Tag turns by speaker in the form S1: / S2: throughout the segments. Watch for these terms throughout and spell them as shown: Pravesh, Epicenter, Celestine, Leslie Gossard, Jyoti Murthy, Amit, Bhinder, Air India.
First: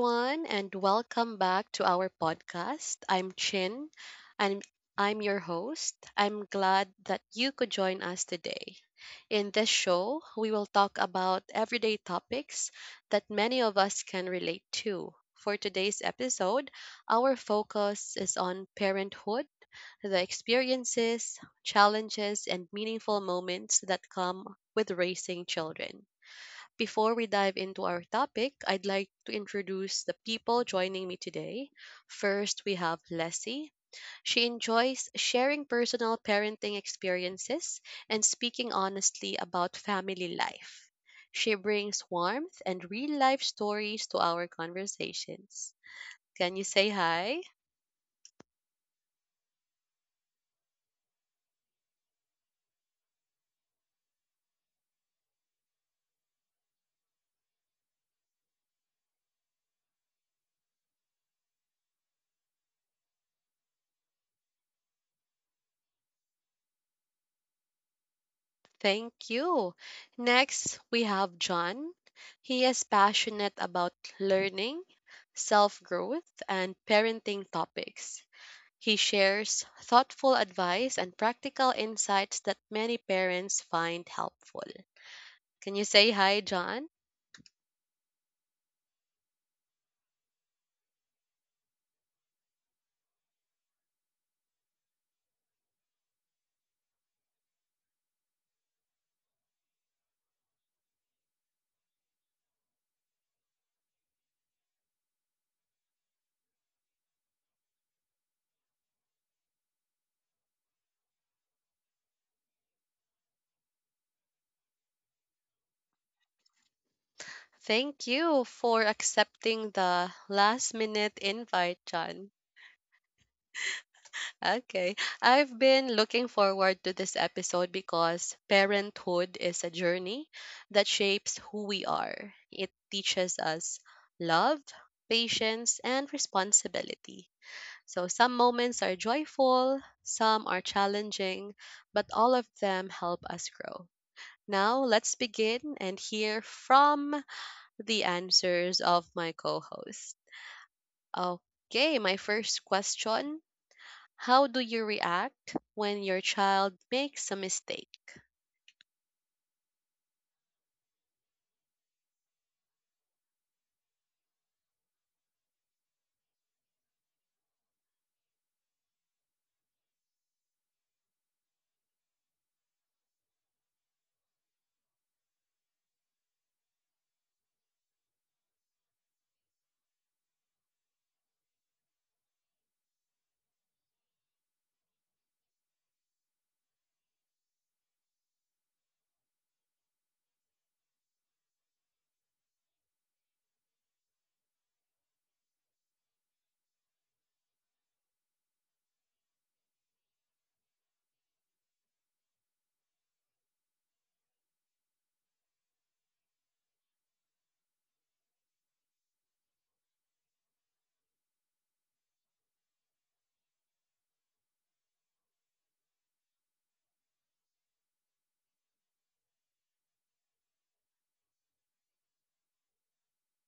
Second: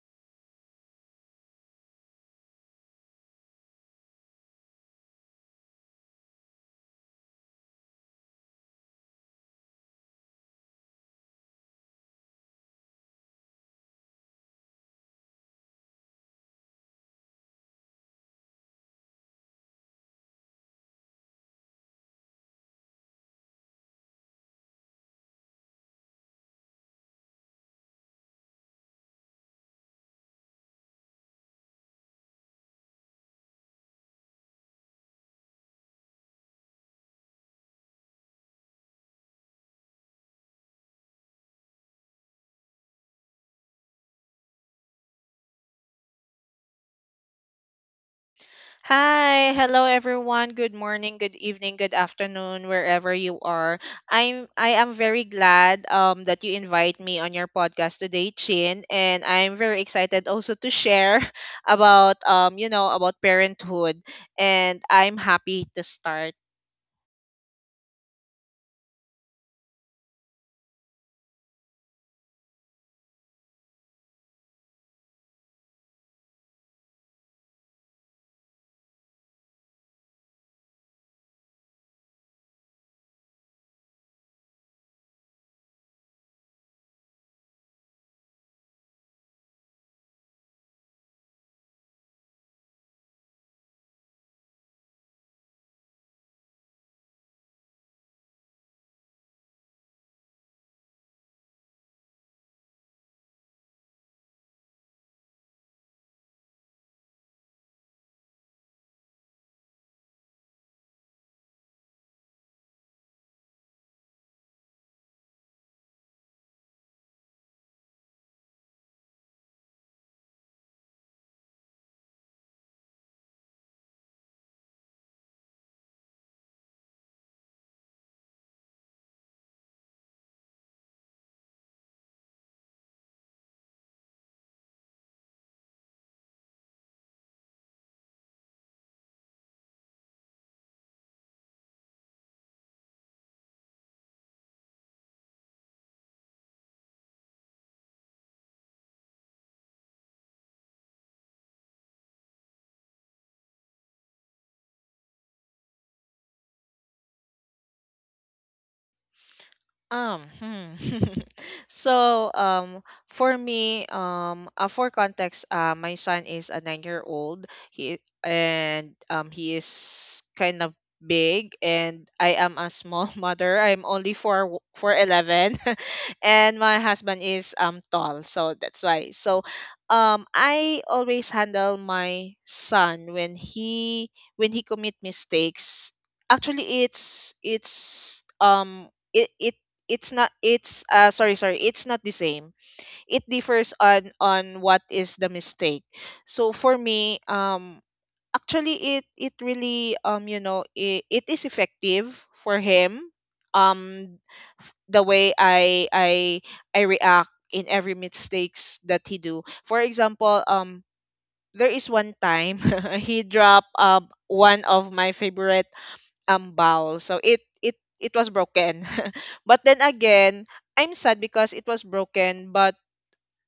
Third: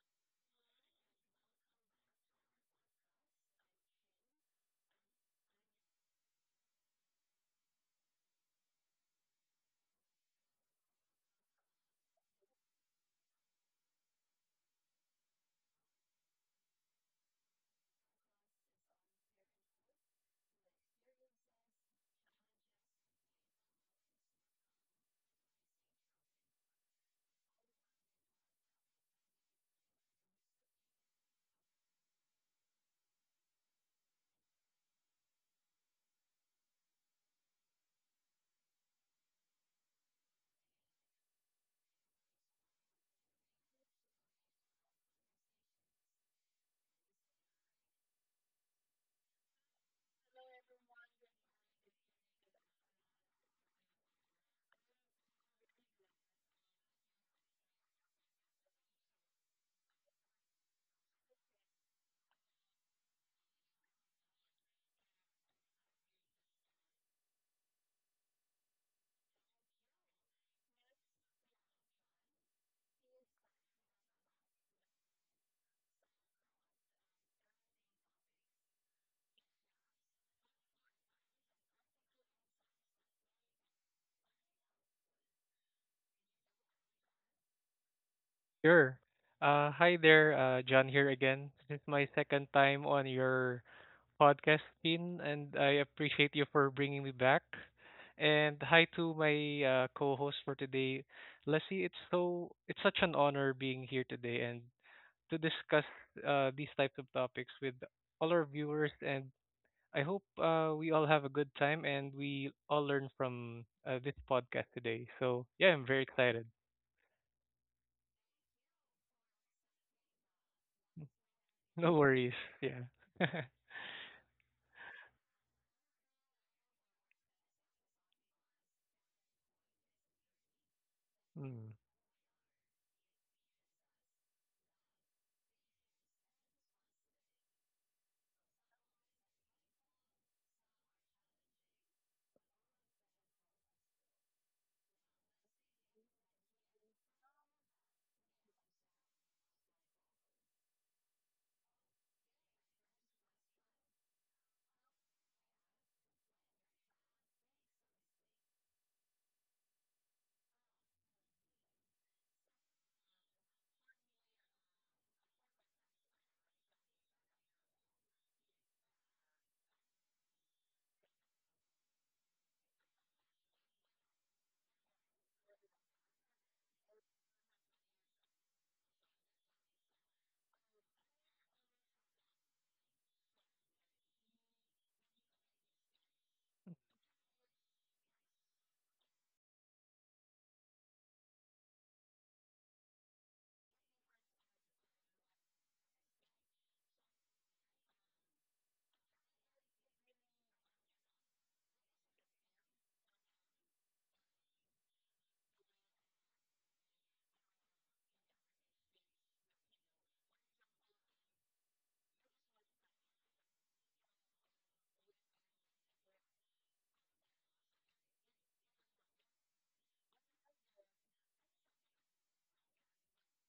S1: everyone, and welcome back to our podcast. I'm Chin, and I'm your host. I'm glad that you could join us today. In this show, we will talk about everyday topics that many of us can relate to. For today's episode, our focus is on parenthood, the experiences, challenges, and meaningful moments that come with raising children. Before we dive into our topic, I'd like to introduce the people joining me today. First, we have Leslie. She enjoys sharing personal parenting experiences and speaking honestly about family life. She brings warmth and real life stories to our conversations. Can you say hi?
S2: Hi, hello everyone. Good morning, good evening, good afternoon, wherever you are. I am very glad that you invite me on your podcast today, Chin, and I'm very excited also to share about you know about parenthood, and I'm happy to start.
S1: Thank you. Next, we have John. He is passionate about learning, self growth, and parenting topics. He shares thoughtful advice and practical insights that many parents find helpful. Can you say hi, John?
S3: Sure. Hi there, John here again. This is my second time on your podcast, Tin, and I appreciate you for bringing me back. And hi to my co-host for today, Leslie. It's such an honor being here today and to discuss these types of topics with all our viewers. And I hope we all have a good time and we all learn from this podcast today. So yeah, I'm very excited.
S1: Thank you for accepting the last minute invite,
S3: No
S1: John.
S3: worries. Yeah.
S1: Okay. I've been looking forward to this episode because parenthood is a journey that shapes who
S3: Mm.
S1: we are. It teaches us love, patience, and responsibility. So some moments are joyful, some are challenging, but all of them help us grow. Now, let's begin and hear from the answers of my co host. Okay, my first question, how do you react when your child makes a mistake?
S2: Um, hmm. So, for me, for context, my son is a 9-year-old. He is kind of big, and I am a small mother. I'm only four four eleven, and my husband is tall, so that's why. So, I always handle my son when he commit mistakes. Actually, it's not it's sorry sorry it's not the same. It differs on what is the mistake. So for me, actually it really, it is effective for him. um the way I react in every mistakes that he do, for example, there is one time he dropped one of my favorite bowl, so it was broken. But then again, I'm sad because it was broken, but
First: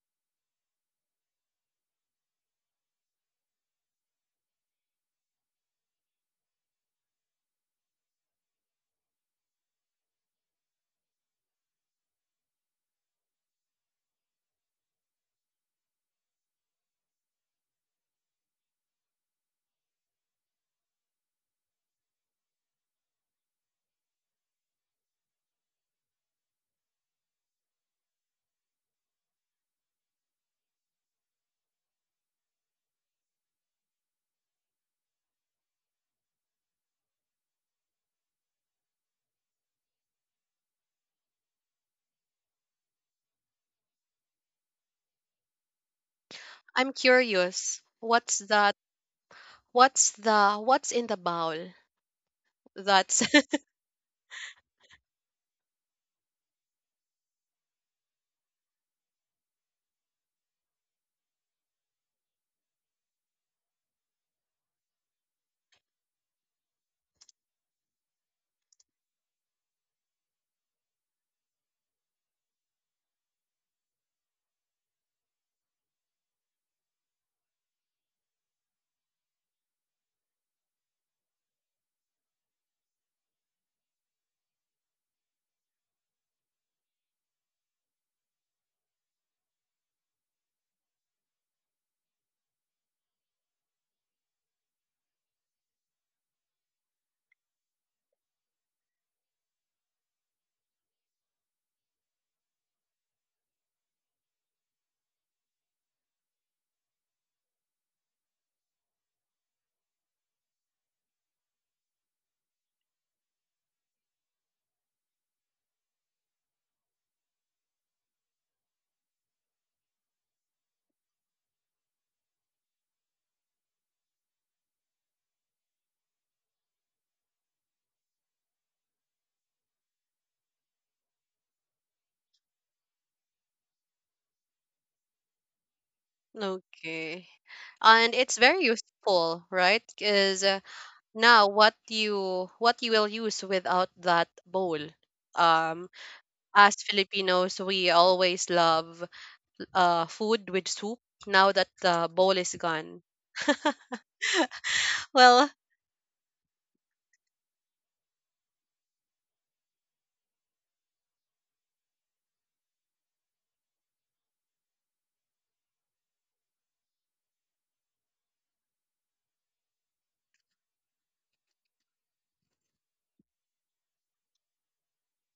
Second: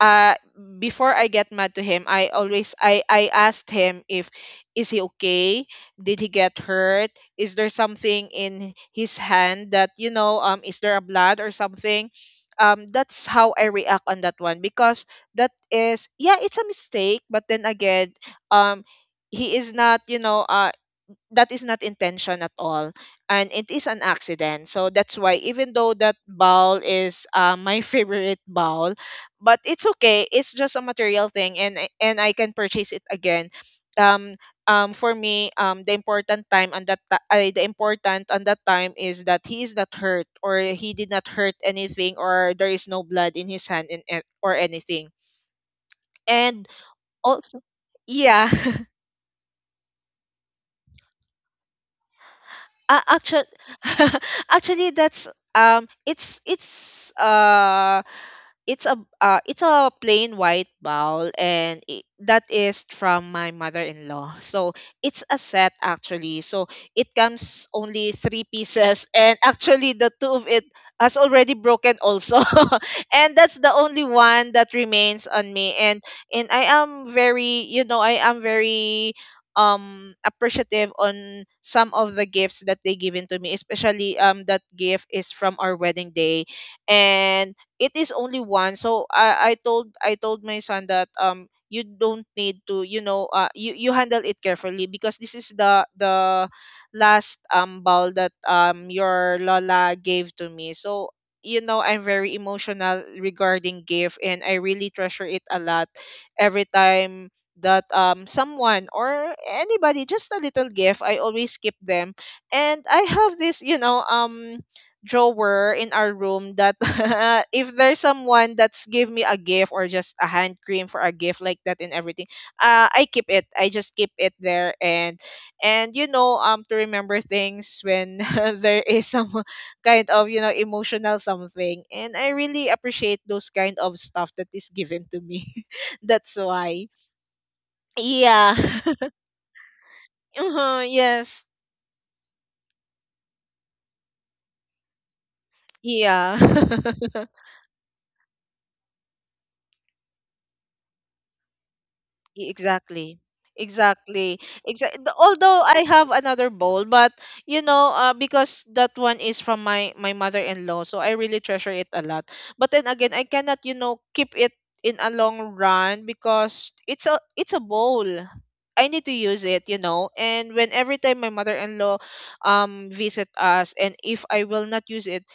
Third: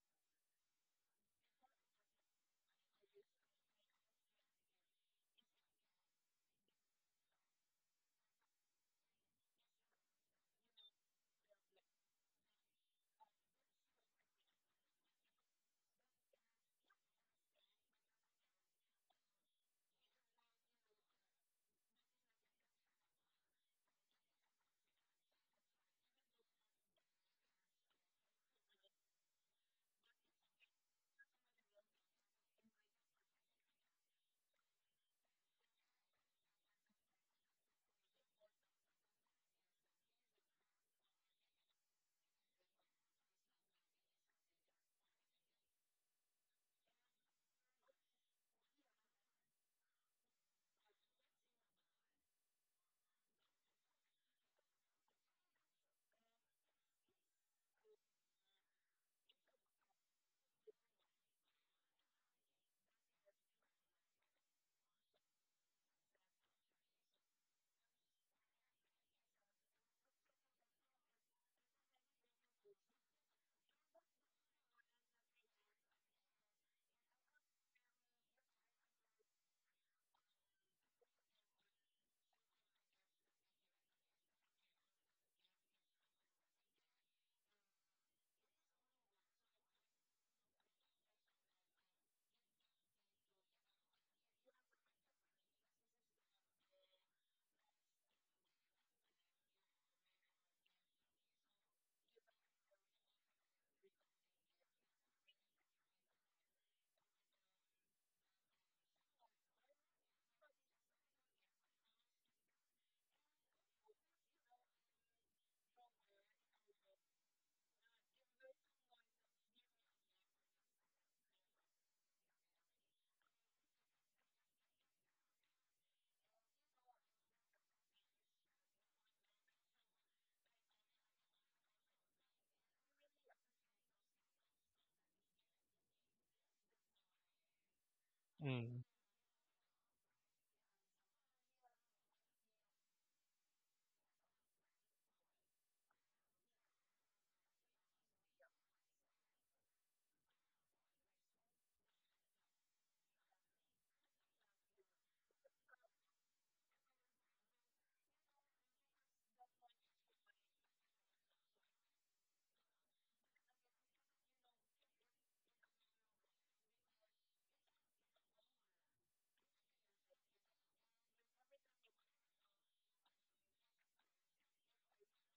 S2: uh before I get mad to him, I always, I asked him if is he okay, did he get hurt, is there something in his hand that, is there a blood or something. That's how I react on that one, because that is, yeah, it's a mistake. But then again, um he is not, that is not intention at all, and it is an accident. So that's why, even though that bowl is my favorite bowl, but it's okay, it's just a material thing, and and I can purchase it again. um for me, the important time on that ti- the important on that time is that he is not hurt, or he did not hurt anything, or there is no blood in his hand, and or anything. And
S1: I'm
S2: also,
S1: curious. What's
S2: yeah.
S1: that? What's in the bowl? That's
S2: Actually, that's, um, it's it's uh, it's a it's a plain white bowl, and that is from my mother-in-law. So it's a set actually. So it comes only three pieces, and actually the two of it has already broken also, and that's the only one that remains on me. And I am very, you know, I am very appreciative on some of the gifts that they given to me, especially that gift is from our wedding day, and it is only one. So I told my son that, you don't need to, you handle it carefully, because this is the last bowl that your lola gave to me. So you know, I'm very emotional regarding gift, and I really treasure it a lot. Every time that, someone or anybody, just a little gift, I always keep them. And I have this, drawer in our room that if there's someone that's give me a gift or just a hand cream for a gift like that, and everything, I just keep it there. And you know, to remember things when there is some kind of, emotional something, and I really appreciate those kind of stuff that is given to me. That's why.
S1: okay. And it's
S2: Yeah.
S1: very
S3: Mm.
S1: useful, right? Because
S2: Uh-huh, yes.
S1: now what you will use without that bowl? Um,
S2: Yeah.
S1: as Filipinos, we always love food with soup. Now that the bowl is gone.
S2: Exactly. Exactly. Exactly.
S1: Well,
S2: Although I have another bowl, but because that one is from my mother-in-law, so I really treasure it a lot. But then again, I cannot, keep it in a long run, because it's a, it's a bowl. I need to use it. And when every time my mother-in-law visit us, and if I will not use it,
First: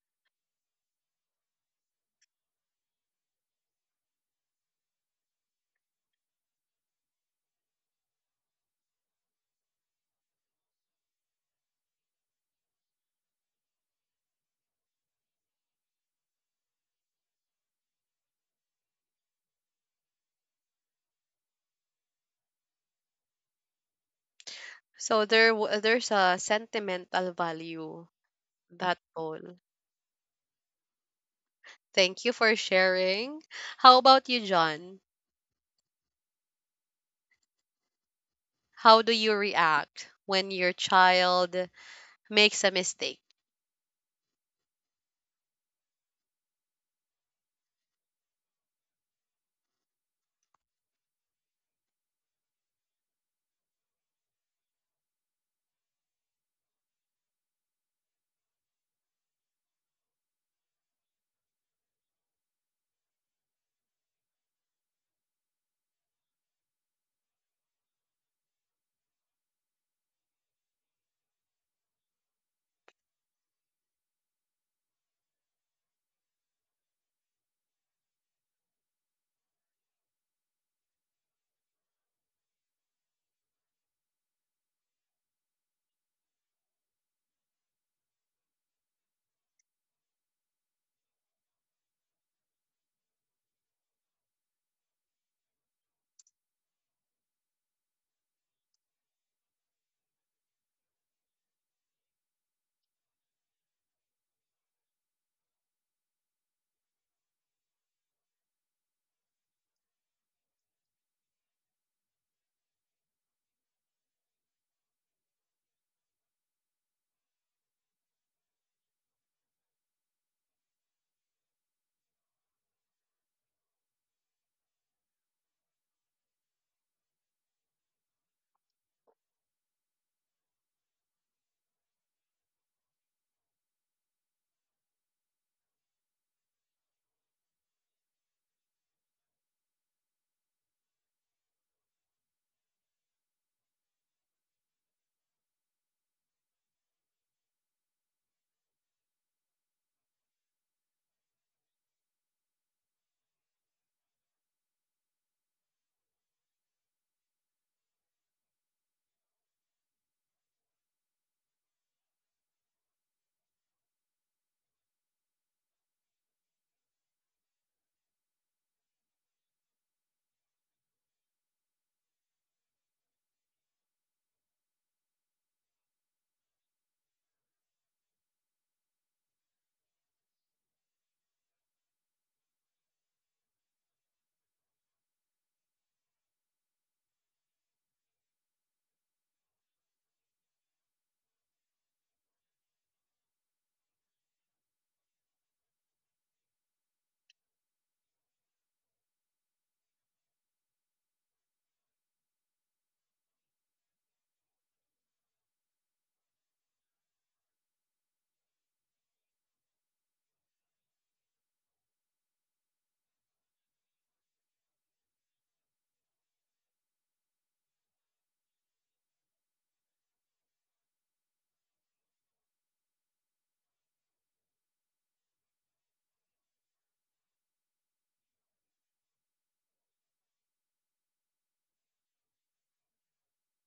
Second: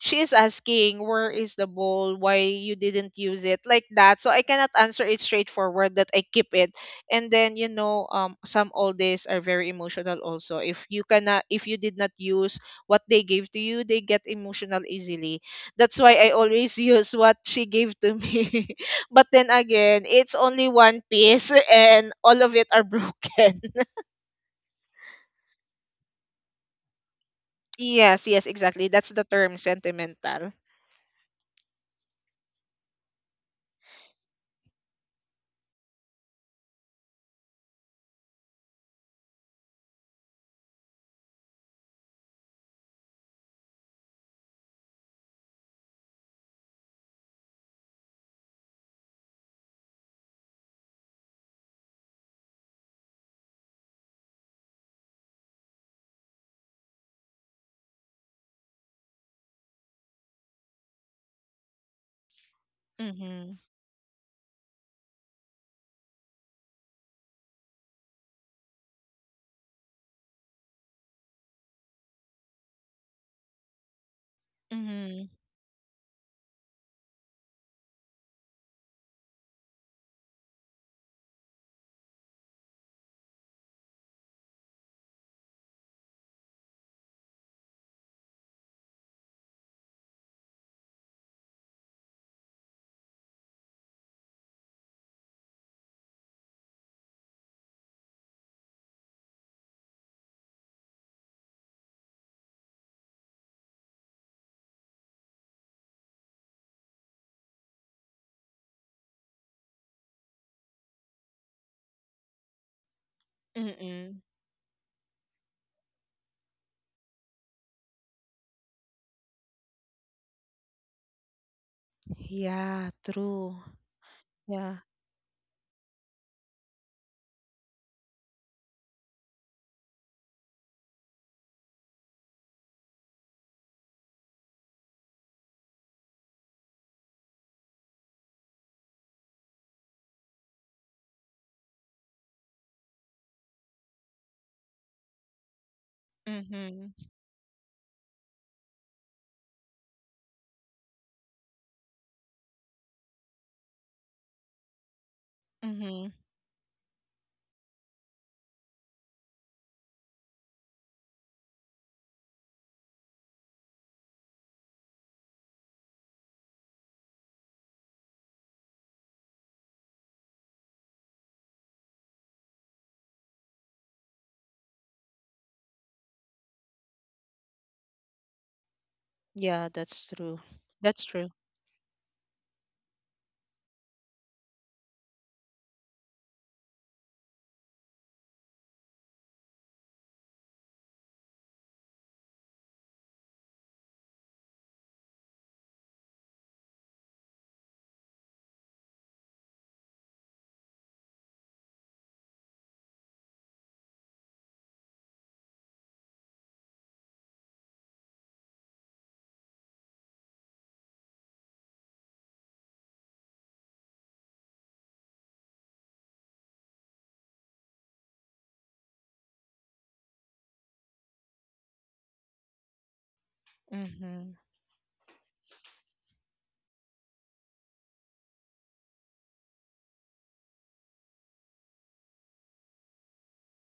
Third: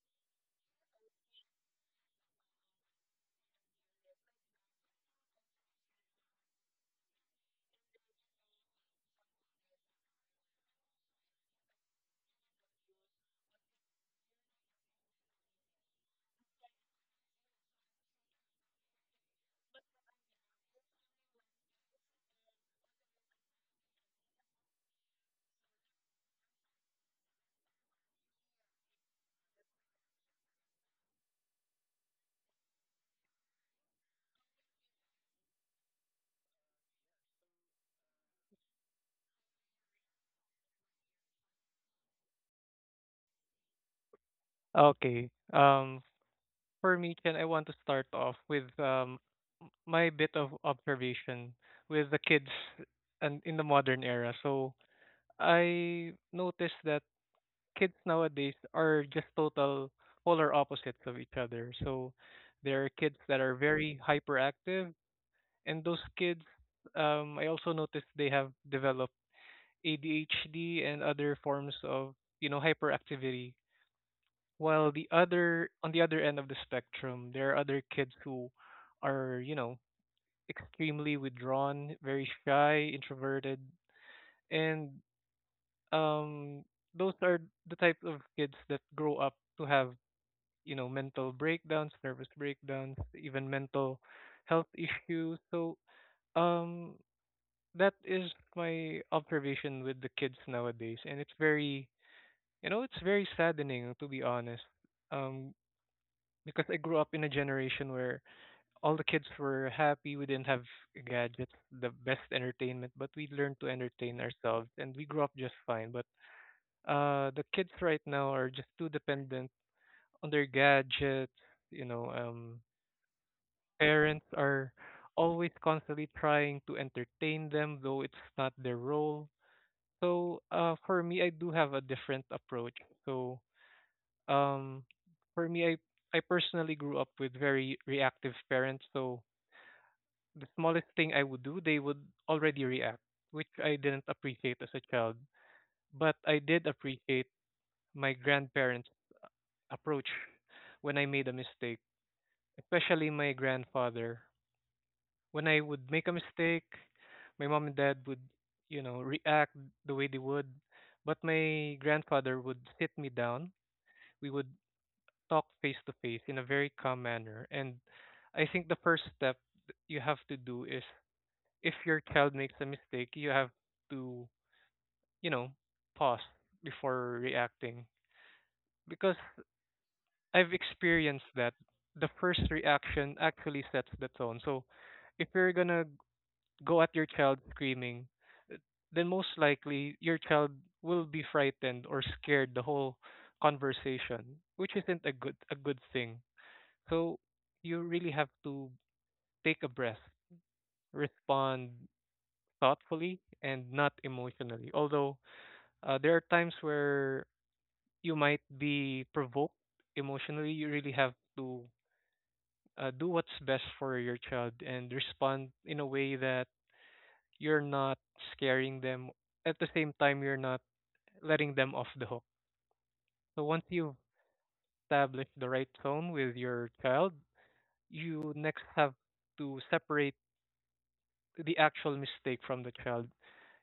S2: she is asking, where is the bowl, why you didn't use it like that. So I cannot answer it straightforward that I keep it. And then, some oldies are very emotional also. If you cannot if you did not use what they gave to you, they get emotional easily. That's why I always use what she gave to me, but then again, it's only one piece, and all of it are broken.
S1: so there's a sentimental value
S2: Yes, yes, exactly,
S1: that
S2: that's the
S1: poll.
S2: term, sentimental.
S1: Thank you for sharing. How about you, John? How do you react when your child makes a mistake?
S3: Okay. For me, Chen, I want to start off with my bit of observation with the kids and in the modern era. So I noticed that kids nowadays are just total polar opposites of each other. So there are kids that
S2: Mm-hmm.
S3: are very hyperactive, and those kids, I also noticed they have developed ADHD and other forms of hyperactivity. While the other on the other end of the spectrum, there are other kids who are, you know, extremely withdrawn, very shy, introverted, and um those are the type of kids that grow up to have, you know, mental breakdowns, nervous breakdowns, even mental health issues. So, um that is my observation with the kids nowadays, and it's very it's very saddening, to be honest. um because I grew up in a generation where all the kids were happy. We didn't have gadgets, the best entertainment, but we learned to
S2: Mm-hmm.
S3: entertain ourselves and we grew up just fine. But the kids right now are just too dependent on their gadgets. You know,
S2: Yeah, true.
S3: parents
S2: Yeah.
S3: are always constantly trying to entertain them, though it's not their role. So for me, I do have a different approach. So um, for me, I personally grew up with very reactive parents, so the smallest thing I would do, they would already react, which I didn't appreciate as a child. But I did
S2: Mhm.
S3: appreciate my grandparents' approach when I made a mistake, especially my grandfather. When I would make
S2: Mhm.
S3: a mistake, my mom and dad would, you know, react the way they would. But my grandfather would sit me down. We would talk face to face in a very calm manner. And I think the first step that you have to do is if your child makes a mistake, you have to, you know, pause before reacting. Because
S2: Yeah, that's true.
S3: I've
S2: That's
S3: experienced
S2: true.
S3: that the first reaction actually sets the tone. So if you're gonna go at your child screaming, uh, then most likely your child will be frightened or scared the whole conversation, which isn't a good thing. So you really have to take a breath, respond thoughtfully and not emotionally. Although there are times where you might be provoked emotionally. You really have to do what's best for your child and respond in a way that you're not scaring them. At the same time, you're not letting them off the hook. So once you've
S2: Mhm.
S3: established the right tone with your child, you next have to separate the actual mistake from the child.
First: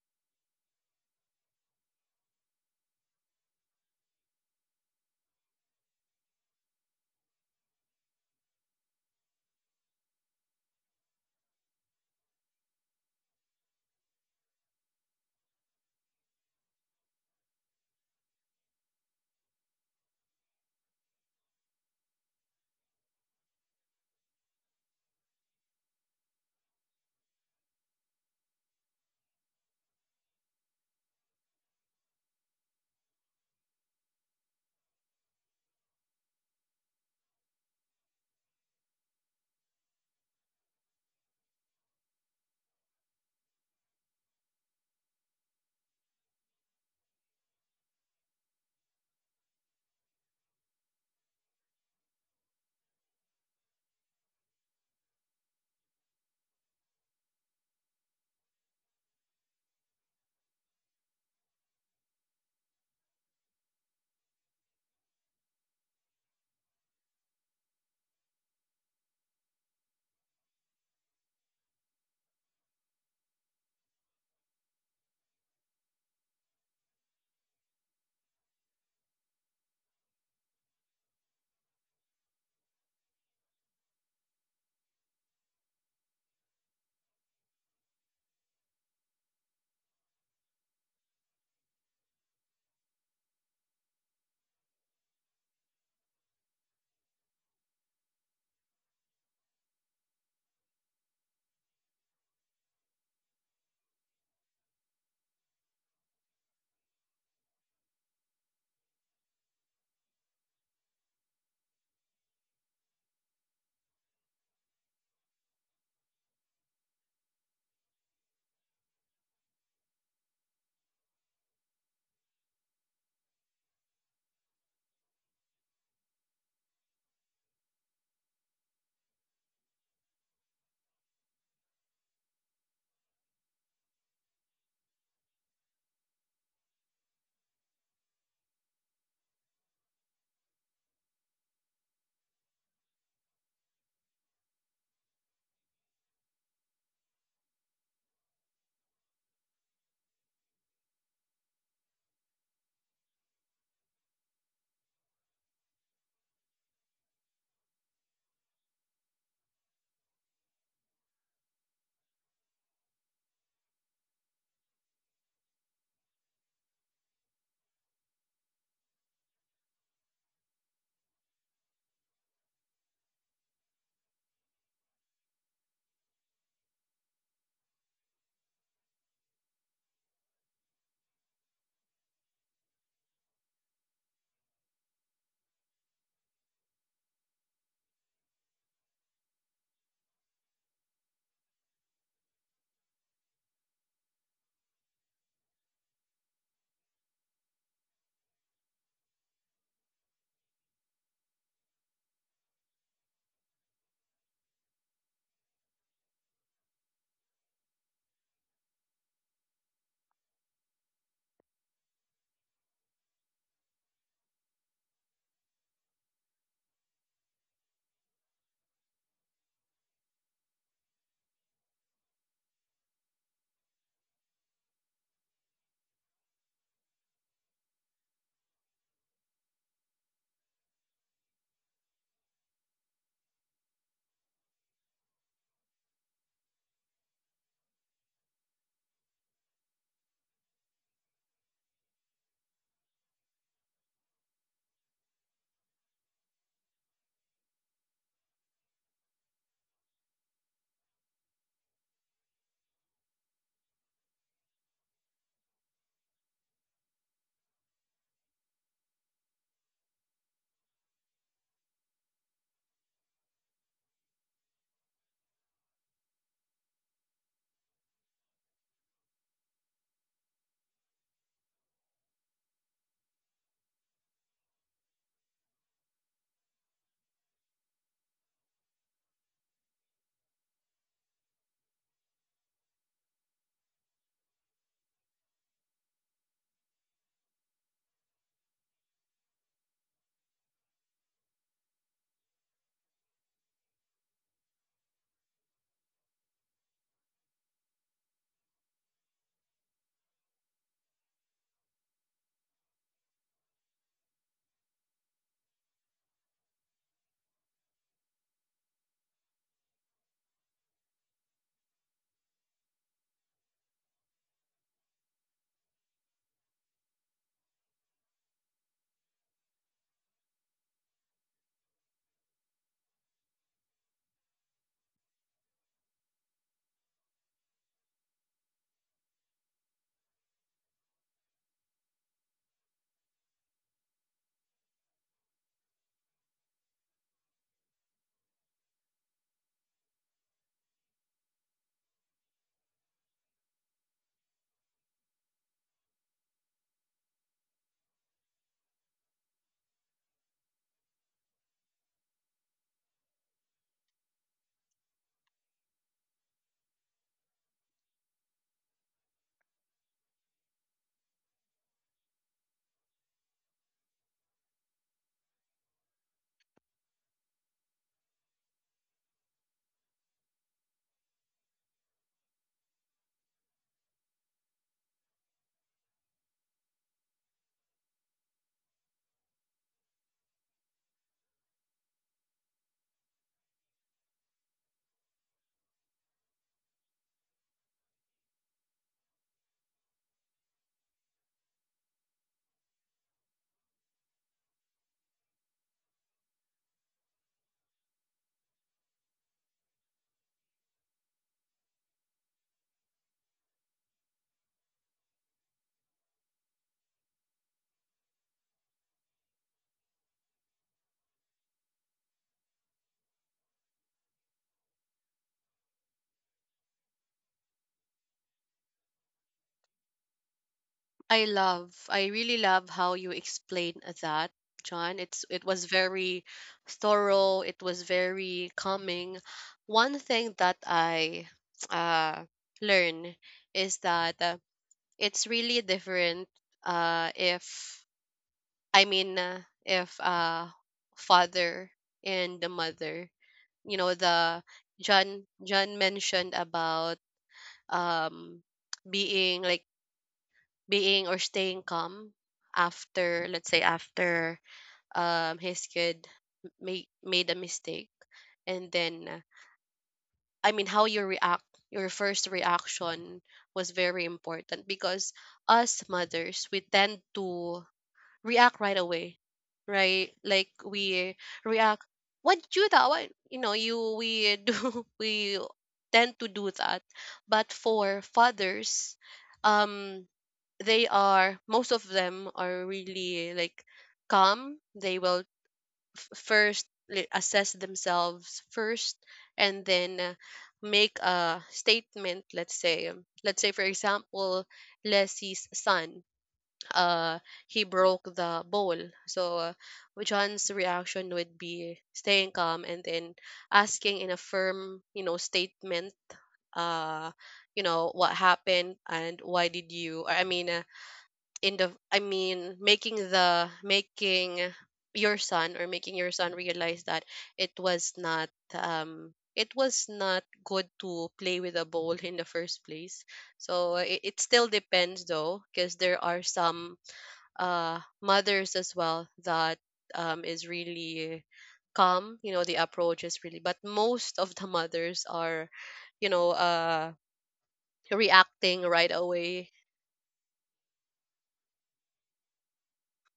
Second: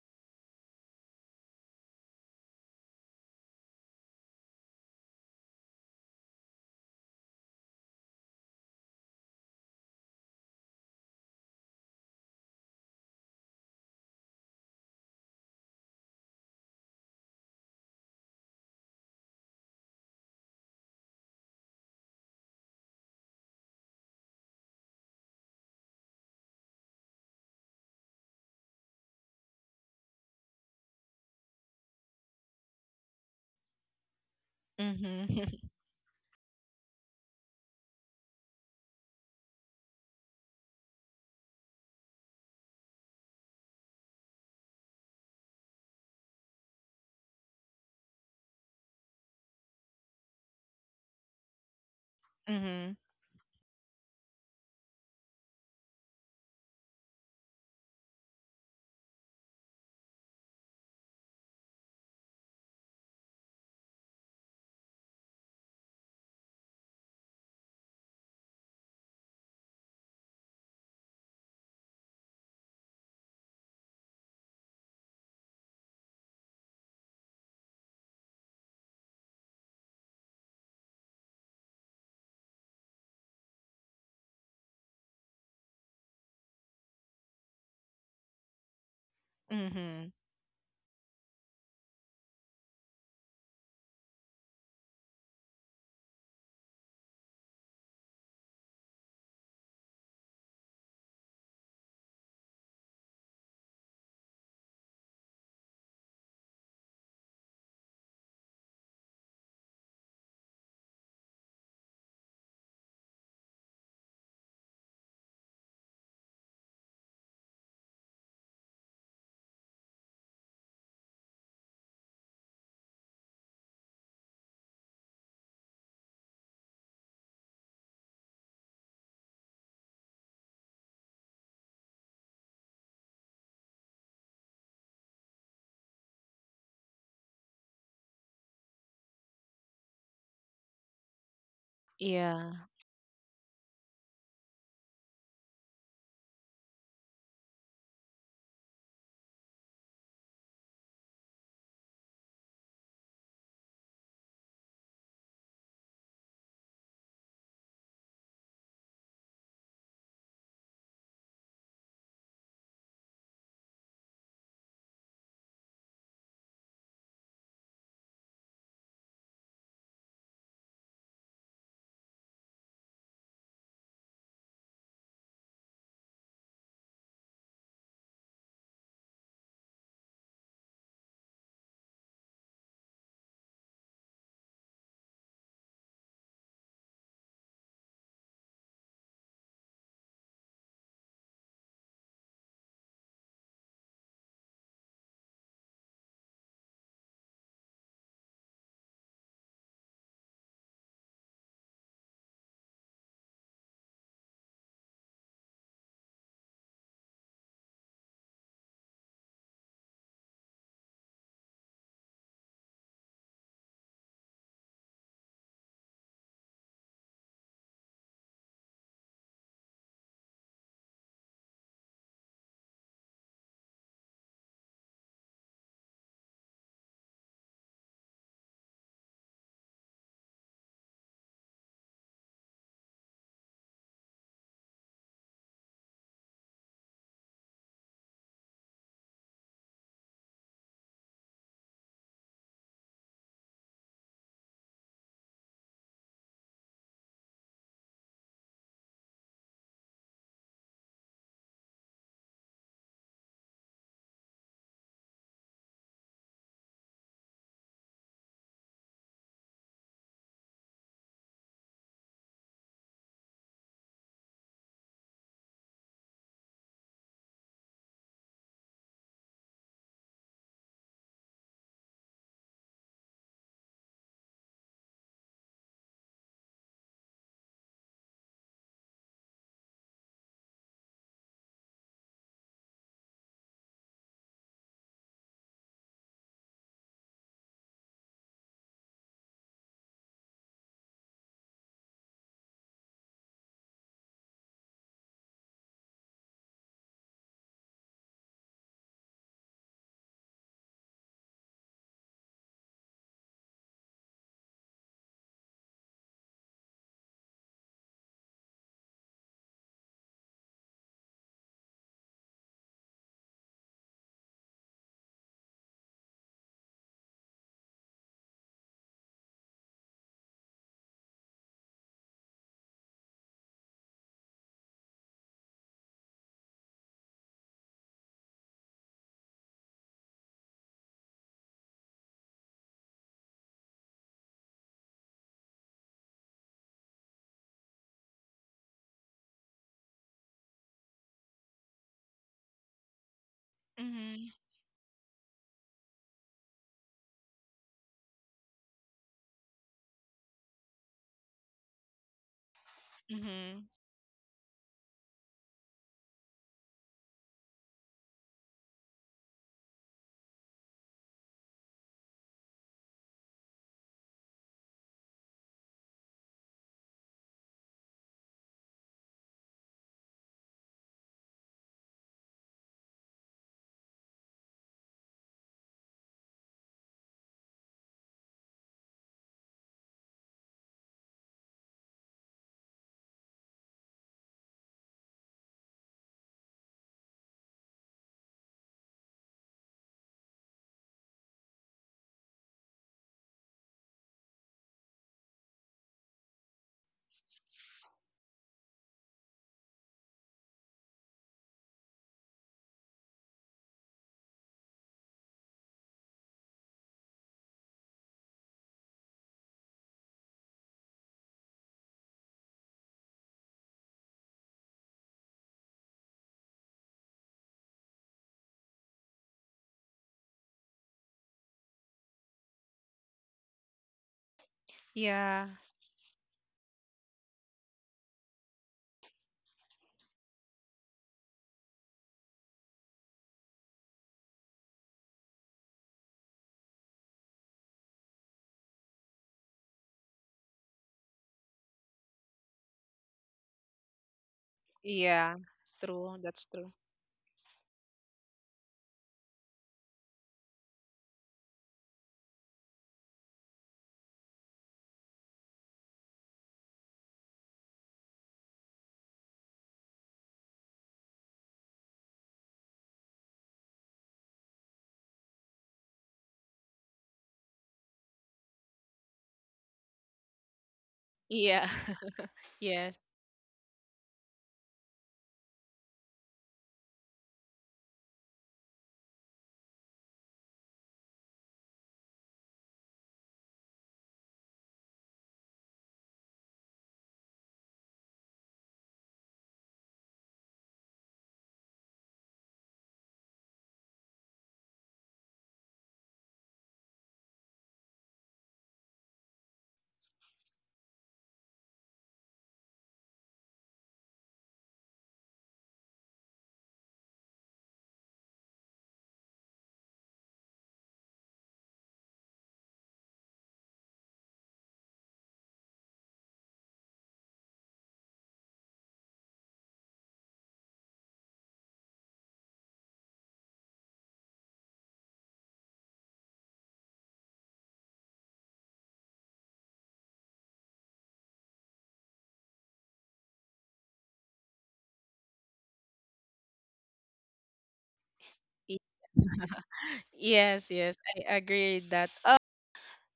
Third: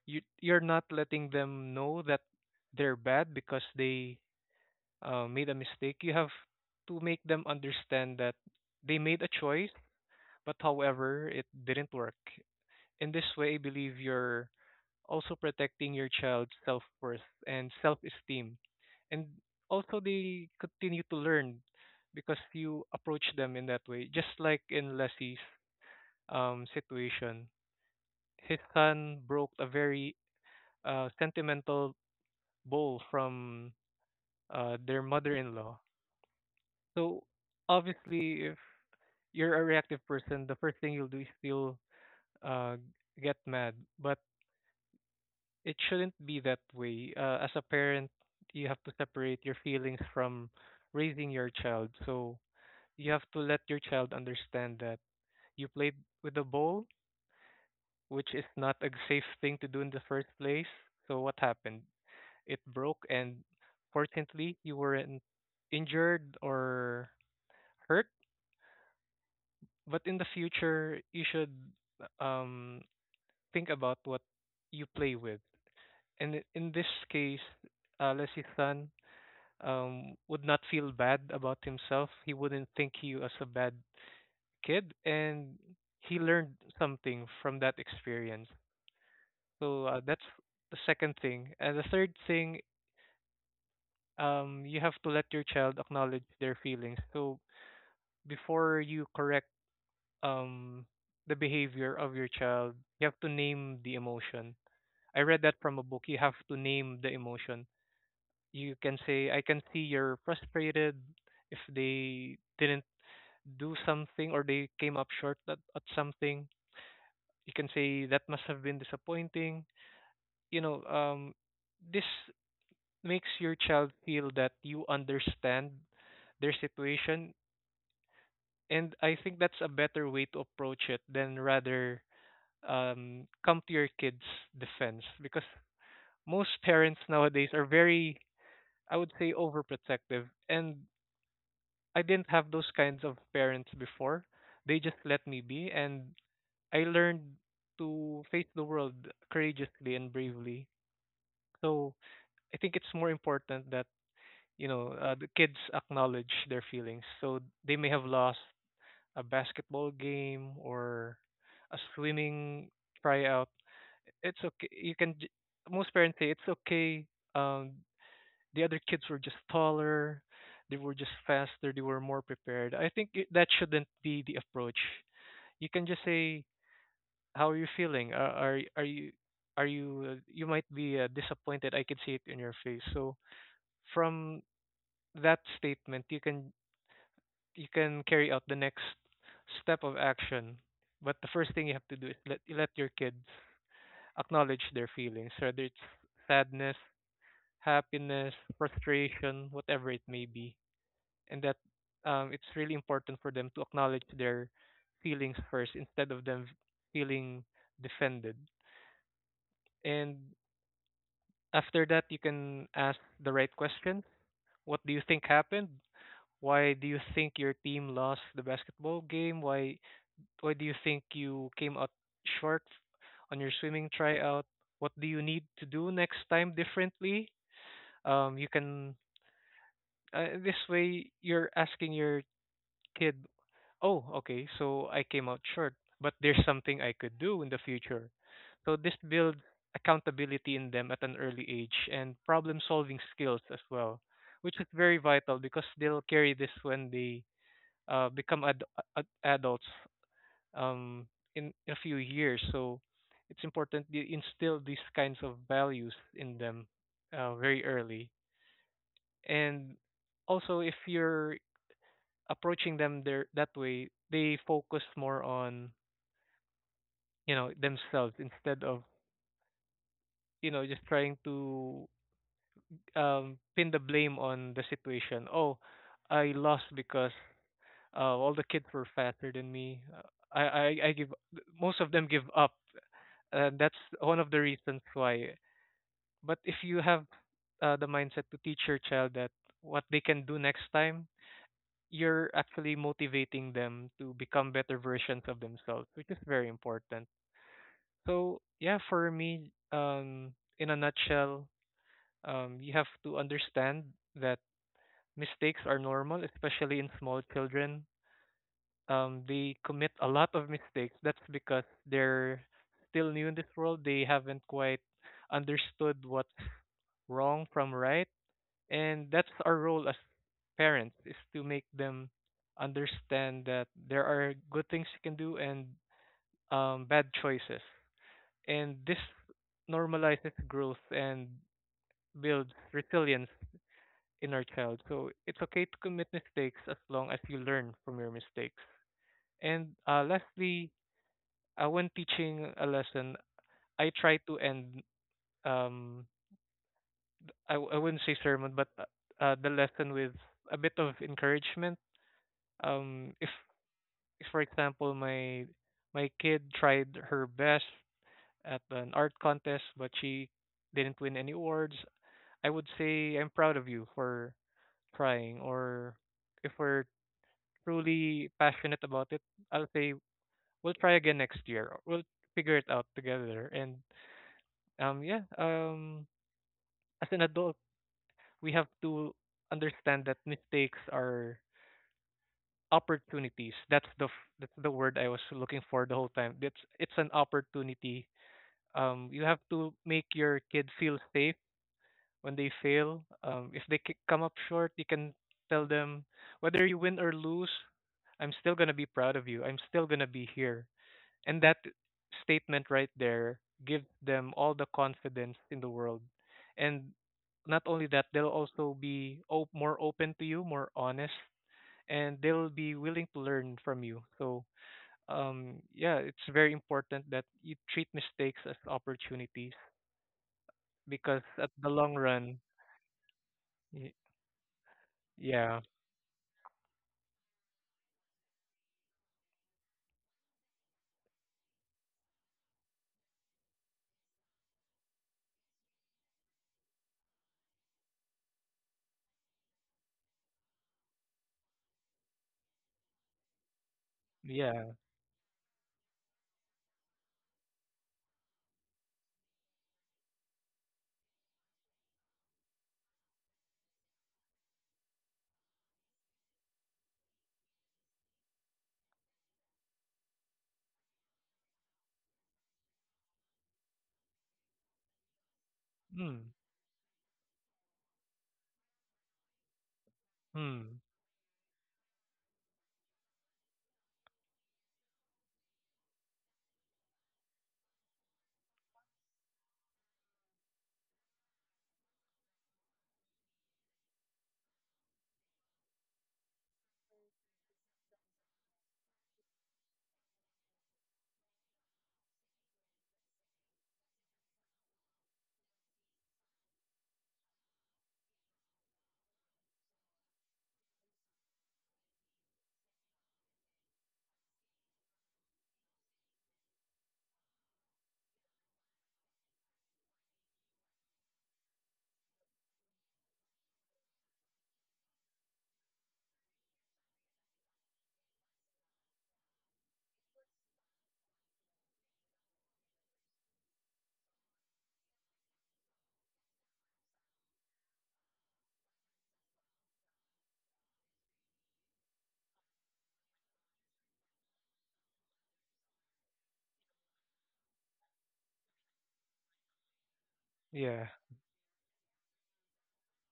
S3: You you're not letting them know that they're bad because they made a mistake. You have to make them understand that they made a choice, but however, it didn't work. In this way, I believe you're also protecting your child's self worth and self esteem. And also, they continue to learn because you approach them in that way. Just like in Leslie's situation, his son broke a very sentimental bowl from their mother in
S2: Mhm.
S3: law. So obviously, you're a reactive person, the first thing you'll do is you'll uh, get mad. But it shouldn't be that way. As a parent, you have to separate your feelings from raising your child. So
S2: Mhm. Mhm.
S3: you have to let your child understand that you played with a ball, which is not a safe thing to do in the first place. So what happened? It broke, and fortunately, you weren't injured or hurt. But in the future, you should um think about what you play with. And in this case, Lesithan would not feel bad about himself. He wouldn't think you as a bad kid, and he learned something from that experience. So that's the second thing. And the third thing, you have to let your child acknowledge their feelings. So before you correct um, the behavior of your child, you have to name the emotion. I read that from a book. You have to name the emotion. You can say, I can see you're frustrated if they didn't do something or they came up short at something. You can say that must have been disappointing. You know, this makes your child feel that you understand their situation, and I think that's a better way to approach it than rather come to your kids' defense because most parents nowadays are very, I would say, overprotective, and I didn't have those
S2: Yeah.
S3: kinds of parents before. They just let me be, and I learned to face the world courageously and bravely. So I think it's more important that the kids acknowledge their feelings. So they may have lost a basketball game or a swimming tryout. It's okay. Most parents say it's okay. Um, the other kids were just taller, they were just faster, they were more prepared. I think that shouldn't be the approach. You can just say, "How are you feeling? Are you you might be disappointed. I can see it in your face." So from that statement, you can carry out the next step of action. But the first thing you have to do is let your kids acknowledge their feelings, whether it's sadness, happiness, frustration, whatever it may be. And that it's really important for them to acknowledge their feelings first instead of them feeling defended. And after that, you can ask the right question. What do you think happened? Why do you think your team lost the basketball game? Why do you think you came out short on your swimming tryout? What do you need to do next time differently? You can this way you're asking your kid, oh, okay, so I came out short, but there's something I could do in the future. So this builds accountability in them at an early age and problem solving skills as well, which is very vital because they'll carry this when they become adults um, in a few years. So it's important to instill these kinds of values in them very early. And also, if you're approaching them there that way, they focus more on themselves instead of just trying to pin the blame on the situation. Oh, I lost because all the kids were faster than me. I give most of them give up, and that's one of the reasons why. But if you have the mindset to teach your child that what they can do next time, you're actually motivating them to become better versions of themselves, which is very important. So yeah, for me, in a nutshell, you have to understand that mistakes are normal, especially in small children. They commit a lot of mistakes. That's because they're still new in this world. They haven't quite understood what's wrong from right, and that's our role as parents is to make them understand that there are good things you can do and bad choices. And this normalizes growth and builds resilience in our child. So it's okay to commit mistakes as long as you learn from your mistakes. And lastly, when teaching a lesson, I try
S2: Mhm.
S3: to end um I wouldn't say sermon, but the lesson with a bit of encouragement. Um, if,
S2: Mhm.
S3: if for example my my kid tried her best at an art contest, but she didn't win any awards, I would say I'm proud of you for trying, or if we're truly passionate about it, I'll say we'll try again next year. Or we'll figure it out together. And yeah, as an adult, we have to understand that mistakes are opportunities. That's the that's the word I was looking for the whole time. It's an opportunity. You have to make your kid feel safe when they fail. If they come up short, you can tell them whether you win or lose, I'm still gonna be proud of you. I'm still gonna be here. And that statement right there gives them all the confidence in the world. And not only that, they'll also be more open to you, more honest, and they'll be willing to learn from you. So, yeah, it's very important that you treat mistakes as opportunities because at the long
S1: I
S3: run,
S1: really love how you explain
S3: y-
S1: that, John. It
S2: Yeah.
S3: yeah.
S1: was very thorough, it was very calming. One thing that I uh learn is that it's really different if if father and the mother, you know, the
S3: Yeah.
S1: John
S2: Yeah.
S1: John
S2: True.
S1: mentioned
S2: That's true.
S1: about um being like being or staying calm after let's say after his kid made a mistake and then, I mean, how you react, your first reaction was very important, because us
S3: Mm.
S1: mothers we tend to react right away, right? Like
S3: Mm.
S1: we
S2: Yeah.
S1: react what you that
S2: Yes.
S1: what you know you we do, we tend to do that. But for fathers, um they are, most of them are really like calm. They will assess themselves first and then, make a statement. Let's say, let's say for example, Leslie's son, uh he broke the bowl. So John's reaction would be staying calm and then asking in a firm, you know, statement, uh you know, what happened and why did you, in the, making the, making your son, or making your son realize that it was not, it was not good to play with a ball in the first place. So it still depends though, because there are some mothers as well that is really calm, you know, the approach is really, but most of the mothers are, you know, reacting
S2: y-
S1: right away.
S2: Yes,
S3: Yeah.
S2: yes. I agree with that.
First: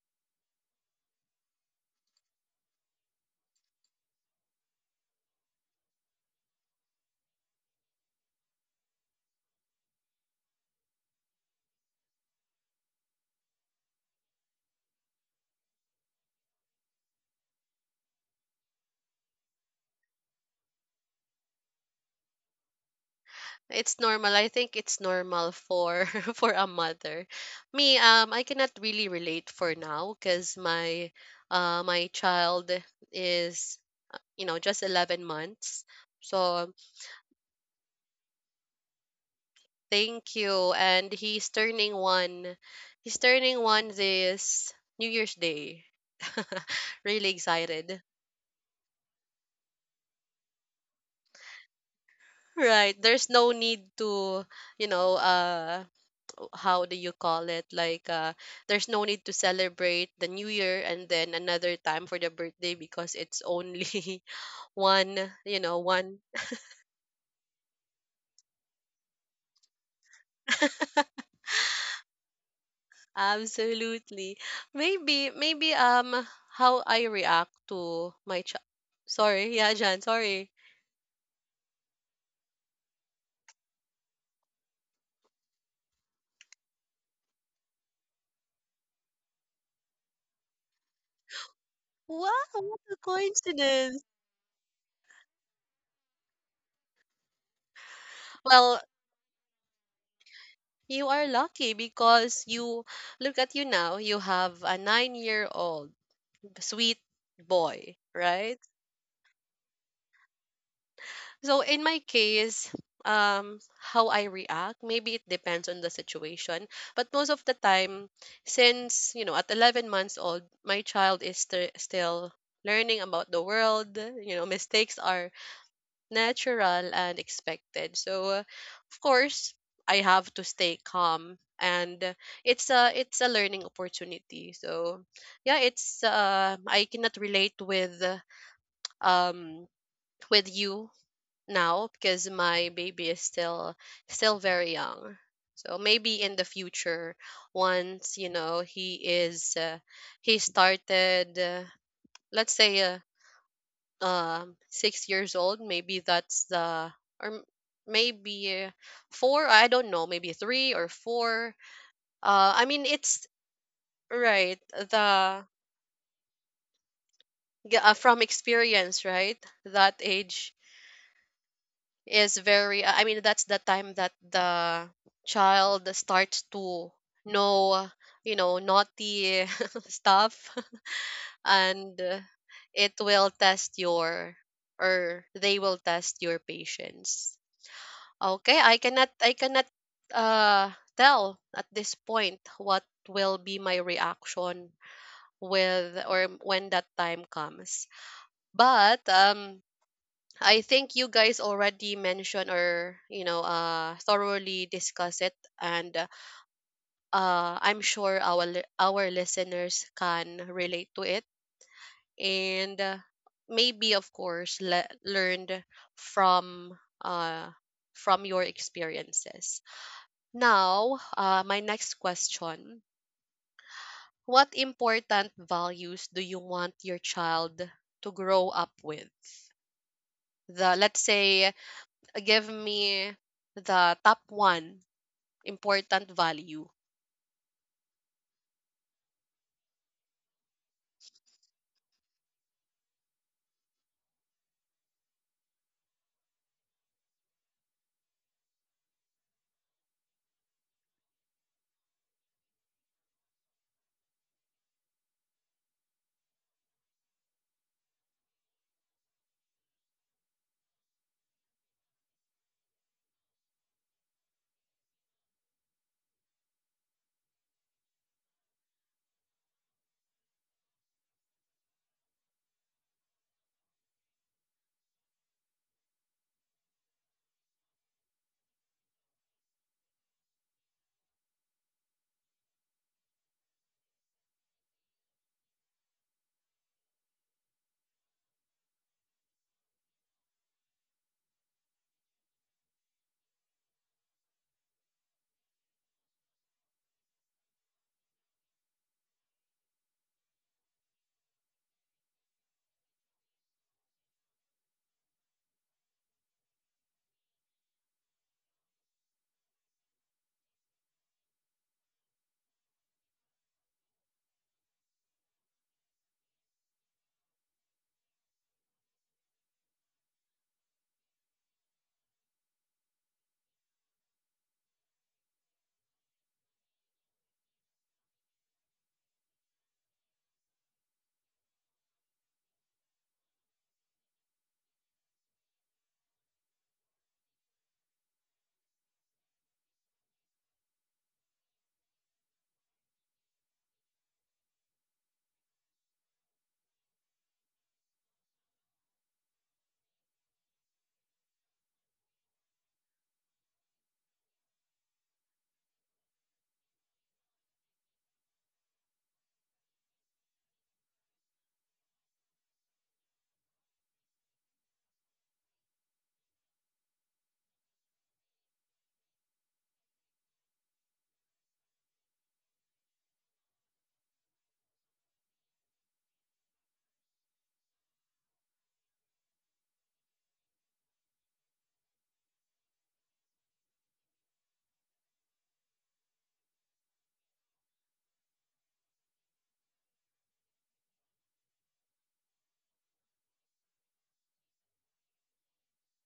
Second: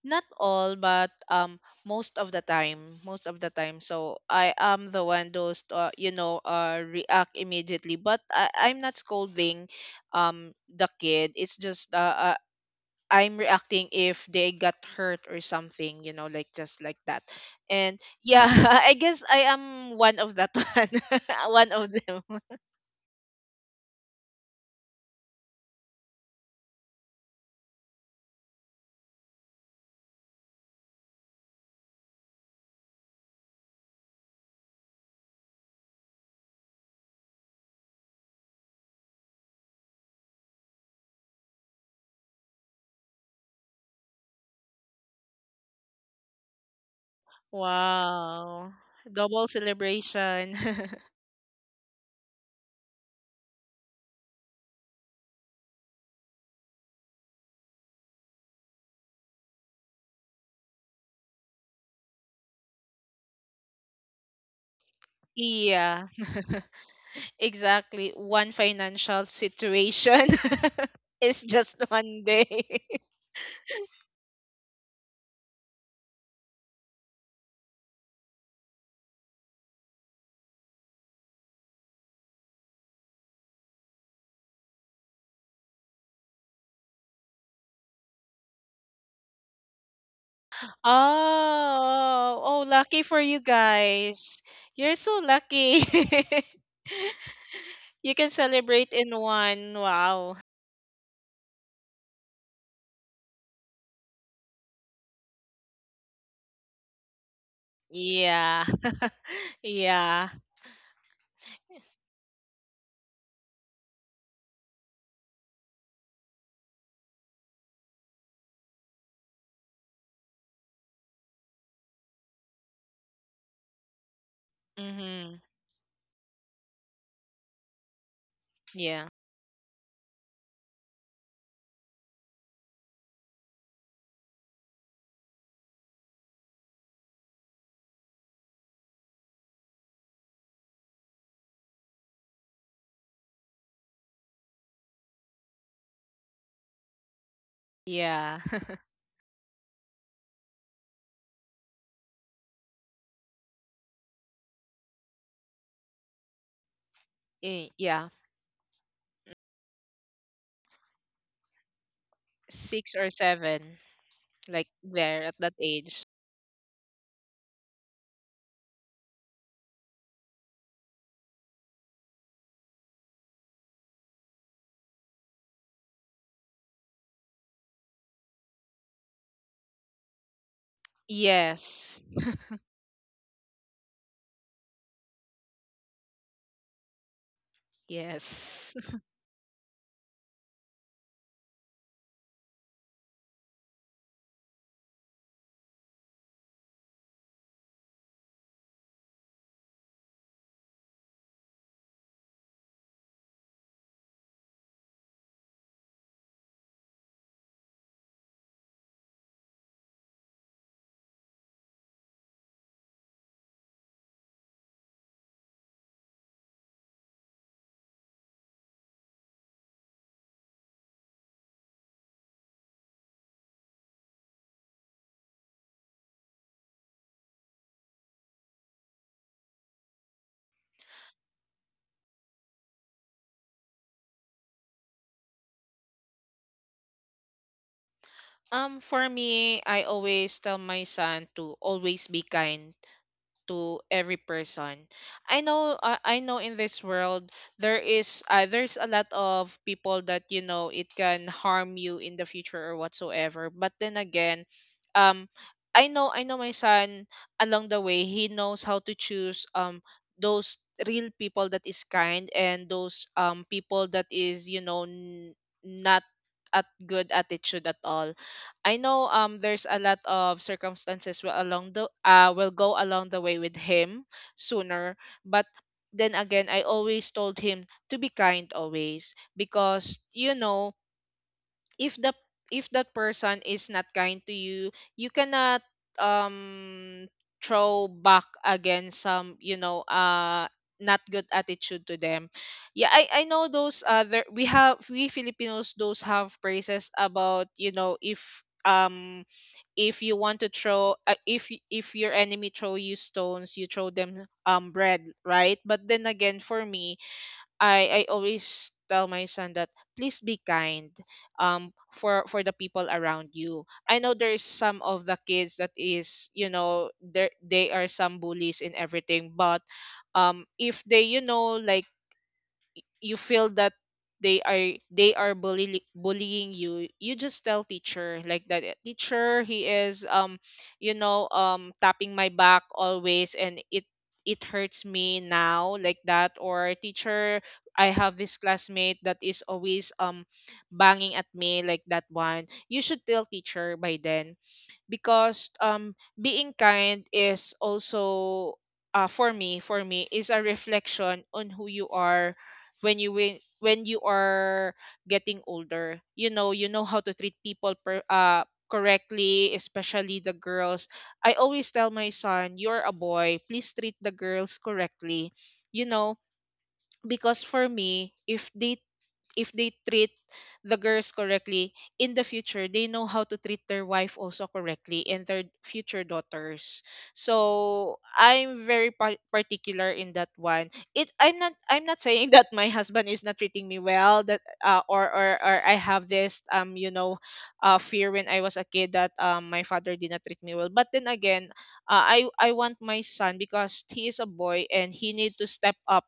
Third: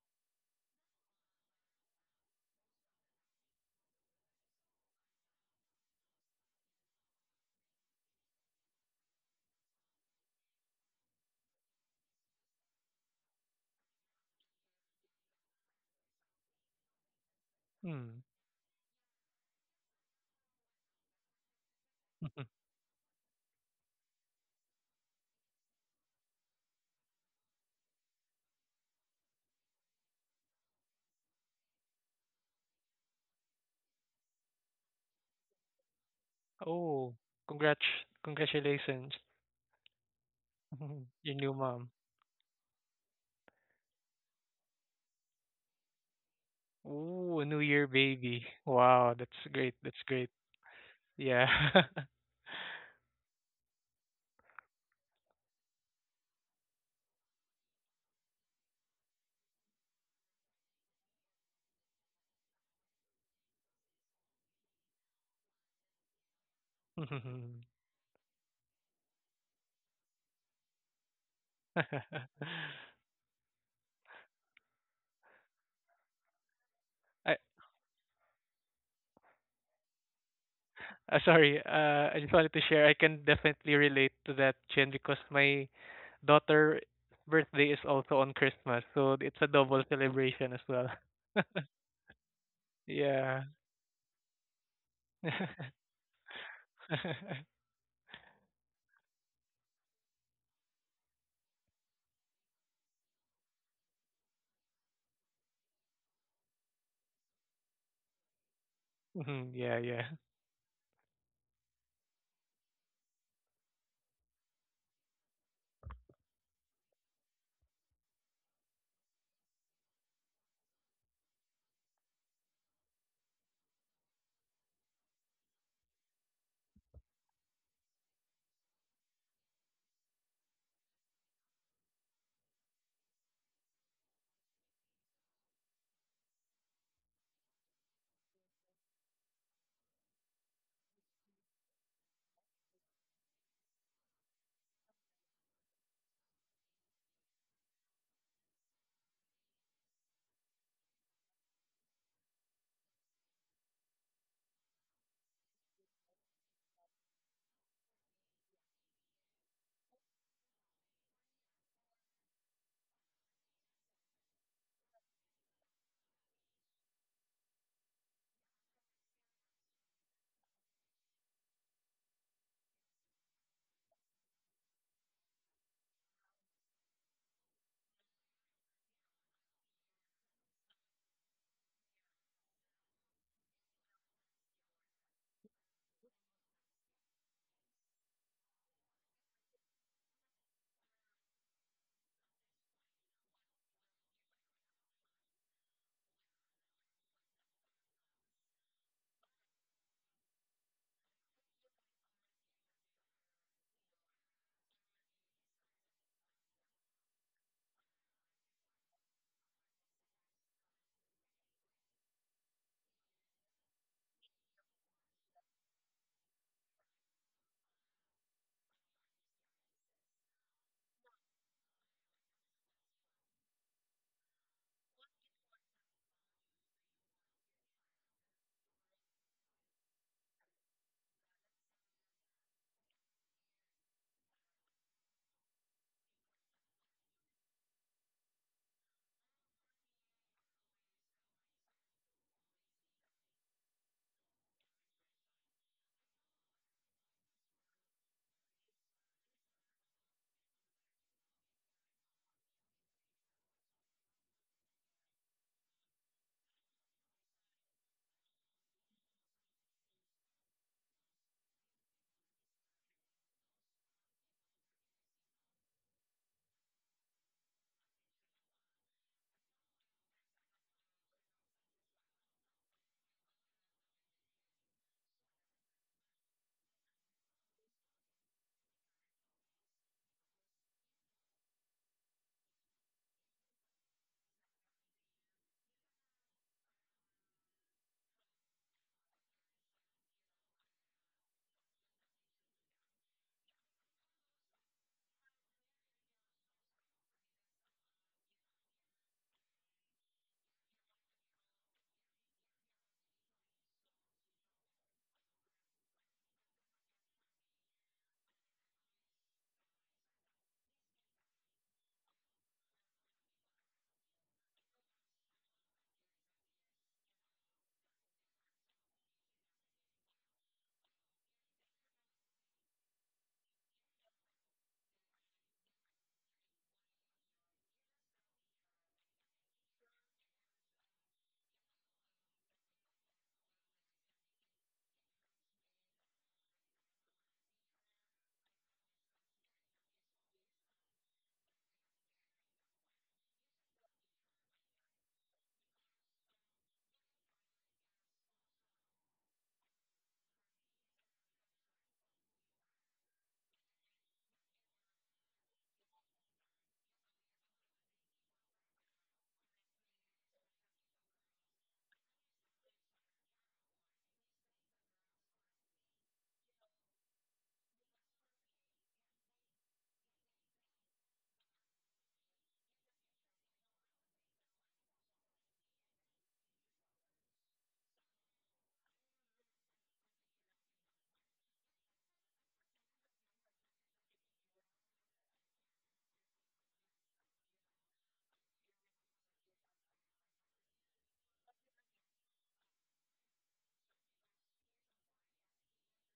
S2: Not all, but most of the time, most of the time. So I am the one, those, react immediately, but I'm not scolding the kid. It's just, I'm reacting if they got hurt or something, you know, like just like that. And
S3: Mm.
S2: yeah, I guess I am one of that one, one of them.
S1: It's normal. I think it's normal for for a mother. Me, I cannot really relate for now because my child is you know, just 11 months. So
S3: Oh, congrats. Congratulations.
S1: thank you, and
S3: Your
S1: he's
S3: new mom.
S1: turning one. He's turning one this New Year's Day. Really
S3: Ooh, a new year
S1: excited.
S3: baby.
S2: Wow,
S3: Wow, that's
S2: double
S3: great. That's great.
S2: celebration.
S3: Yeah.
S1: Right. There's no need to, you know, how do you call it, there's no need to celebrate the new year and then another time for the birthday because it's only one, you know,
S2: Yeah.
S1: one
S2: Exactly. One financial situation is just
S3: I
S2: one day.
S1: absolutely. Maybe how I react to my child, sorry, yeah, Jan, sorry.
S3: Sorry. I just wanted to share. I can definitely relate to that, Chen, because my daughter' birthday is also on Christmas, so it's a double celebration as well.
S1: Wow,
S2: Oh, oh,
S1: what a
S2: lucky for
S3: Yeah.
S2: you
S1: coincidence.
S2: guys. You're so lucky. You can
S1: Well,
S2: celebrate in one. Wow.
S1: you are lucky because you, look at you now, you have a 9-year-old old sweet boy, right?
S2: Yeah.
S3: Mhm, yeah, yeah.
S2: Yeah.
S1: So in my case, how I react, maybe it depends on the situation. But most of the time, since you know, at 11 months old, my child is still learning about the world. You know, mistakes are
S2: Mm-hmm.
S1: natural and expected. So, of
S2: Yeah.
S1: course, I have to stay calm, and it's a learning opportunity. So, yeah, it's, I cannot relate um with you now because my baby is still, still very young. So maybe in the future, once you
S2: Yeah.
S1: know he is, he started, let's say, 6 years old. Maybe that's the, or
S2: Eh, yeah.
S1: maybe four. I don't know. Maybe three or four. I mean,
S2: Six or
S1: it's
S2: seven,
S1: right.
S2: like there at
S1: The
S2: that age.
S1: from experience, right? That age is very, I mean that's the time that the child starts to know, you know, naughty stuff.
S2: Yes.
S1: And it will test your, or they will test your patience. Okay,
S2: Yes.
S1: I cannot uh tell at this point what will be my reaction with or when that time comes. But I think you guys already mentioned or you know, thoroughly discuss it, and I'm sure our our listeners can relate to it, and maybe of course learned from uh from your experiences. Now, my next question, what important values do you want your child to grow up with? The Let's say, give me the top one important value.
S2: For me, I always tell my son to always be kind to every person. I know in this world, there is, there's a lot of people that, it can harm you in the future or whatsoever. But then again, um, I know my son, along the way, he knows how to choose those real people that is kind, and those people that is, not at good attitude at all. I know, there's a lot of circumstances will go along the way with him sooner. But then again, I always told him to be kind always, because, if the if that person is not kind to you, you cannot um throw back again some, not good attitude to them. Yeah, I know, those other, we Filipinos those have phrases about, if, you want to throw if y- if your enemy throw you stones, you throw them bread, right. But then again, for me, I always tell my son that, please be kind, for the people around you. I know, there's some of the kids that is, there they are some bullies and everything. But if they, like, you feel that they are bullying you, you just tell teacher, like that, "Eh, teacher, he is, tapping my back always, and it hurts me now," like that, or, "Teacher, I have this classmate that is always, banging at me," like that one. You should tell teacher by then, because, being kind is also, for me is a reflection on who you are. When you win when you are getting older, how to treat people, correctly, especially the girls. I always tell my son, you're a boy, please treat the girls correctly, you know. Because for me, if they treat the girls correctly in the future, they know how to treat their wife also correctly, and their future daughters. So I'm very particular in that one. It I'm not saying that my husband is not treating me well, that, or I have this, fear when I was a kid, that, my father did not treat me well. But then again, I want my son, because he is a boy, and he need to step up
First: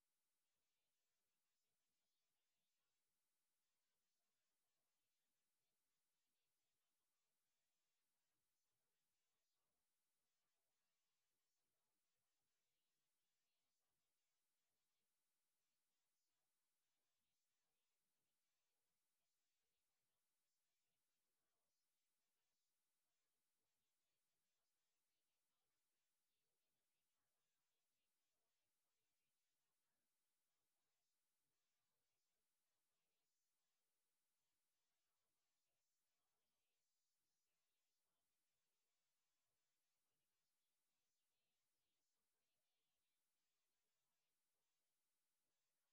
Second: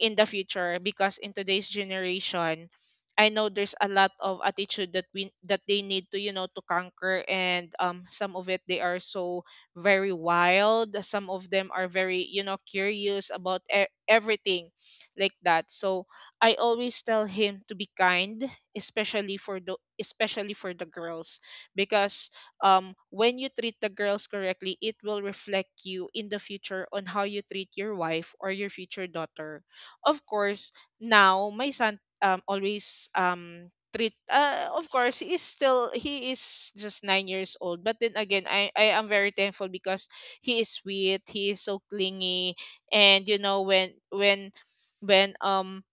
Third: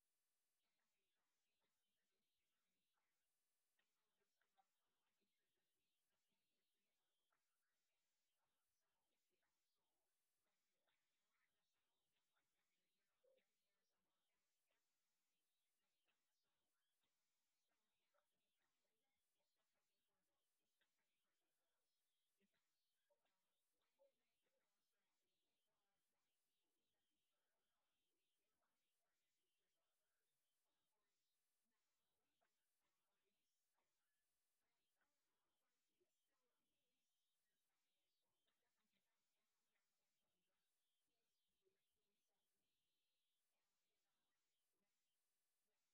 S2: in the future, because in today's generation, I know there's a lot of attitude that we that they need to, to conquer. And some of it, they are so very wild, some of them are very, curious about everything, like that. So I always tell him to be kind, especially for the girls, because, when you treat the girls correctly, it will reflect you in the future on how you treat your wife or your future daughter. Of course, now my son always, treat, of course, he is just 9 years old. But then again, I am very thankful, because he is sweet, he is so clingy, and, when, when um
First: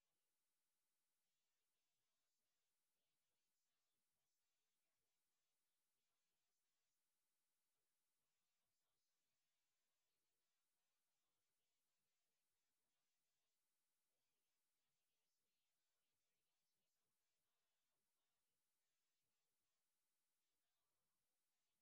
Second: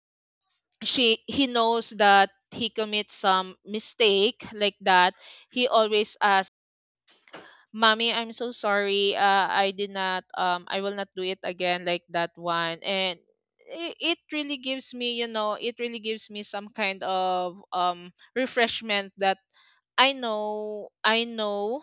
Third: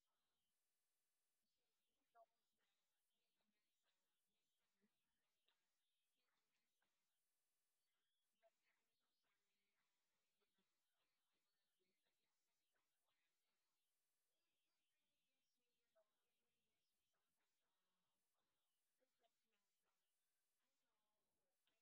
S2: she he knows that he commits some mistake like that, he always, "Mommy, I'm so sorry, I will not do it again," like that one, and it really gives me, it Really gives me some kind of refreshment that I know, I know,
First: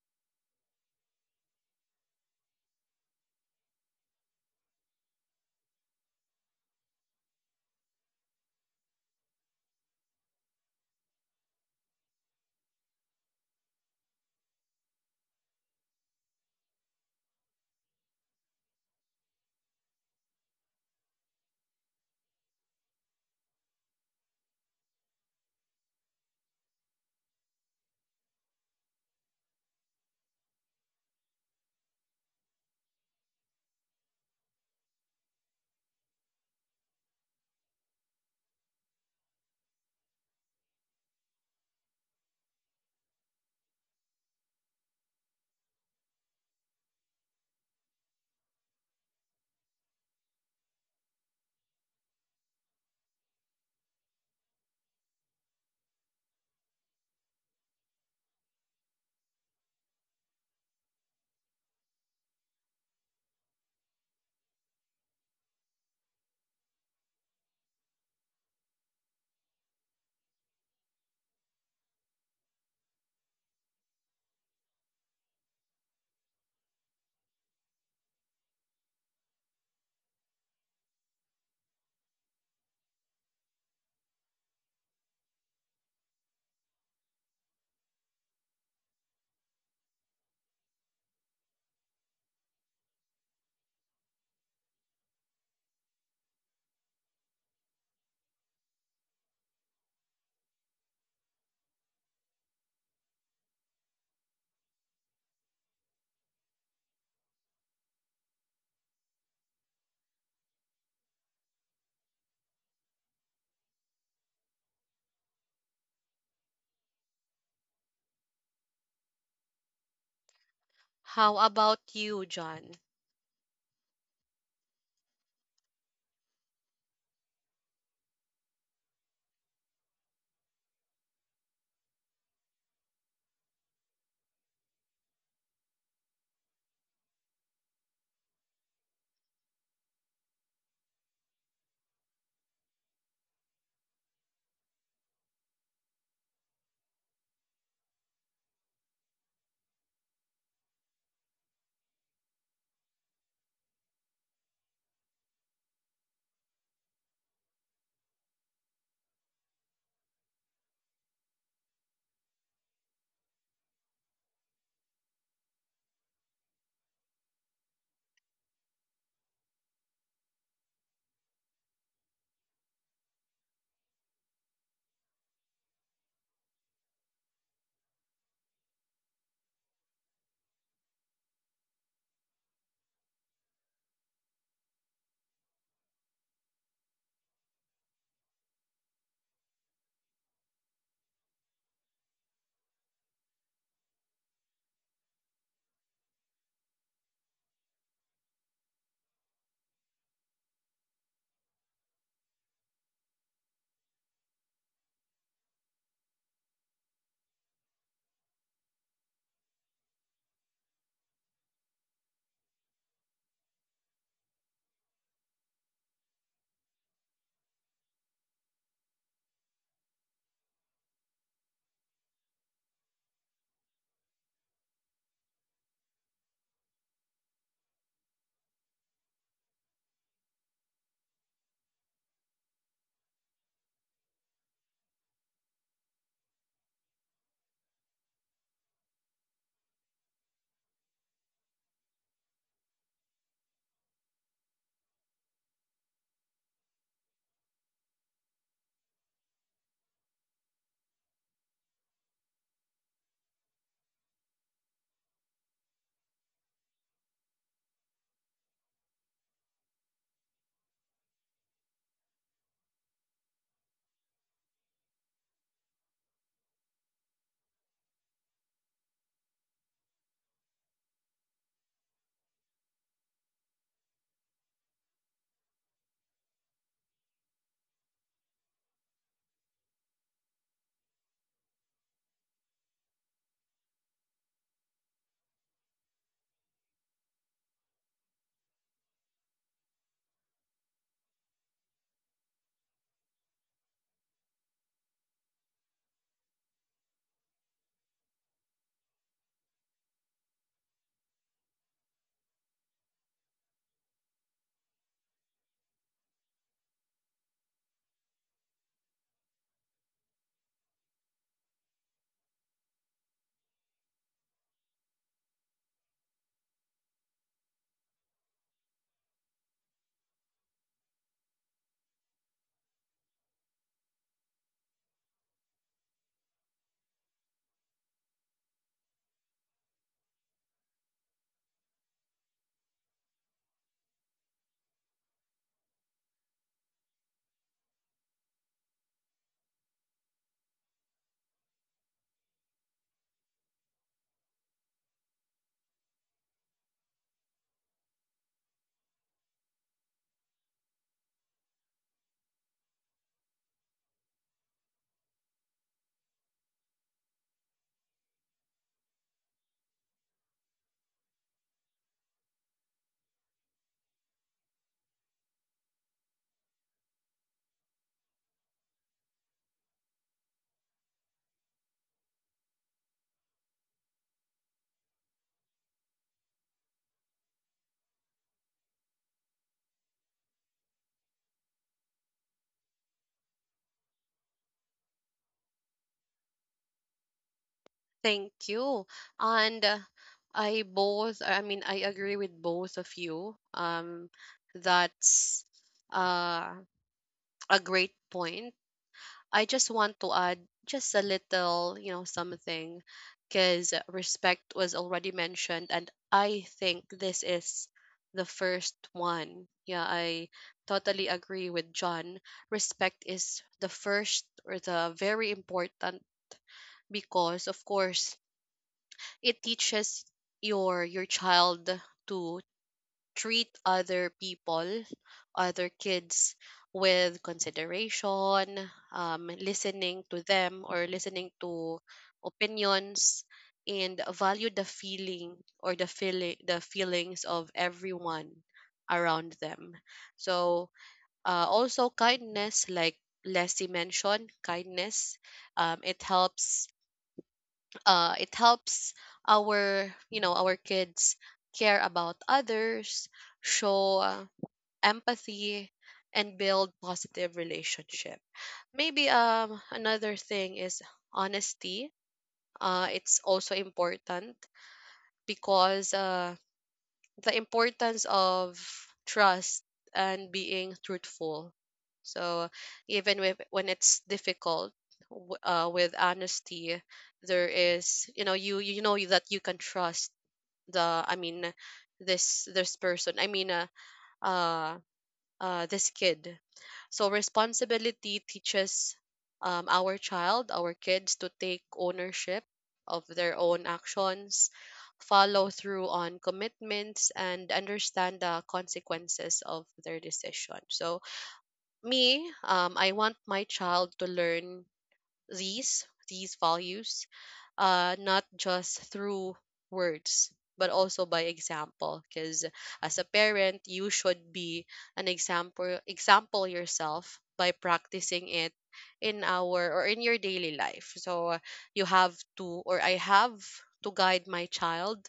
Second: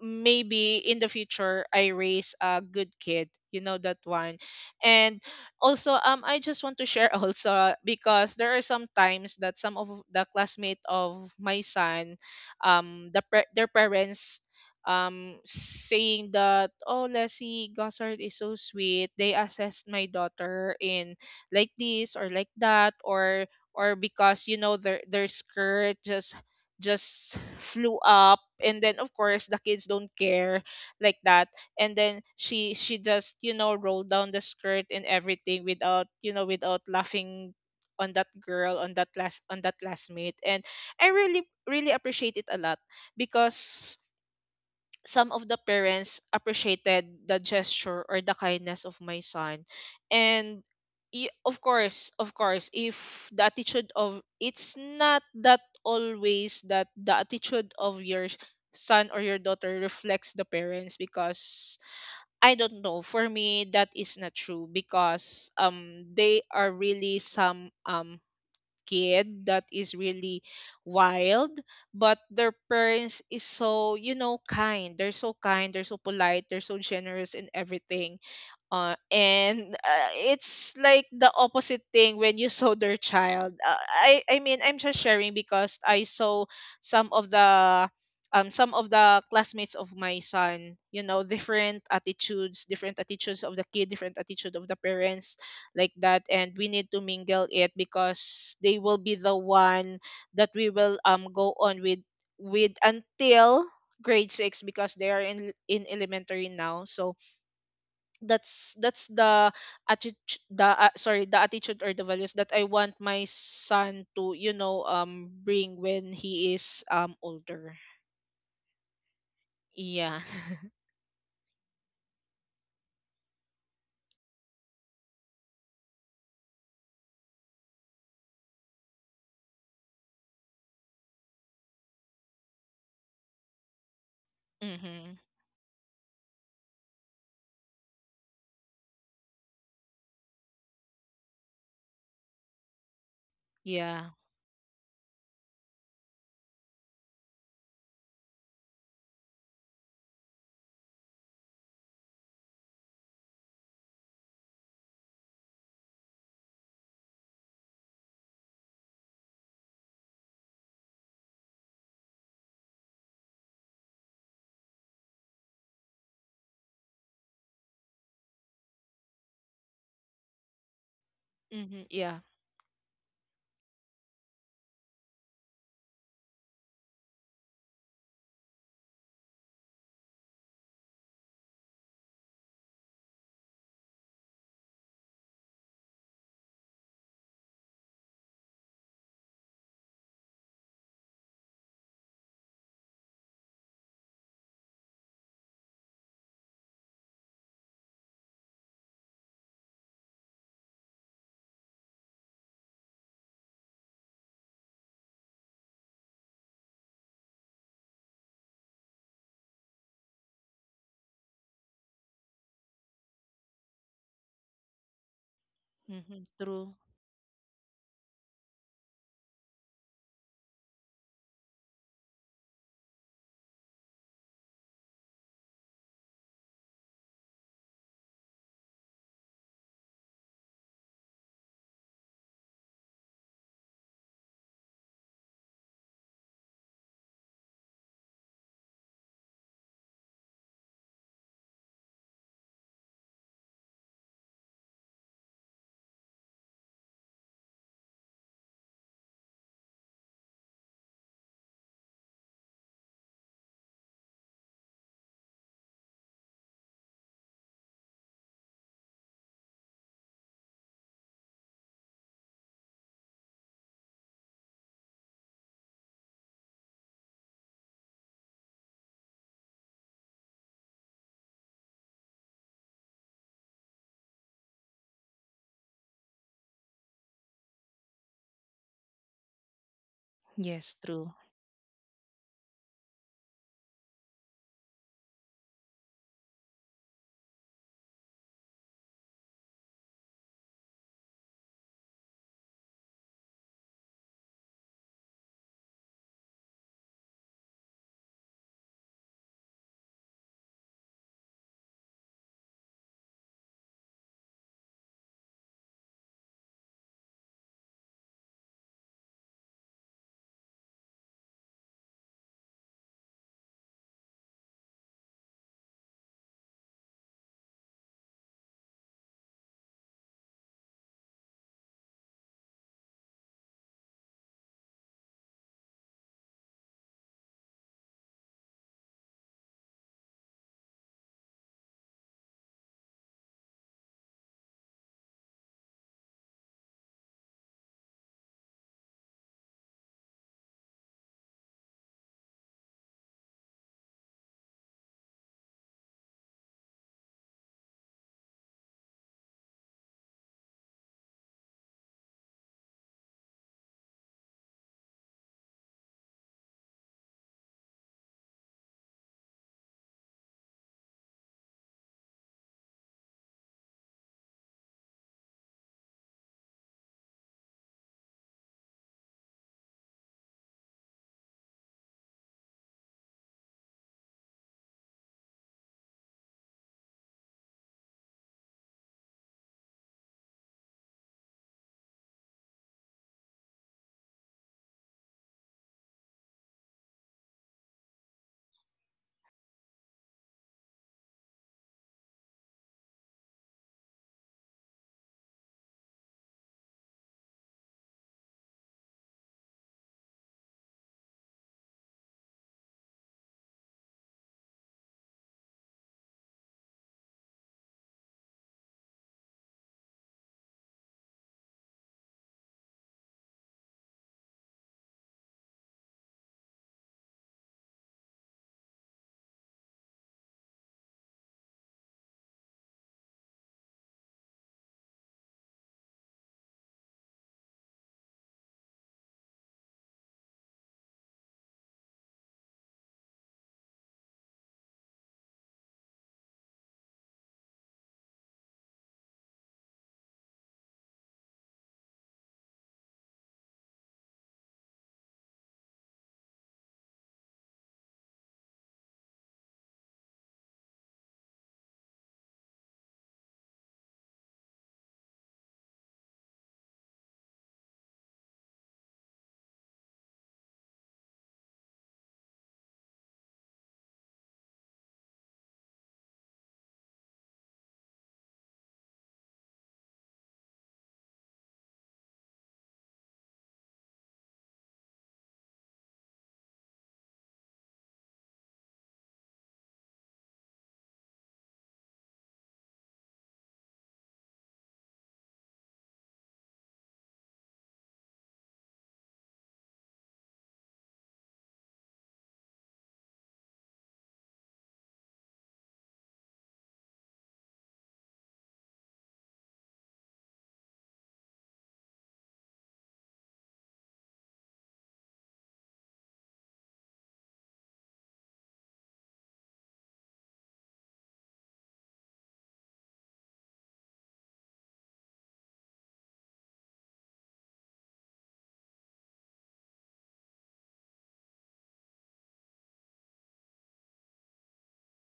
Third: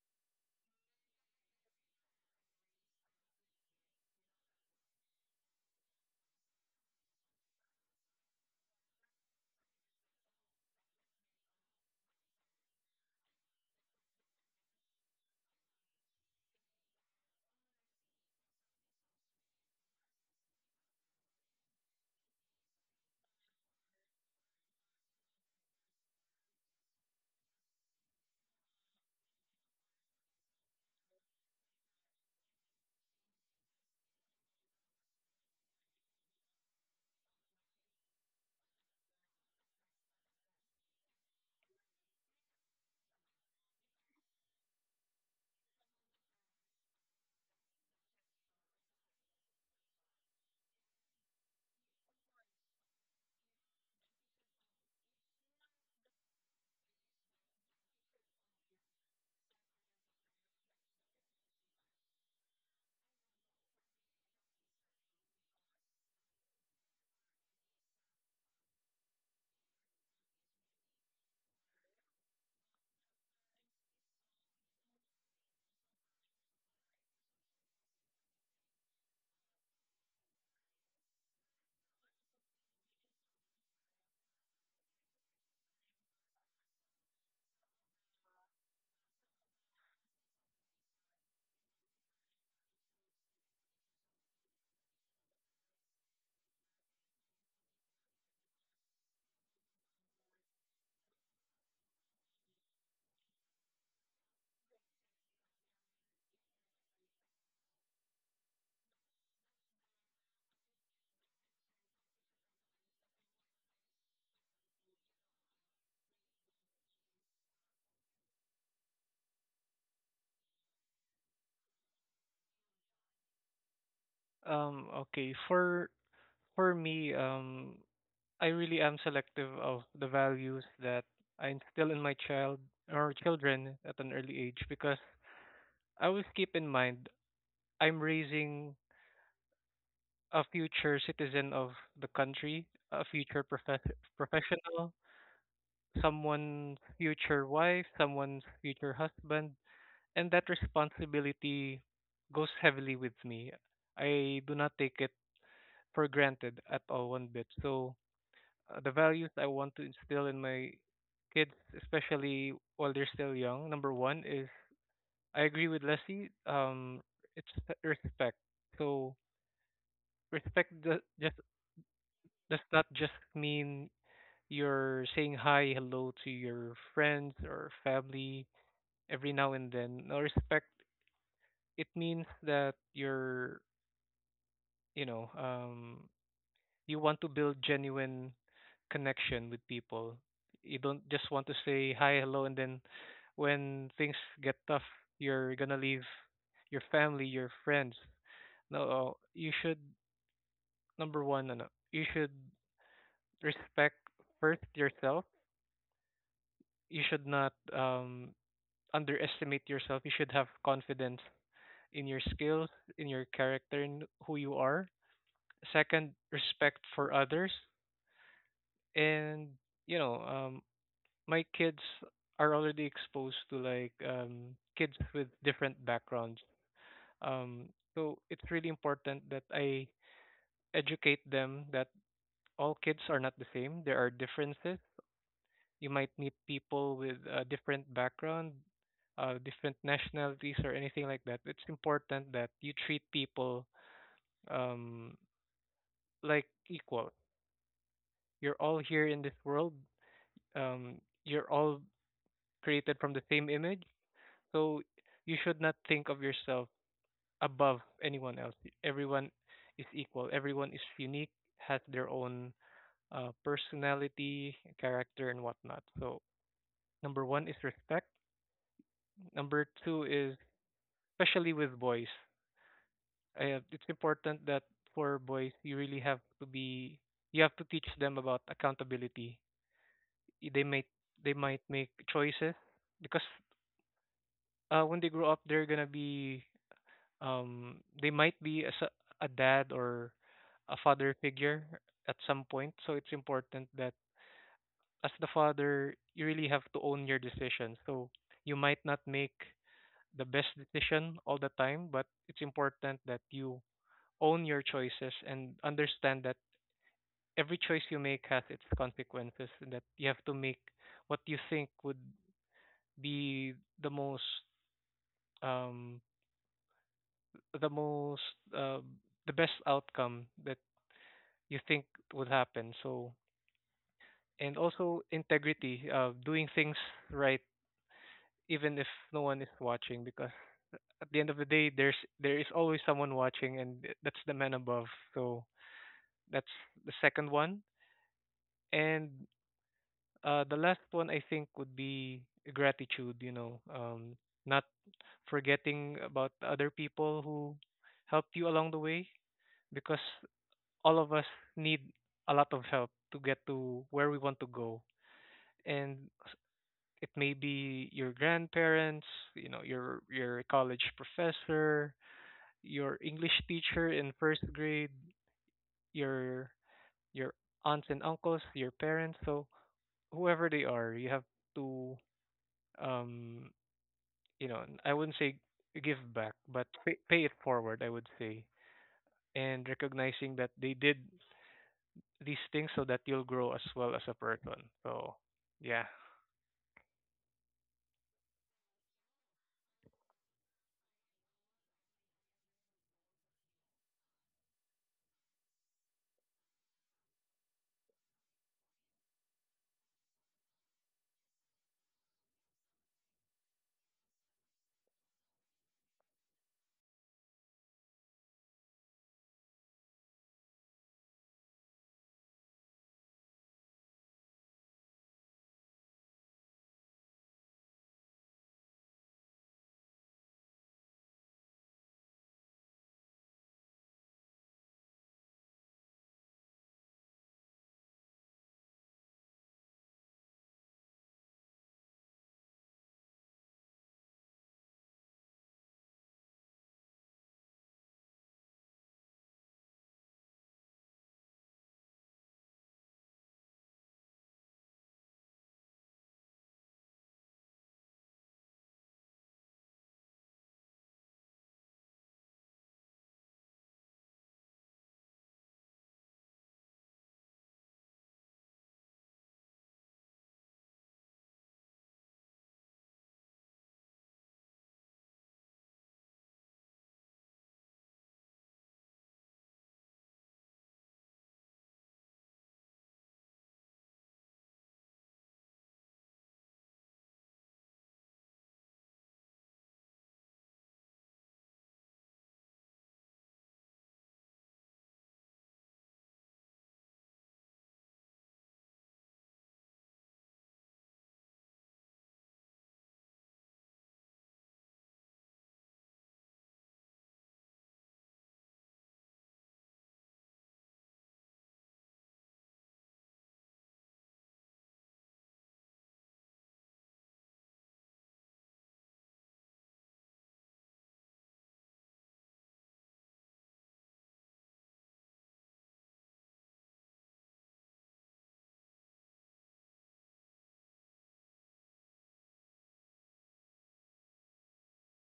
S2: maybe in the future I raise a good kid. You know that one. And also I just want to share also because there are some times that some of the classmate of my son their parents saying that oh, Leslie Gossard is so sweet. They assessed my daughter in like this or like that or because you know their skirt just flew up, and then of course the kids don't care like that. And then she just, you know, rolled down the skirt and everything without, you know, without laughing on that girl, on that class, on that classmate. And I really, really appreciate it a lot because some of the parents appreciated the gesture or the kindness of my son. And of course, of course, if the attitude of, it's not that always that the attitude of your son or your daughter reflects the parents, because I don't know, for me that is not true because they are really some kid that is really wild, but their parents is so, you know, kind. They're so kind, they're so polite, they're so generous in everything. And it's like the opposite thing when you saw their child. I mean, I'm just sharing because I saw some of the some of the classmates of my son, you know, different attitudes, different attitudes of the kid, different attitude of the parents, like that. And we need to mingle it because they will be the one that we will go on with, until grade 6, because they are in elementary now. So that's the attitude, the sorry the attitude or the values that I want my son to, you know, bring when he is older. Yeah.
S1: How about you, John?
S3: Okay. For me, I really am selective of the values that I instill in my child or children at an early age, because
S2: Mhm.
S3: I always keep in mind I'm raising a future citizen of the country, a future
S2: Yeah.
S3: professional, someone's future wife, someone's future husband, and that responsibility goes heavily with me. I do not take it for granted at all one bit. So, the values I want to instill in my kids, especially while they're still young, number one is, I agree with Leslie. It's respect. So respect just
S2: Mhm. Yeah.
S3: does not just mean you're saying hi, hello to your friends or family every now and then. No, respect. It means that you're, you know, um, you want to build genuine connection with people. You don't just want to say hi, hello, and then when things get tough, you're gonna leave your family, your friends. No, you should, number one, ano, you should respect first yourself. You should not underestimate yourself. You should have confidence in your skills, in your character, in who you are. Second,
S2: Mhm. True.
S3: respect for others, and you know, um, my kids are already exposed to like kids with different backgrounds, um so it's really important that I educate them that all kids are not the same. There are differences. You might meet people with a different background, different nationalities, or anything like that. It's important that you treat people um like equal. You're all here in this world, um you're all created from the same image. So you should not think of yourself above anyone else. Everyone is equal. Everyone is unique, has their own personality, character, and whatnot. So number one is respect. Number two is, especially with boys, it's important that for boys you have to teach them about accountability. They
S2: Yes.
S3: might
S2: True.
S3: they might make choices because, when they grow up, they're gonna be, um they might be a dad or a father figure at some point, so it's important that as the father you really have to own your decision. So you might not make the best decision all the time, but it's important that you own your choices and understand that every choice you make has its consequences, and that you have to make what you think would be the most, um the most, uh, the best outcome that you think would happen. So, and also integrity of doing things right even if no one is watching, because at the end of the day there is always someone watching, and that's the man above. So, that's the second one. And the last one I think would be gratitude. You know, not forgetting about the other people who helped you along the way, because all of us need a lot of help to get to where we want to go. And it may be your grandparents, you know, your college professor, your English teacher in first grade, your your aunts and uncles, your parents, so whoever they are, you have to, um I wouldn't say give back, but pay it forward, I would say. And recognizing that they did these things so that you'll grow as well as a person. So, yeah.
S1: Thank you. And I mean, I agree with both of you. That's uh, a great point. I just want to add just a little, you know, something because respect was already mentioned and I think this is the first one. Yeah, I totally agree with John. Respect is the first or the very important because of course it teaches your child to treat other people, other kids with consideration, listening to them, or listening to opinions, and value the feeling, or the feelings of everyone around them. So also kindness, like Leslie mentioned, kindness. It helps, it helps our, you know, our kids care about others, show empathy, and build positive relationship. Maybe another thing is honesty. It's also important because the importance of trust and being truthful. So even with, when it's difficult, with honesty, there is, you know, you know that you can trust the I mean, this person. Uh this kid. So responsibility teaches, our child, our kids, to take ownership of their own actions, follow through on commitments, and understand the consequences of their decision. So, me, I want my child to learn these values, not just through words, but also by example, because as a parent you should be an example yourself by practicing it in our, or in your daily life. So you have to, or I have to guide my child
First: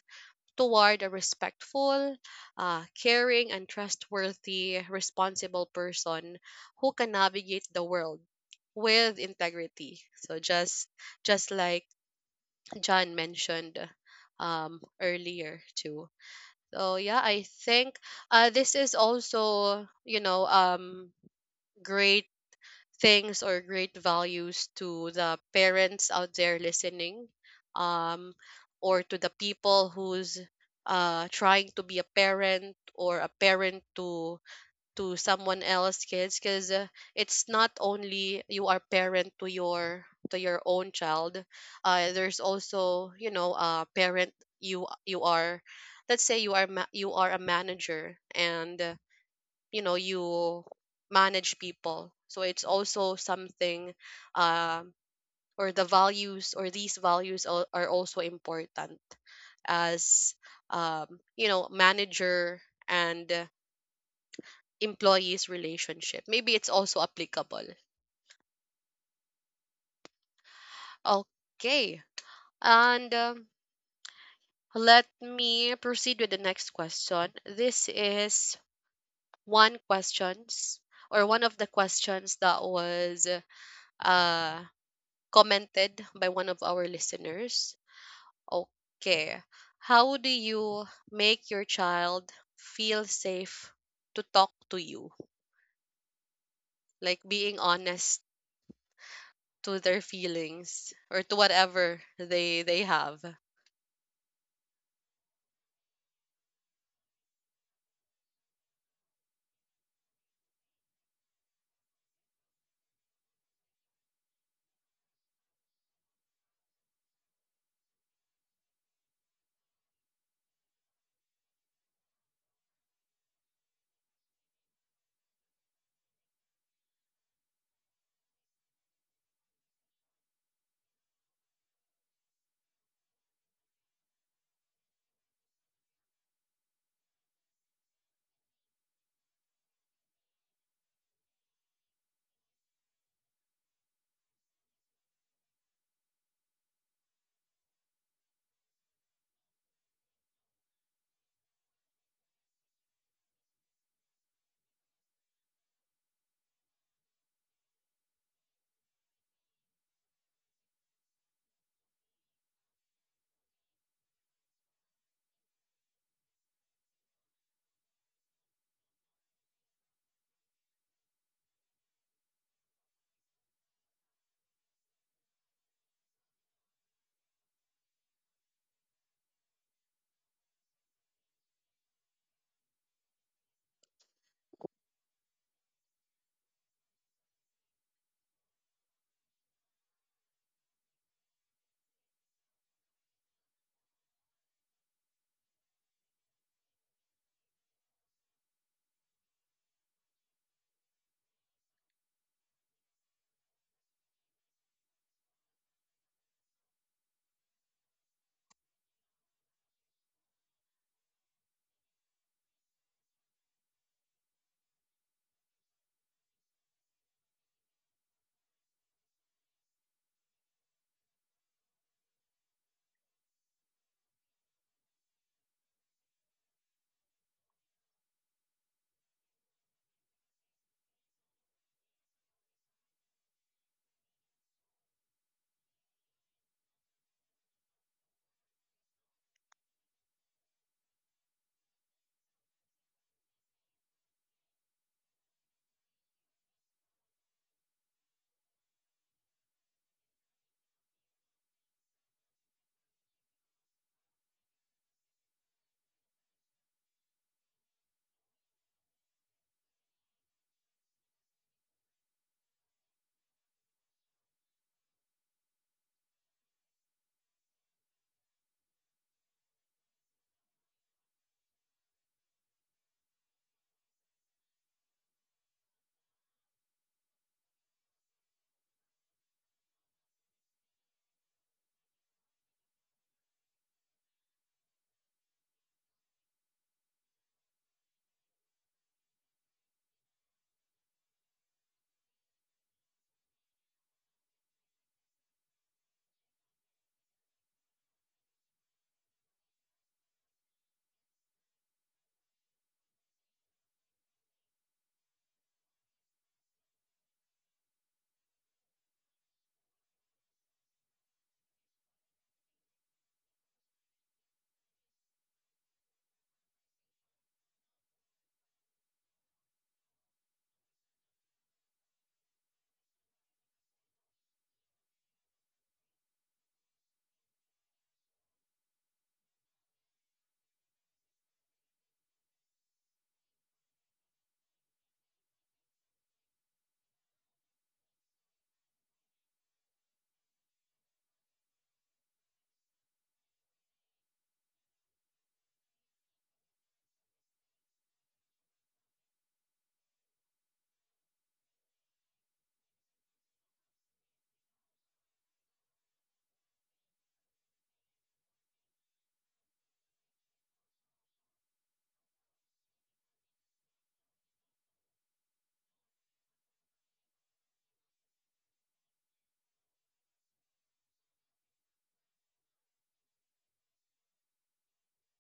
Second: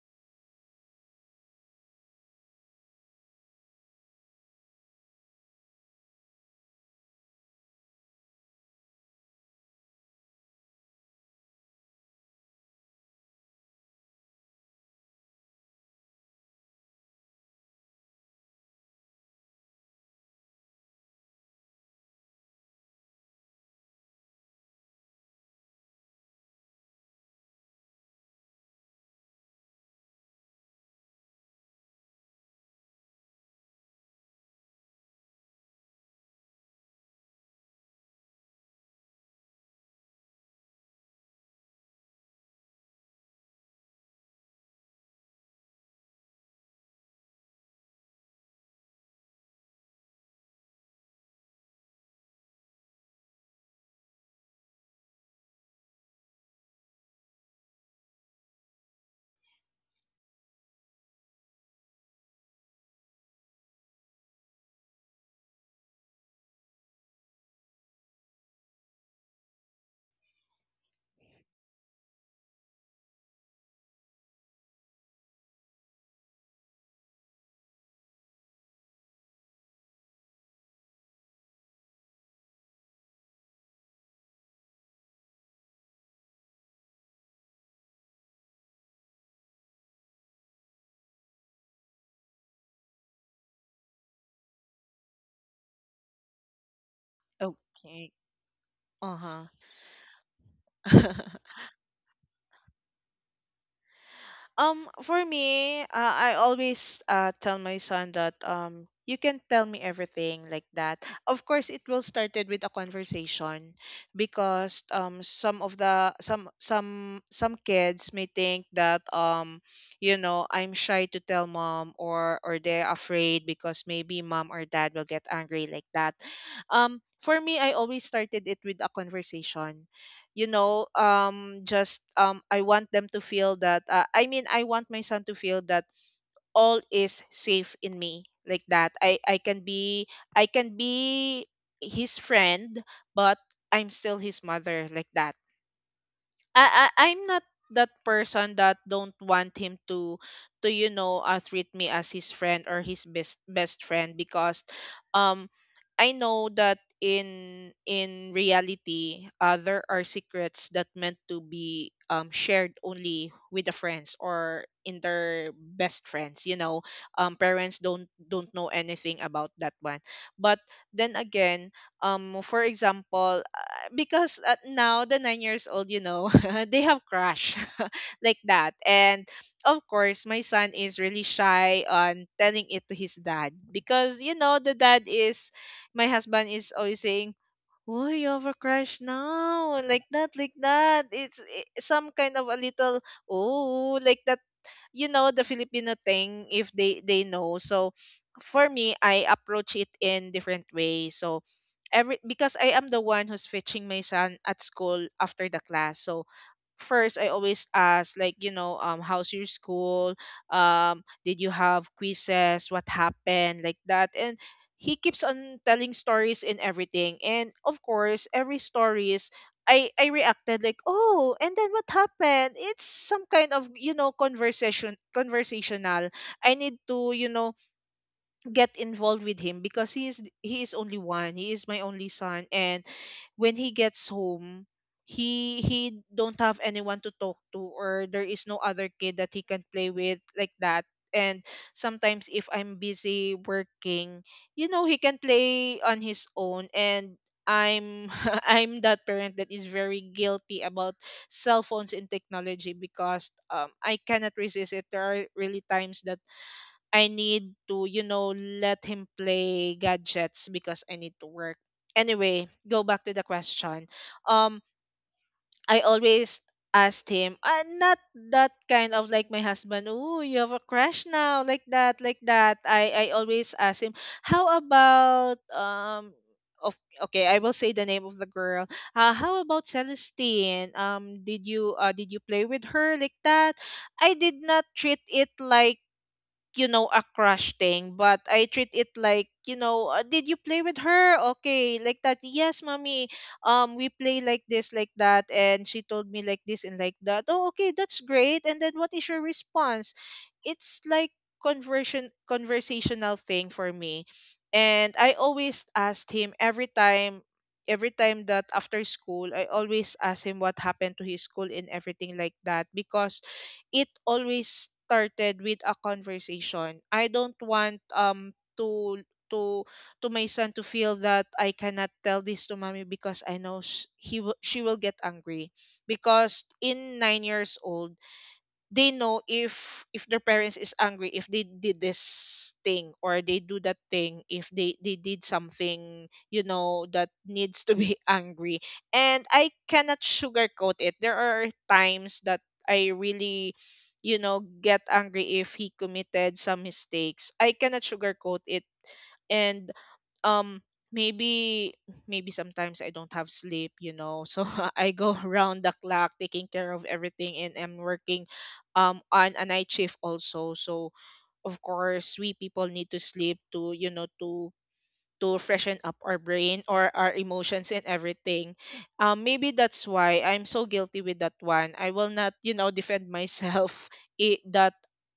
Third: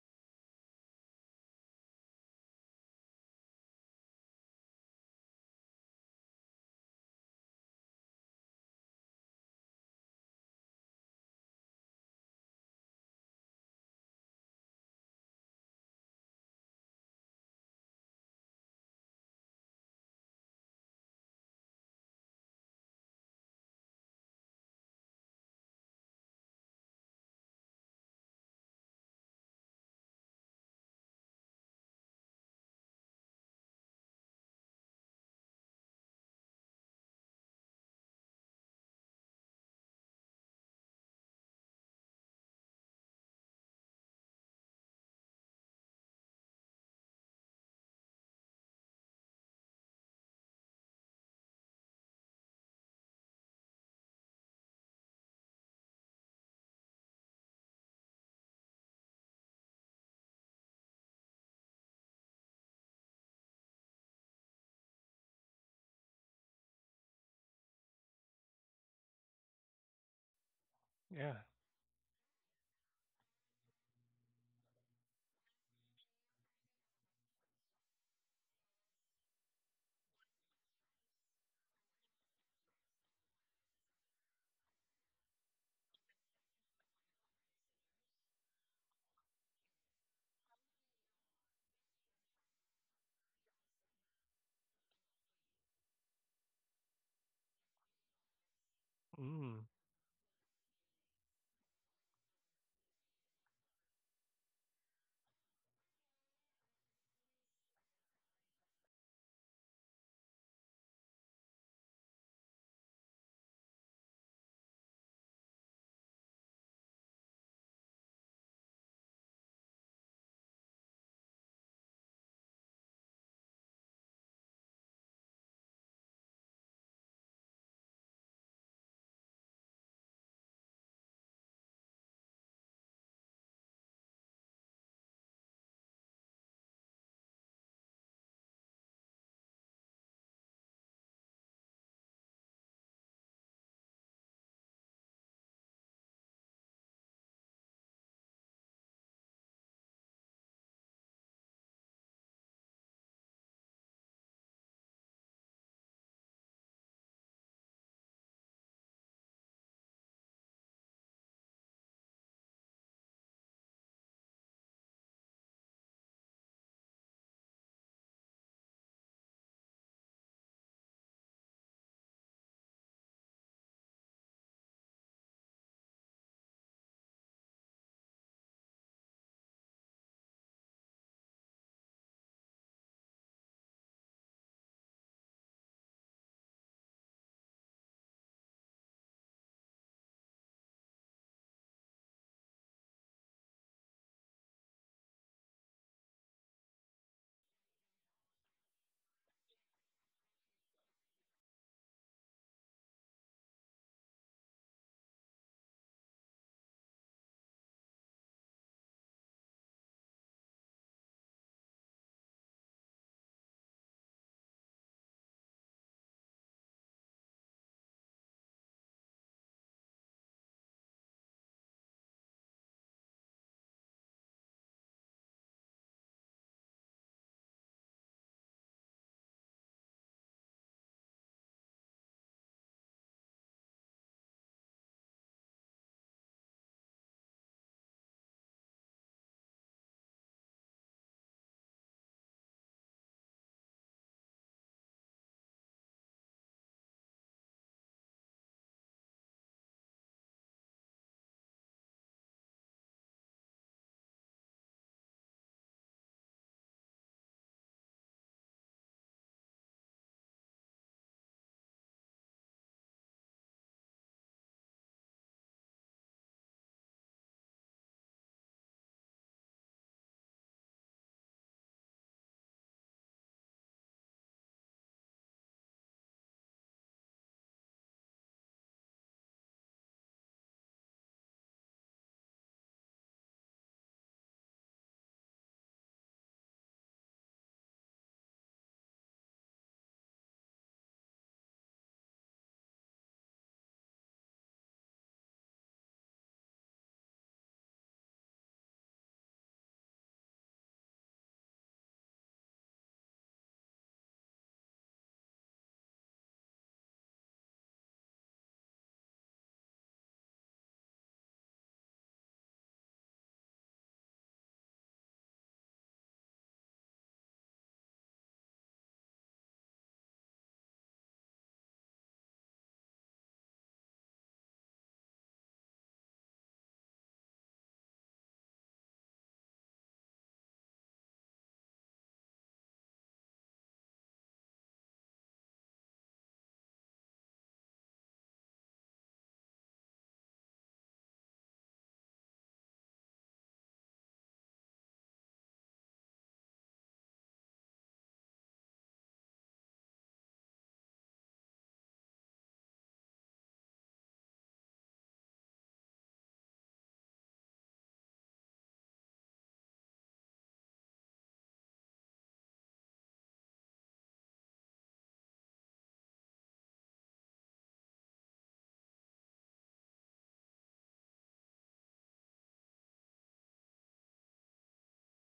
S1: toward a respectful, caring, and trustworthy, responsible person who can navigate the world with integrity. So just like John mentioned earlier too. So yeah, I think this is also, you know, great things, or great values to the parents out there listening, um or to the people who's trying to be a parent, or a parent to someone else kids, because it's not only you are parent to your, to your own child. There's also, you know, parent, you are, let's say you are you are a manager and you know you manage people, so it's also something, um or the values, or these values are also important as, um you know, manager and, employees relationship, maybe it's also applicable.
S3: Yeah.
S1: Okay, and let me proceed with the next question. This is one questions or one of the questions that was uh commented by one of our listeners. Okay. How do you make your child feel safe to talk to you? Like being
S2: Okay.
S1: honest
S2: Uh huh.
S3: Mm.
S1: to their feelings, or to whatever they have.
S2: For me, I always tell my son that you can tell me everything like that. Of course, it will started with a conversation because some of the some some kids may think that you know, I'm shy to tell mom or they're afraid because maybe mom or dad will get angry like that. For me, I always started it with a conversation, you know, just I want them to feel that I mean, I want my son to feel that all is safe in me, like that. I can be, I can be his friend, but I'm still his mother, like that. I'm not that person that don't want him to, you know, treat me as his friend or his best friend, because um I know that in reality there are secrets that meant to be shared only with the friends or in their best friends, you know, parents don't know anything about that one. But then again, for example, because now the 9 years old, you know, they have crush like that. And of course, my son is really shy on telling it to his dad, because you know the dad is, my husband is always saying, oh, you have a crush now, like that, like that. It's eh, some kind of a little, oh, like that. You know the Filipino thing if they they know. So for me, I approach it in different ways. So every, because I am the one who's fetching my son at school after the class. So first I always ask, like, you know, how's your school, did you have quizzes, what happened, like that. And he keeps on telling stories and everything, and of course every stories I reacted like, oh, and then what happened? It's some kind of, you know, conversational. I need to, you know, get involved with him because he is only one, he is my only son. And when he gets home, he don't have anyone to talk to, or there is no other kid that he can play with, like that. And sometimes if I'm busy working, you know, he can play on his own. And I'm I'm that parent that is very guilty about cell phones and technology, because I cannot resist it. There are really times that I need to, you know, let him play gadgets because I need to work. Anyway, go back to the question. Um, I always asked him, not that kind of like my husband, oh, you have a crush now, like that, like that. I always ask him, how about, of, okay, I will say the name of the girl. How about Celestine? Did you play with her, like that? I did not treat it like, you know, a crush thing, but I treat it like, you know, did you play with her? Okay, like that. Yes, mommy, we play like this, like that, and she told me like this and like that. Oh, okay, that's great. And then what is your response? It's like conversion conversational thing for me. And I always asked him every time, every time that after school I always ask him what happened to his school and everything, like that, because it always started with a conversation. I don't want to to my son to feel that I cannot tell this to mommy because I know sh- he will she will get angry, because in 9 years old they know if their parents is angry, if they did this thing or they do that thing, if they they did something, you know, that needs to be angry. And I cannot sugarcoat it. There are times that I really, you know, get angry if he committed some mistakes. I cannot sugarcoat it. And um maybe, maybe sometimes I don't have sleep, you know. So I go around the clock taking care of everything, and I'm working on a night shift also. So of course we people need to sleep to, you know, to freshen up our brain or our emotions and everything. Maybe that's why I'm so guilty with that one. I will not, you know, defend myself it, that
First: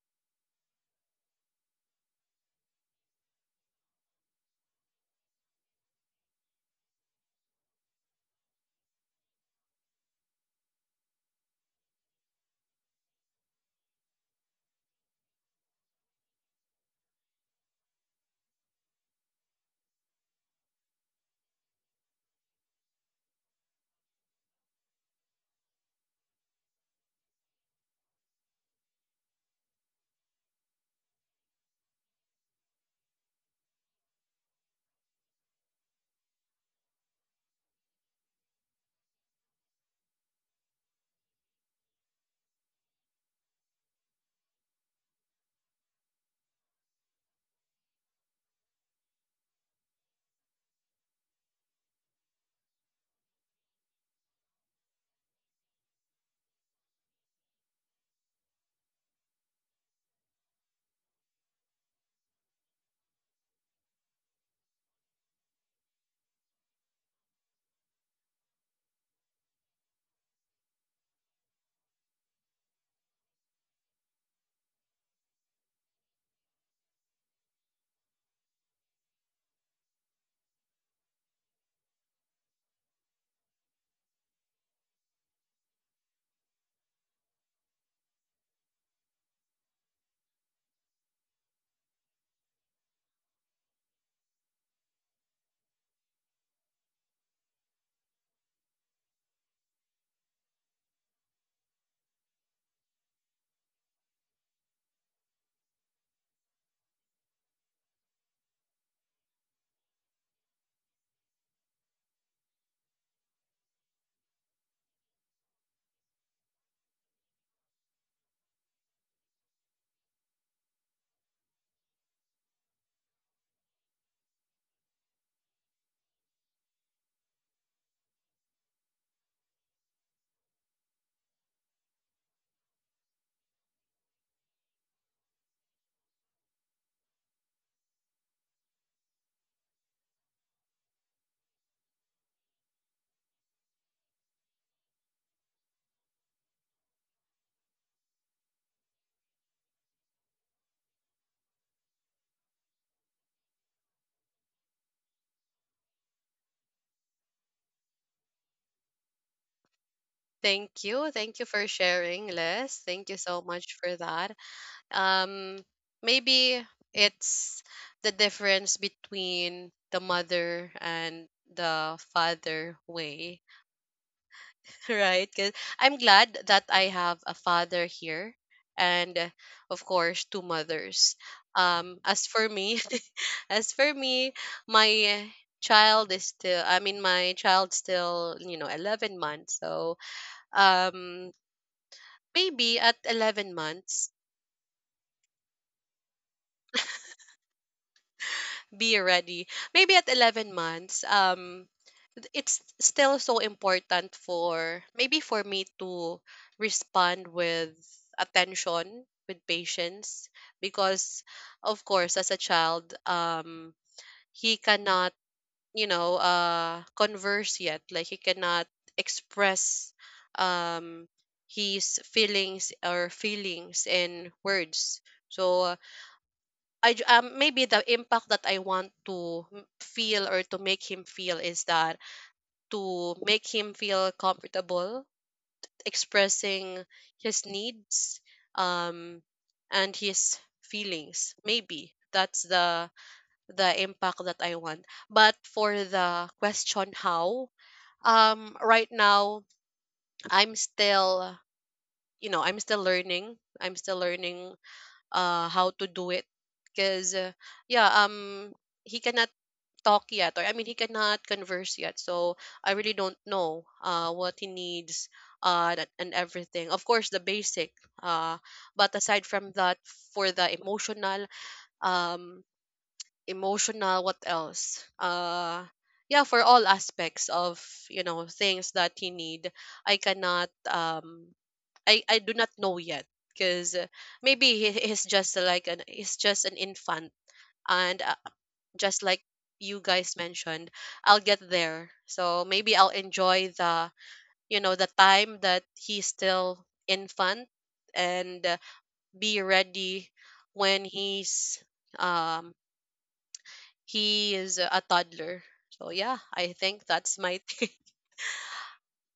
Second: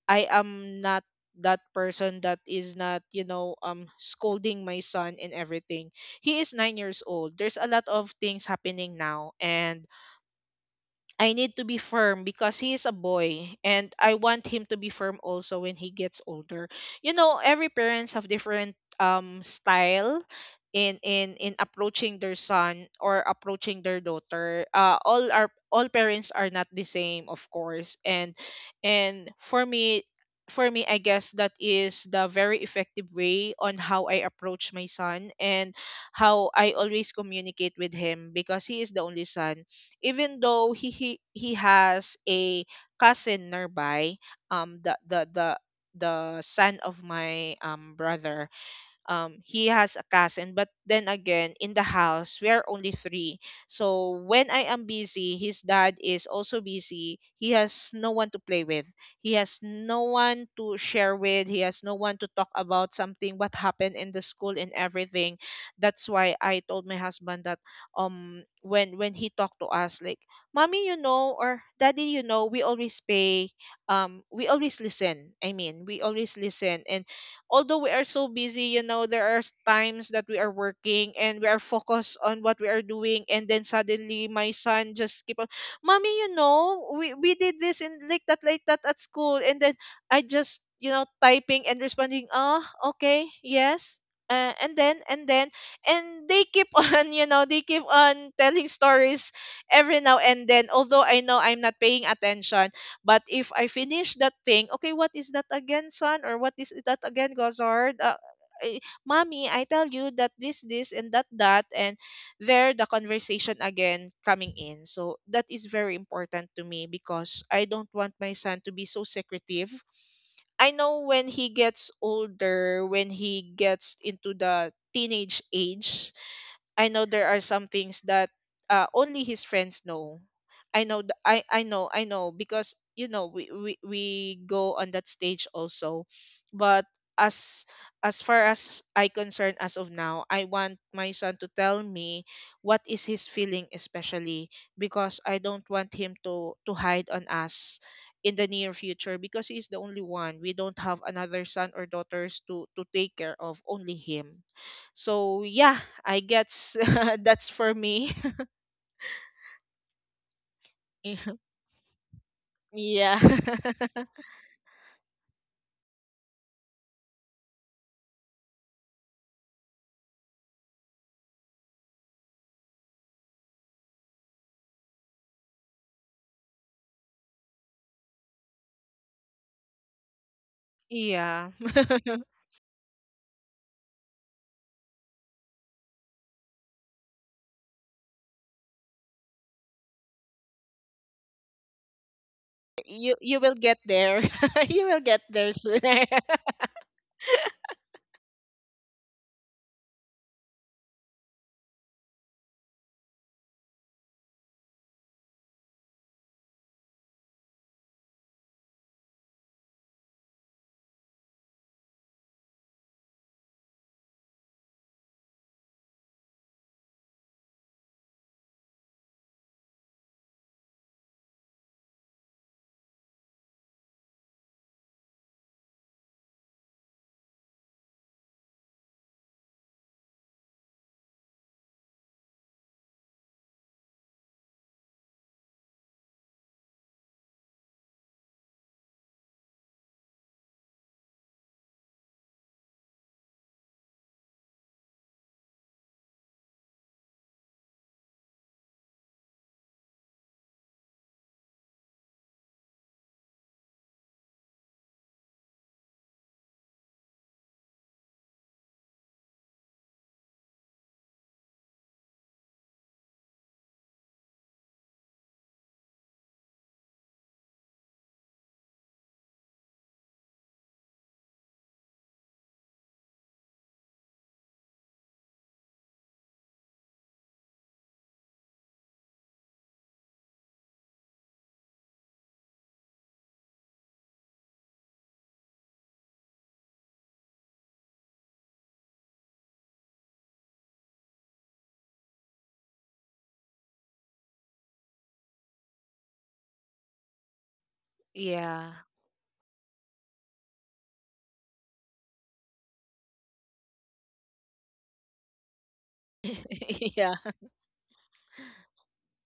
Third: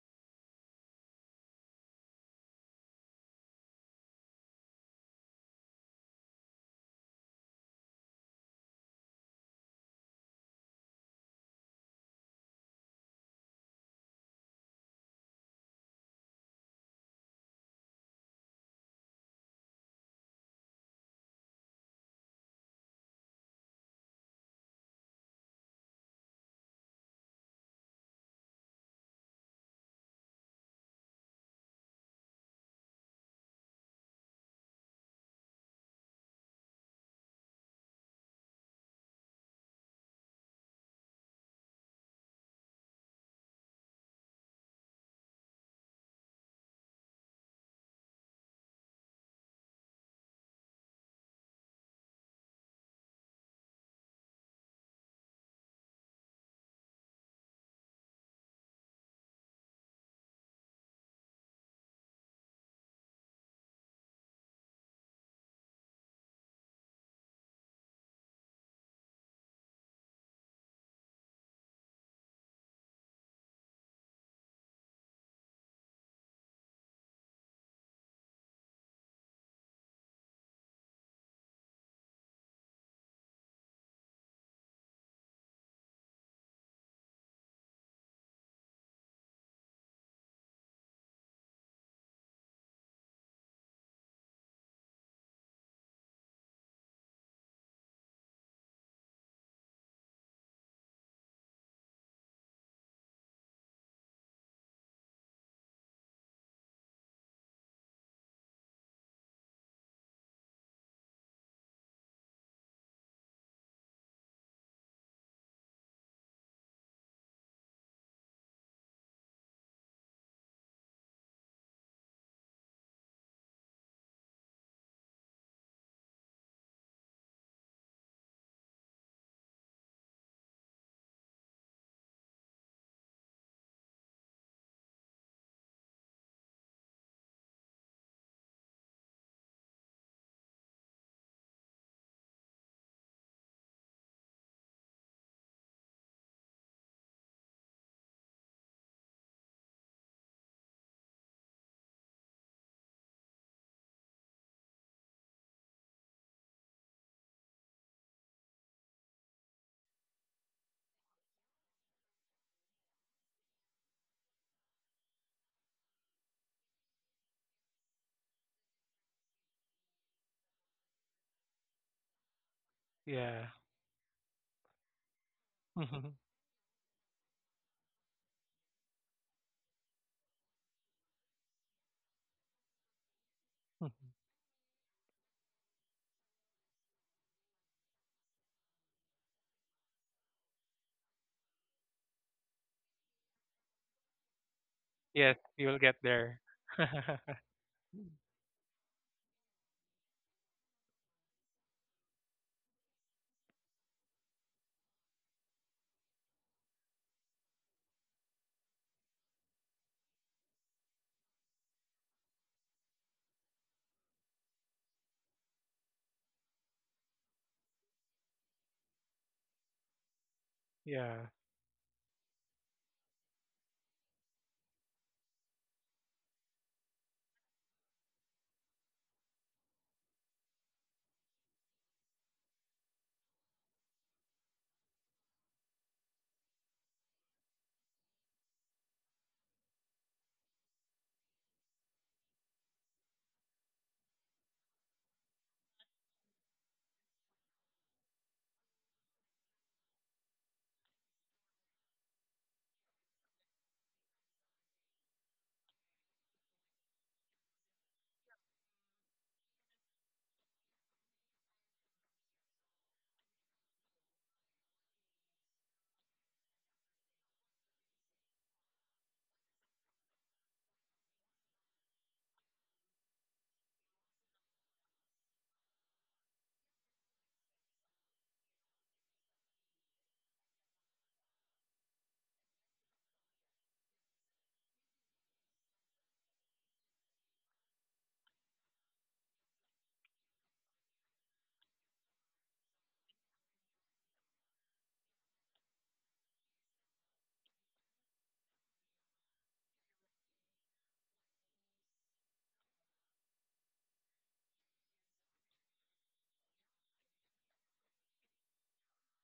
S2: I am not that person that is not, you know, scolding my son and everything. He is 9 years old. There's a lot of things happening now, and I need to be firm because he is a boy and I want him to be firm also when he gets older. You know, every parents have different style in approaching their son or approaching their daughter. Uh, all our all parents are not the same, of course. And for me, for me, I guess that is the very effective way on how I approach my son, and how I always communicate with him because he is the only son, even though he has a cousin nearby, um the the the the son of my brother. He has a cousin, but then again in the house we are only three. So when I am busy, his dad is also busy, he has no one to play with, he has no one to share with, he has no one to talk about something, what happened in the school and everything. That's why I told my husband that when he talked to us like, mommy, you know, or daddy, you know, we always pay, we always listen, I mean, we always listen. And although we are so busy, you know, there are times that we are working and we are focused on what we are doing, and then suddenly my son just keep on, mommy, you know, we did this in, like that, like that, at school, and then I just, you know, typing and responding, ah, okay, yes. And then and they keep on, you know, they keep on telling stories every now and then, although I know I'm not paying attention. But if I finish that thing, okay, what is that again, son? Or what is that again, Gozard? Eh, mommy, I tell you that this, and that, that, and there the conversation again coming in. So that is very important to me because I don't want my son to be so secretive. I know when he gets older, when he gets into the teenage age, I know there are some things that only his friends know. I know, I know, because you know we go on that stage also. But as as far as I concern, as of now, I want my son to tell me what is his feeling, especially because I don't want him to hide on us in the near future, because he is the only one. We don't have another son or daughters to take care of, only him. So yeah, I guess that's for me.
S1: Thank you. Thank you for sharing, Les. Thank you
S2: Yeah.
S1: so much for that. Um maybe it's the difference between the mother and the father way, right? Because I'm
S3: Yeah.
S1: glad that I have a father here and, of course, two mothers.
S2: Yeah.
S1: As for me, as for me, my child is still, I mean, my child's still, you know, 11 months. So, um, maybe at
S2: You
S1: 11
S2: will get
S1: months,
S2: there. You will get
S3: Yes,
S2: there
S3: you will get
S2: sooner.
S3: there.
S1: be ready. Maybe at 11 months, it's still so important for, maybe for me, to respond with attention, with patience, because of course, as a child, he cannot, you know, converse yet. Like he cannot express, um,
S3: Yeah.
S1: his feelings, or feelings in words. So I ju maybe the impact that I want to feel or to make him feel is that to make him feel comfortable expressing his needs um and his feelings, maybe that's the impact that I want. But for the question how, right now I'm still, I'm still learning. I'm still learning how to do it, because yeah um he cannot talk yet, or I mean he cannot converse yet, so I really don't know what he needs, and everything, of course the basic, uh but aside from that, for the emotional, um emotional, what else, yeah, for all aspects of, things that he need, I cannot, I do not know yet, because maybe he's just an infant. And just like you guys mentioned, I'll get there. So maybe I'll enjoy the, the time that he's still infant, and
S2: Yeah.
S1: be ready when um he is a toddler. So yeah, I think
S2: Yeah.
S1: that's my thing.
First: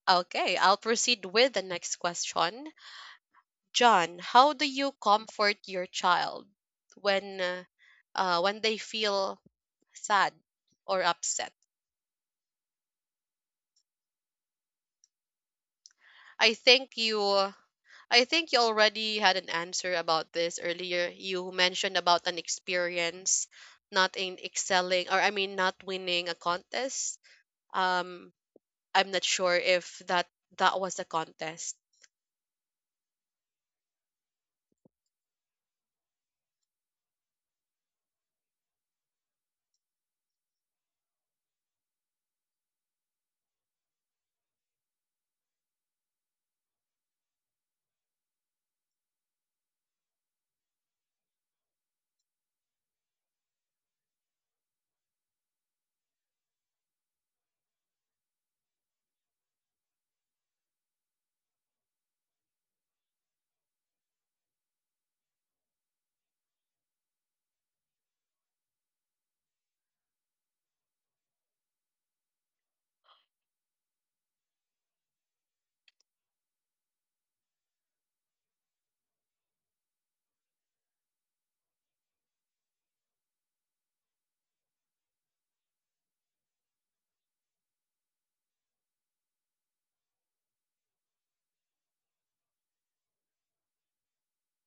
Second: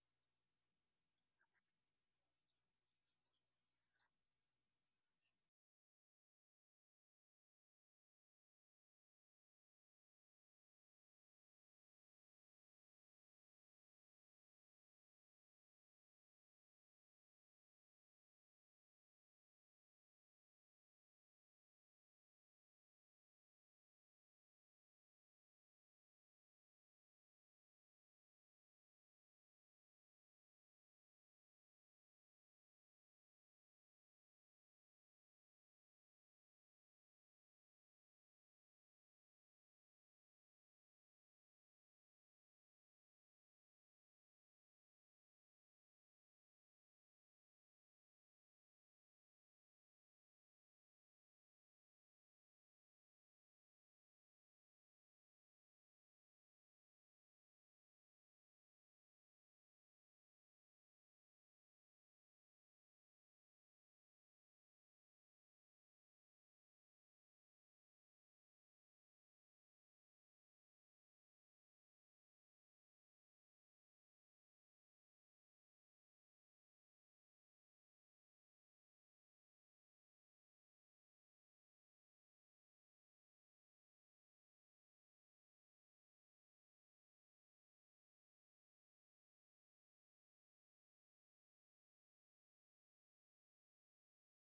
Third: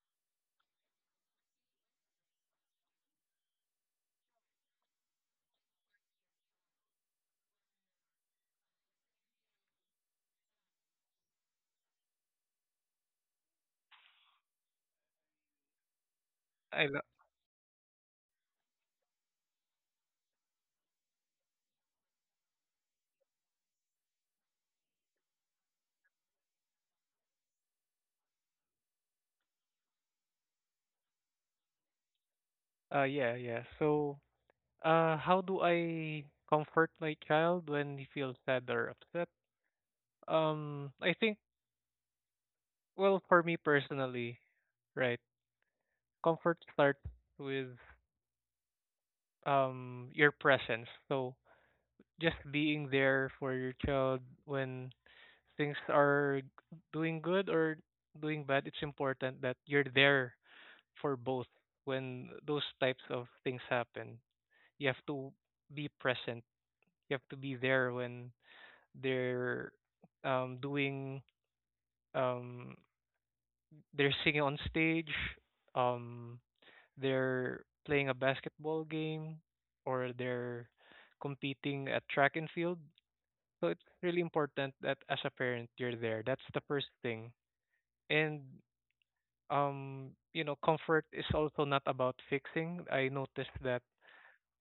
S1: Okay, I'll proceed with the next question. John, how do you comfort your child when uh, when they feel sad or upset? I
S3: I
S1: think
S3: lo-
S1: you I think you already had an answer about this earlier. You mentioned about an experience, not in excelling, or I mean, not winning a contest. Um, I'm not sure if that was a contest.
S3: yeah, yeah. So, how do I comfort my child when he feels sad or upset? I think, well, for me personally, right? Comfort starts with your presence. So, just being there for your child when things are doing good or doing bad, it's important that you're there for both. When those types of things happen, you have to be present. You have to be there when they're um, doing um, they're singing on stage, um, they're playing a basketball game, or they're competing at track and field. So it's really important that as a parent you're there. That's the first thing. And comfort is also not about fixing. I noticed that,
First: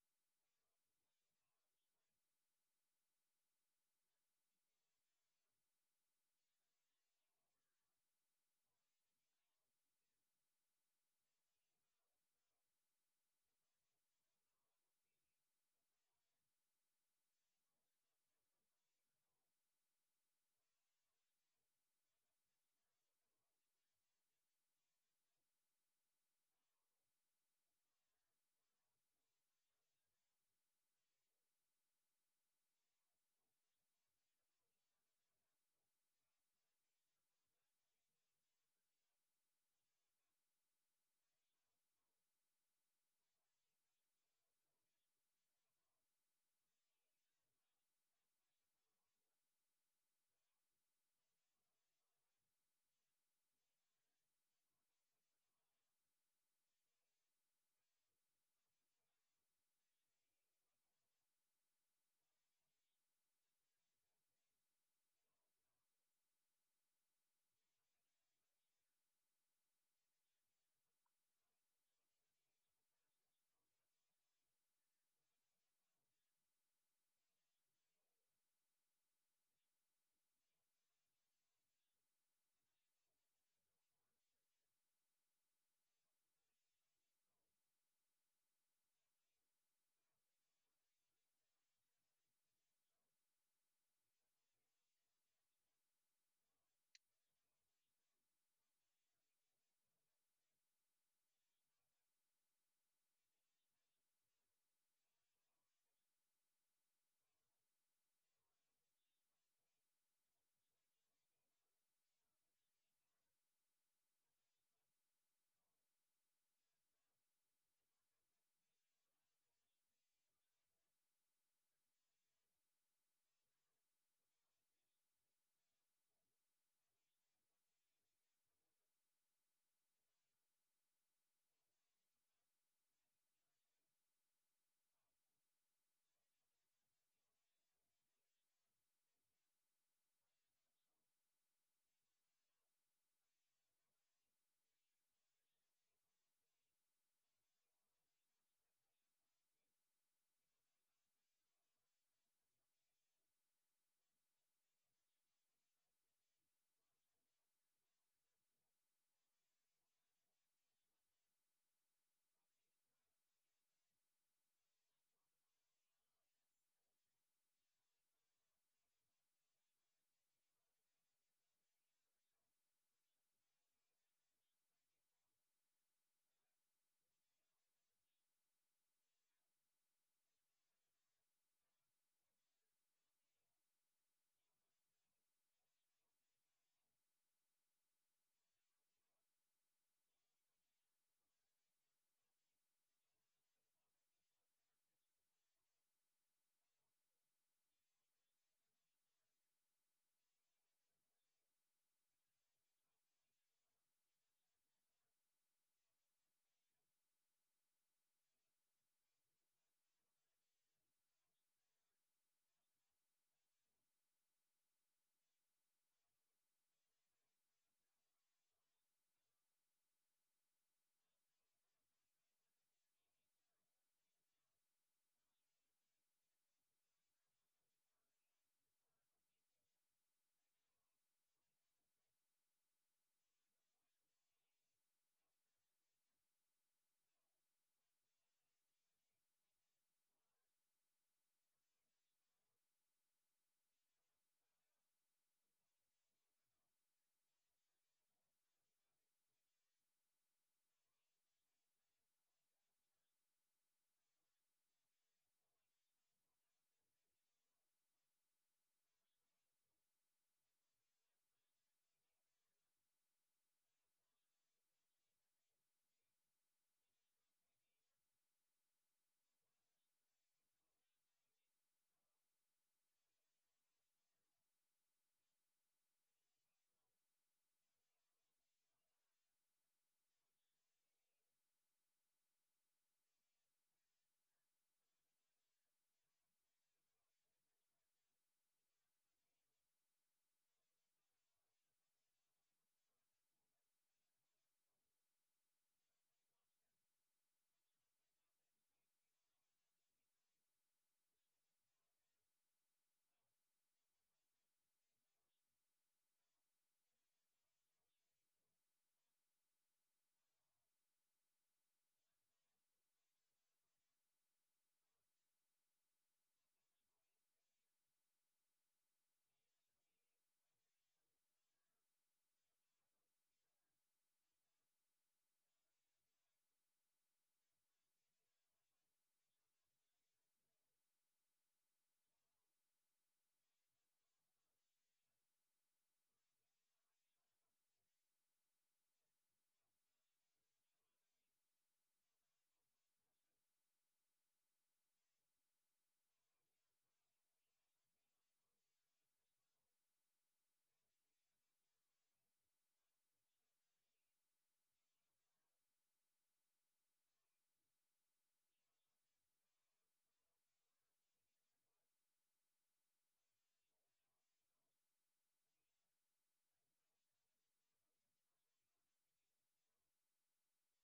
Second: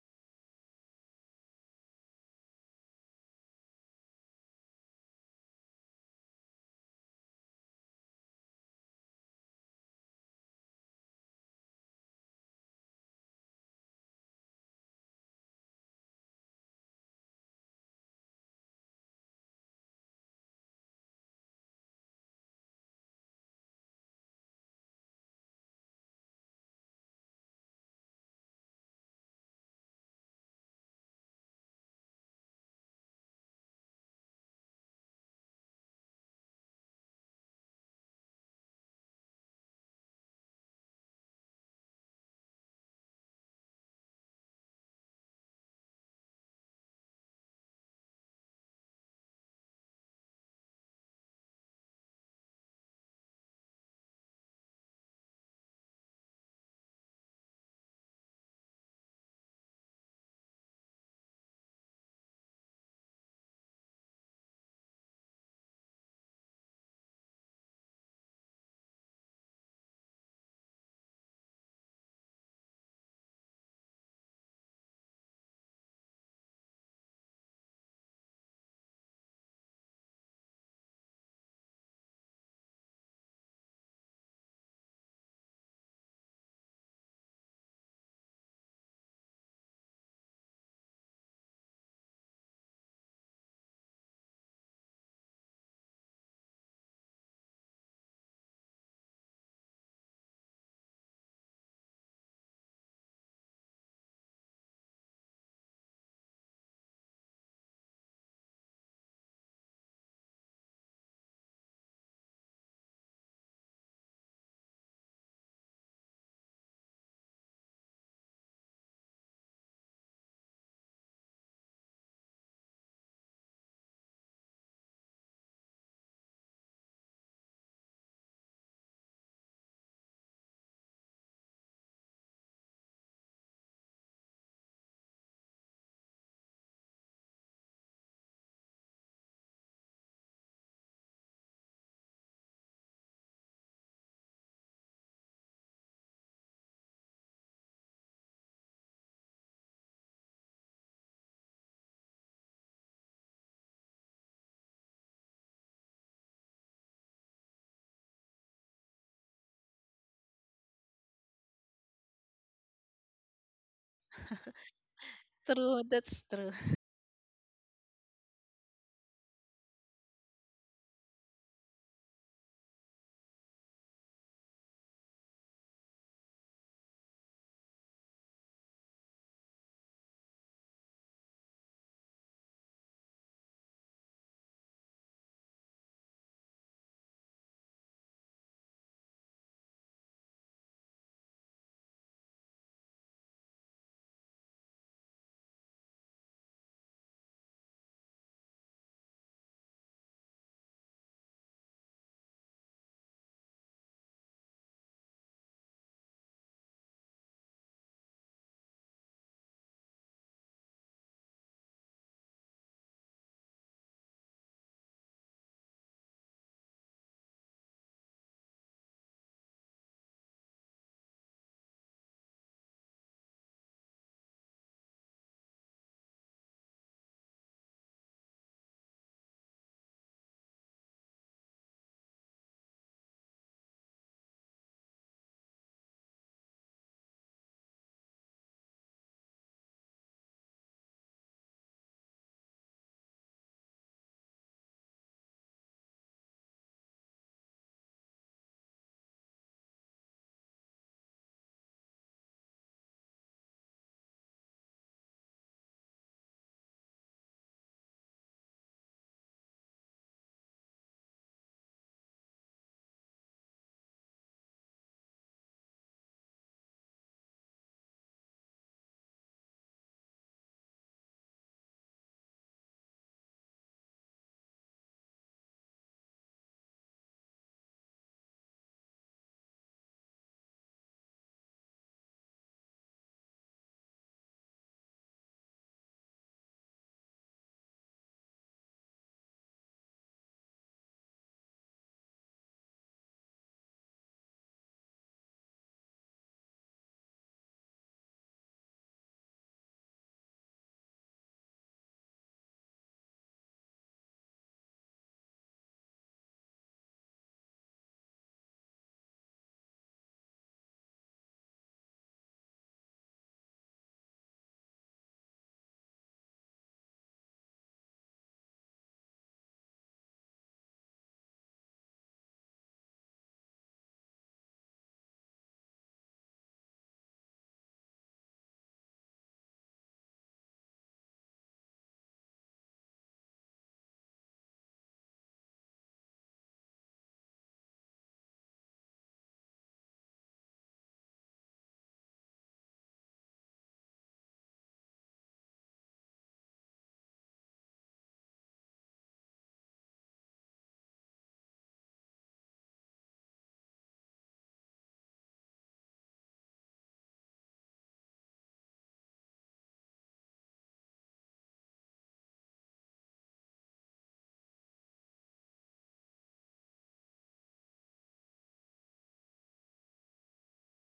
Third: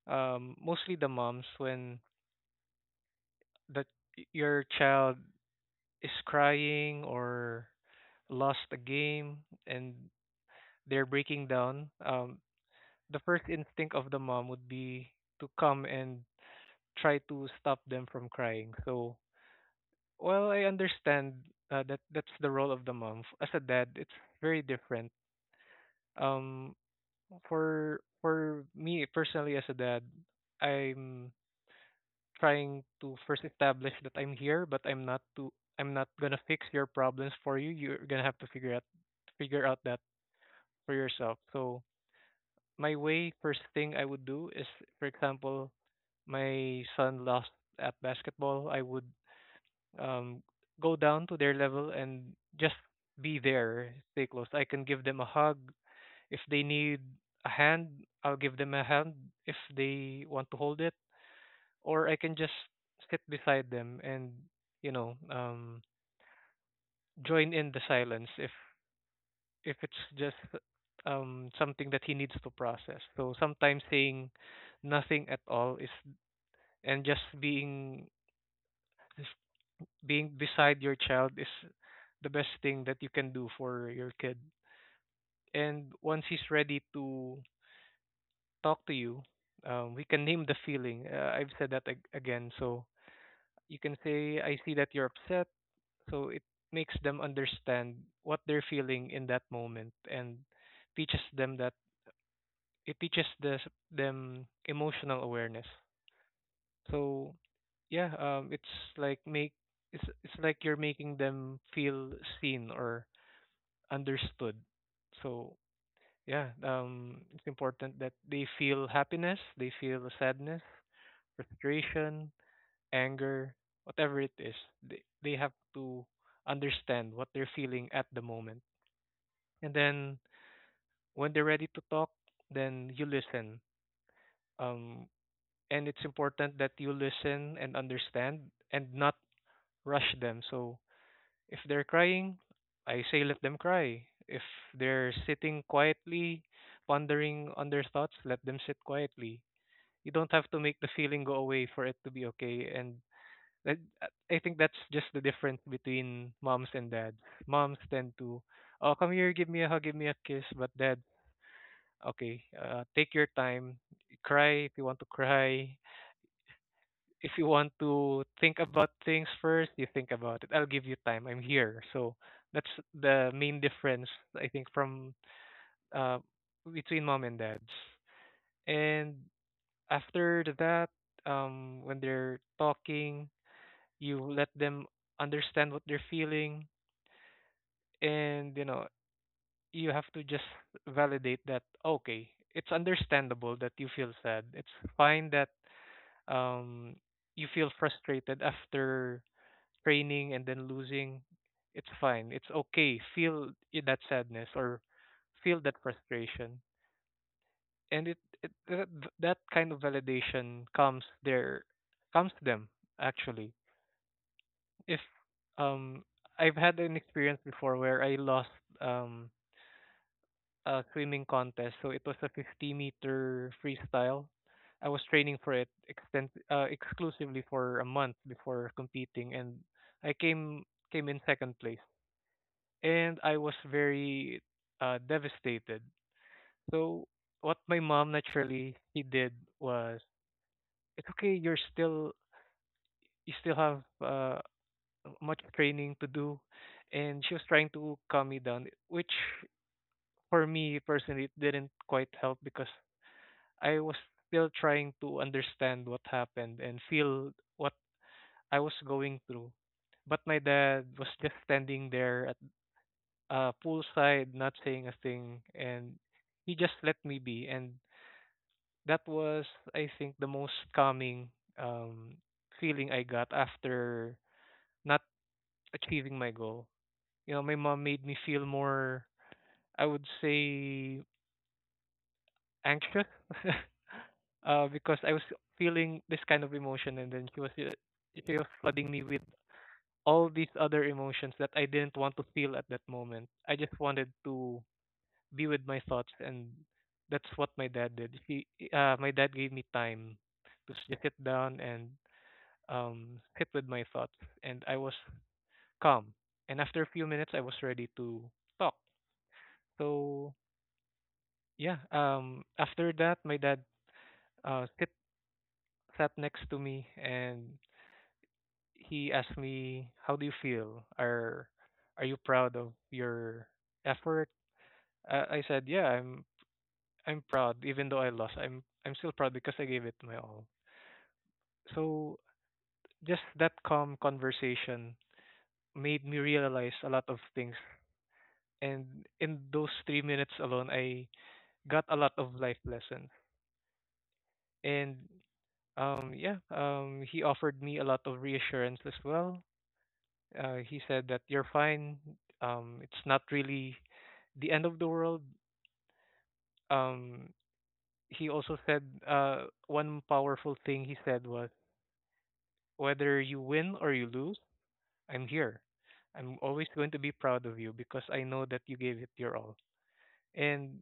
S3: mostly the moms, when the your child is crying or lost a game and they're breaking down, the first instinct of the mom would be to come and try to stop them from crying. So, well, I understand, that that's the role of the mom. As a dad, it's very different. Um, for me personally as a dad, I'm trying to first establish that I'm here, but I'm not gonna fix your problems for you. You're gonna have to figure out that for yourself. So my way first thing I would do is, for example, my son lost at basketball, I would um go down to their level and just be there, stay close. I can give them a hug. If they need a hand, I'll give them a hand. If they want to hold it, or I can just sit beside them and you know um, join in the silence, if it's just something that he needs to process. So sometimes saying nothing at all is and just being beside your child is the best thing that you can do for your kid. And once he's ready to talk to you, we can name the feeling. I've said that again. So you can say, "I see that you're upset," so it makes them understand what they're feeling in that moment and teaches them, that it teaches the, them emotional awareness. So yeah, like make it's like you're making them feel seen or understood. So yeah, it's important that they feel happiness, they feel sadness, frustration, anger, whatever it is, they have to understand what they're feeling at the moment. And then when they're ready to talk, then you listen. Um, and it's important that you listen and understand and not rush them. So if they're crying, I say let them cry. If they're sitting quietly, pondering on their thoughts, let them sit quietly. You don't have to make the feeling go away for it to be okay. And that, I think that's just the difference between moms and dads. Moms tend to, oh, come here, give me a hug, give me a kiss. But dad, okay, take your time. Cry if you want to cry.
S2: True, that's true.
S3: If you want to think about things first, you think about it. I'll give you time. I'm here. So that's the main difference, I think, from uh, between mom and dads. And after that, when they're talking, you let them understand what they're feeling, and you know you have to just validate that. Okay, it's understandable that you feel sad. It's fine that, um, you feel frustrated after training and then losing. It's fine. It's okay. Feel that sadness or feel that frustration, and it that kind of validation comes to them, actually. If um, I've had an experience before where I lost, um swimming contest. So it was a 50-meter freestyle. I was training for it, extent exclusively for a month before competing, and I came in second place. And I was very, devastated. So what my mom naturally he did was, it's okay, you're still you still have, much training to do, and she was trying to calm me down, which for me personally it didn't quite help because I was still trying to understand what happened and feel what I was going through. But my dad was just standing there at poolside, not saying a thing, and he just let me be. And that was, I think, the most calming, um, feeling I got after not achieving my goal. You know, my mom made me feel more, I would say, anxious, because I was feeling this kind of emotion, and then she was flooding me with all these other emotions that I didn't want to feel at that moment. I just wanted to be with my thoughts, and that's what my dad did. My dad gave me time to just sit down and, sit with my thoughts, and I was calm. And after a few minutes, I was ready to talk. So yeah, after that, my dad, sit sat next to me and he asked me, "How do you feel? Are you proud of your effort?" I said, "Yeah, I'm proud. Even though I lost, I'm still proud because I gave it my all." So just that calm conversation made me realize a lot of things, and in those 3 minutes alone, I got a lot of life lessons. And yeah, he offered me a lot of reassurance as well. He said that you're fine. It's not really the end of the world. Um, he also said, one powerful thing he said was, whether you win or you lose, I'm here. I'm always going to be proud of you because I know that you gave it your all. And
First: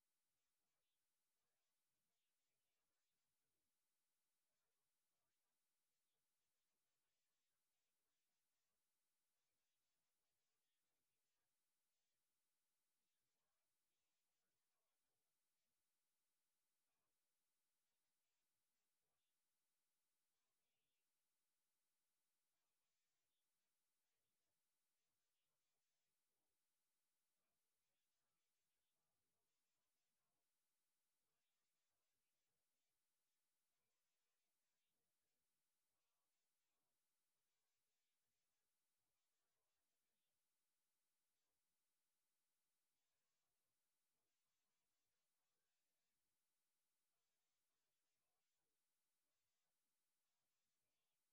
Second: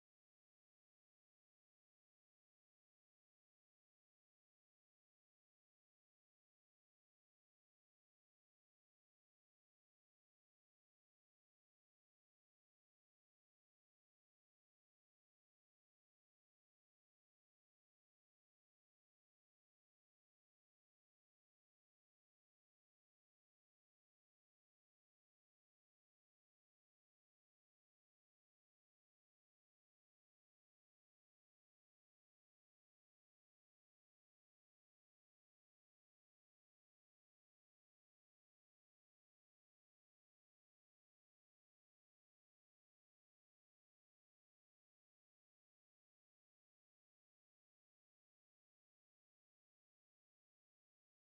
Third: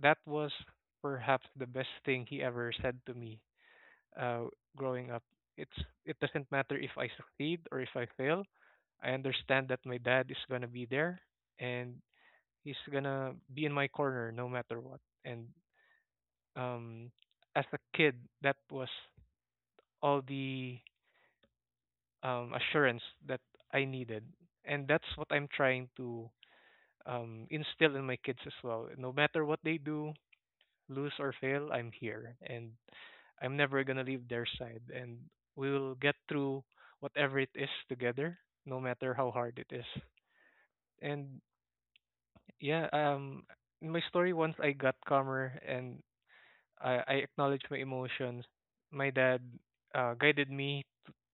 S3: that was perhaps the best thing he ever said to me, uh, growing up. It's it doesn't matter if I succeed or if I fail. I understand that my dad is gonna be there, and he's gonna be in my corner no matter what. And, um, as a kid, that was all the, assurance that I needed, and that's what I'm trying to, instill in my kids as well. No matter what they do, lose or fail, I'm here, and I'm never gonna leave their side, and we will get through whatever it is together, no matter how hard it is. And yeah, in my story, once I got calmer and I acknowledge my emotions, my dad, guided me,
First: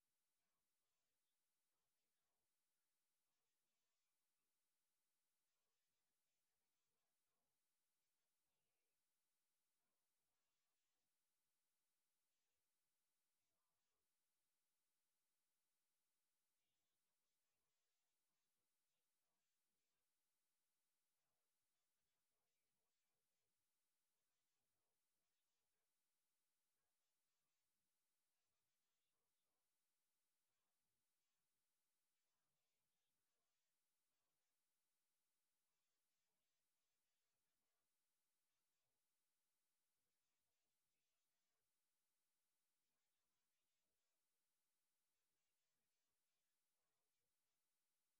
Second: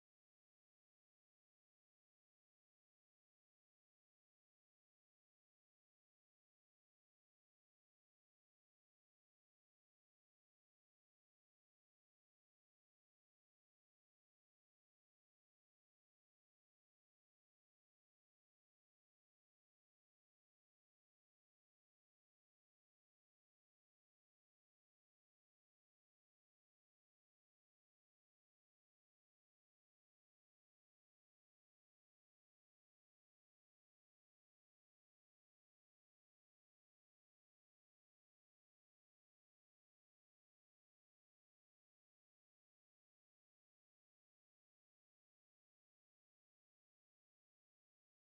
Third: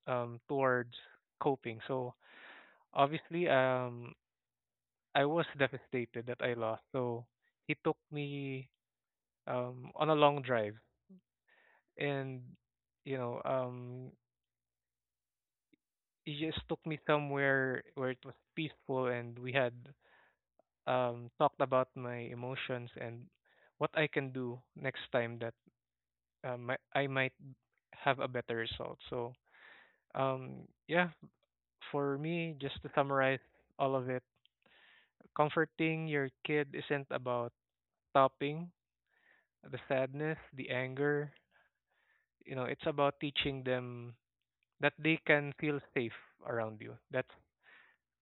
S3: towards coping. So obviously, I was devastated that I lost. So he took me, on a long drive, and you know, um, he just took me somewhere where it was peaceful, and we had, talked about my emotions and what I can do next time that, I might have a better result. So yeah, for me, just to summarize all of it, comforting your kid isn't about stopping the sadness, the anger. You know, it's about teaching them that they can feel safe around you. That's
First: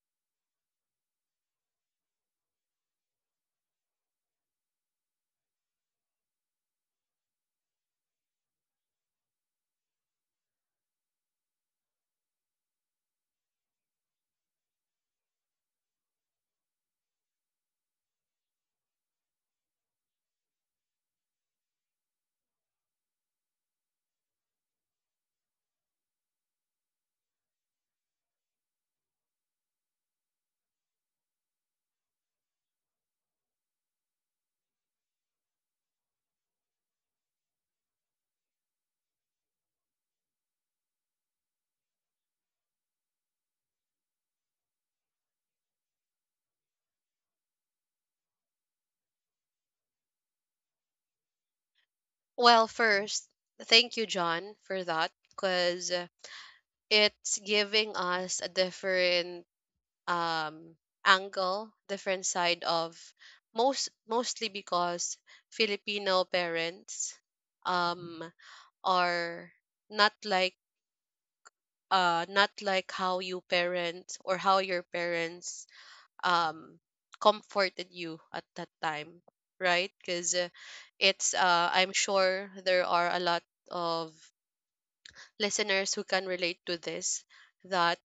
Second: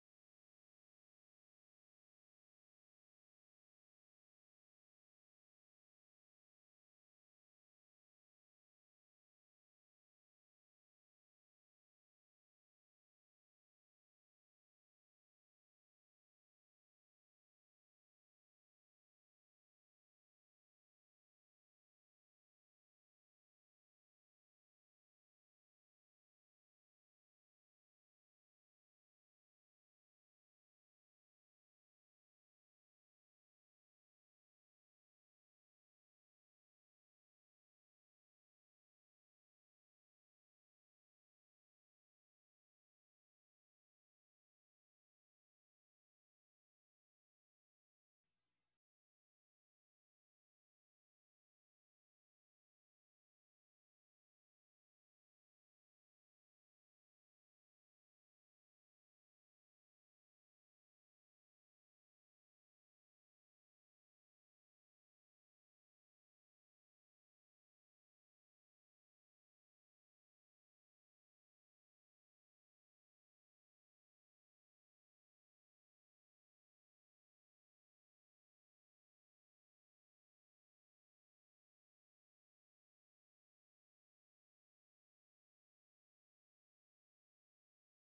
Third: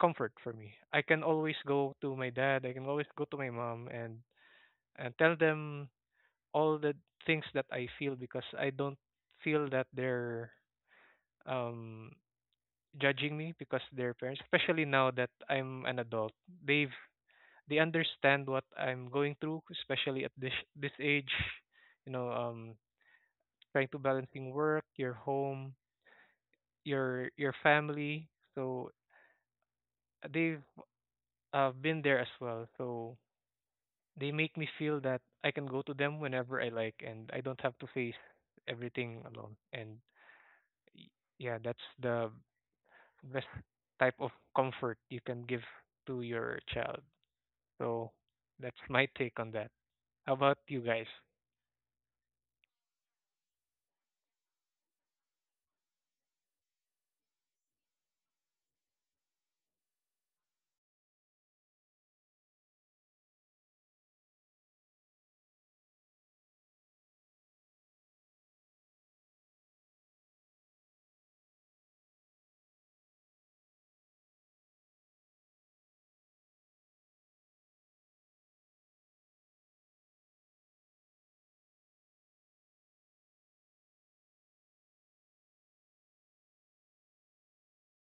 S3: comfort for me. I can always go to my dad. I can always go to my mom and tell them all the things that I feel because I don't feel that they're um judging me, because they're parents, especially now that I'm an adult. they've they understand what I'm going through, especially at this age. You know, trying to balancing work, your home, your family. So they've, been there as well. So they make me feel that I can go to them whenever I like, and I don't have to face everything alone. And y- yeah, that's the best type of comfort you can give to your child. So that's my take on that. How about you guys?
S1: Well, first, thank you, John, for that, because it's giving us a different, um, angle, different side of, mostly because Filipino parents, um, are not like, not like how you parent or how your parents um, comforted you at that time, right? Because it's I'm sure there are a lot of listeners who can relate to this, that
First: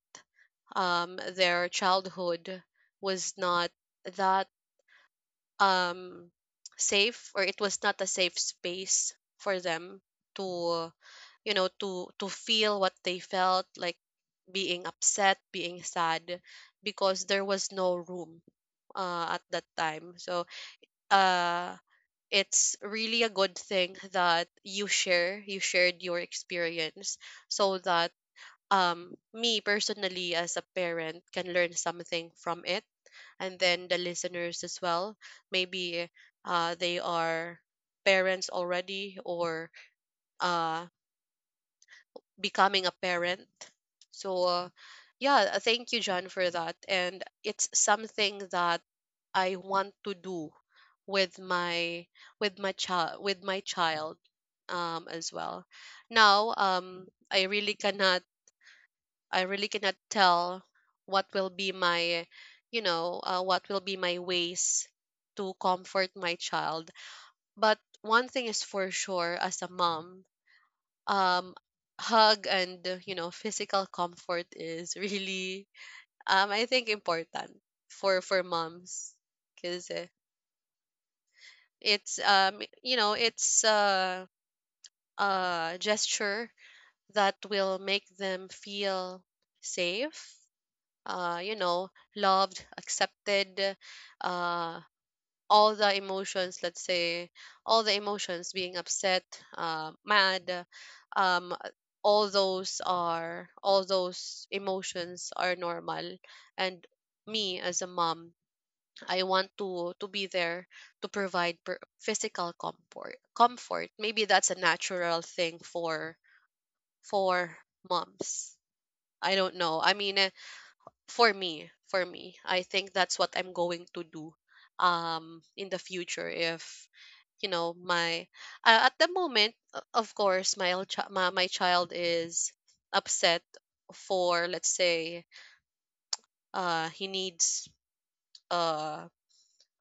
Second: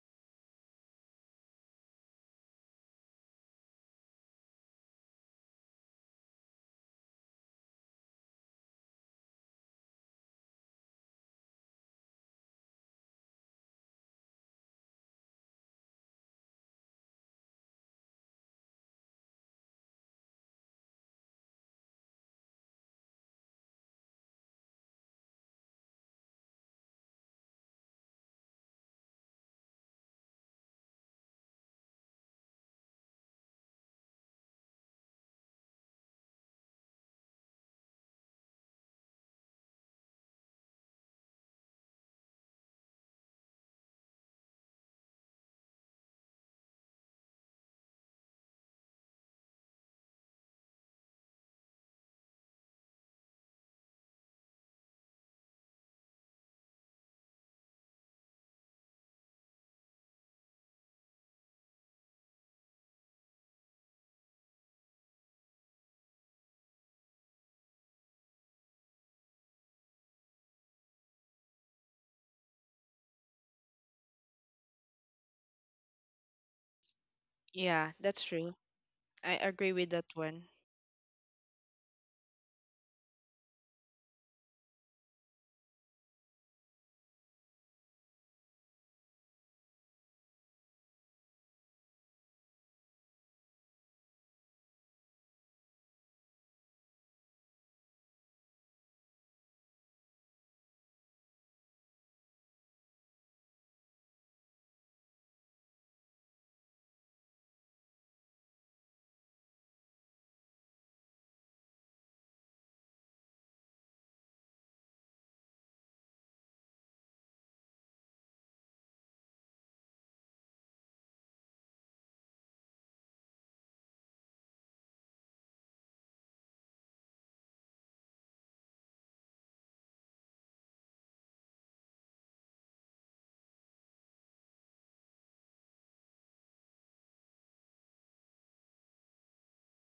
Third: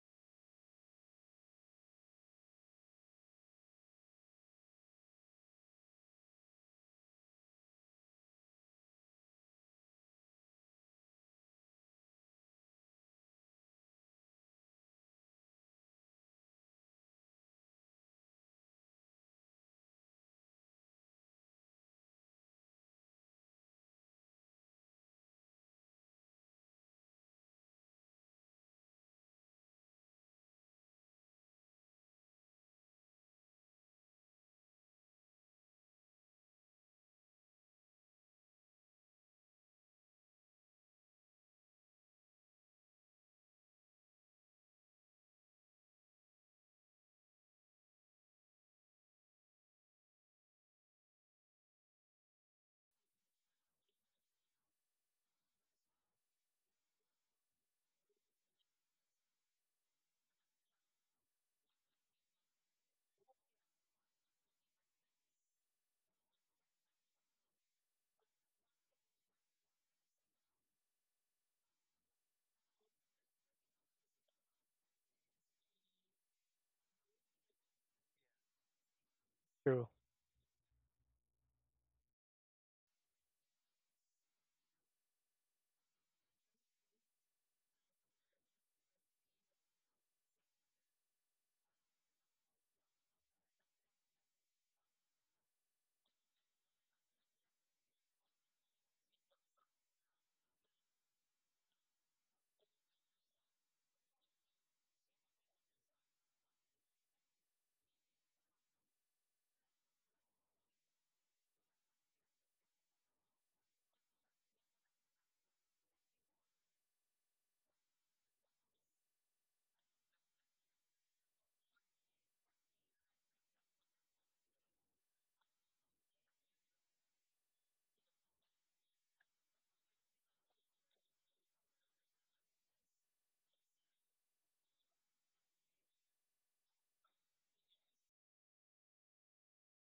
S1: their childhood was not that um safe, or it was not a safe space for them to, to feel what they felt, like being upset, being sad, because there was no room at that time. So uh it's really a good thing that you shared your experience, so that me personally as a parent can learn something from it, and then the listeners as well. Maybe they are parents already, or uh, becoming a parent. So yeah, thank you, John, for that, and it's something that I want to do with my, with my child as well. Now i really cannot I really cannot tell what will be my, what will be my ways to comfort my child. But one thing is for sure, as a mom, um, hug and, physical comfort is really, I think important
S2: Yeah, that's
S1: for
S2: true.
S1: moms,
S2: I agree
S3: True.
S1: because
S2: with that one.
S1: it's, you know, it's a gesture that will make them feel safe, uh, you know, loved, accepted, uh, all the emotions, let's say, all the emotions being upset, mad, um, all those emotions are normal. And me as a mom, I want to be there to provide physical comfort. Maybe that's a natural thing for moms. I don't know. I mean, for me, I think that's what I'm going to do in the future. If, my, at the moment, of course my child is upset, for let's say he needs uh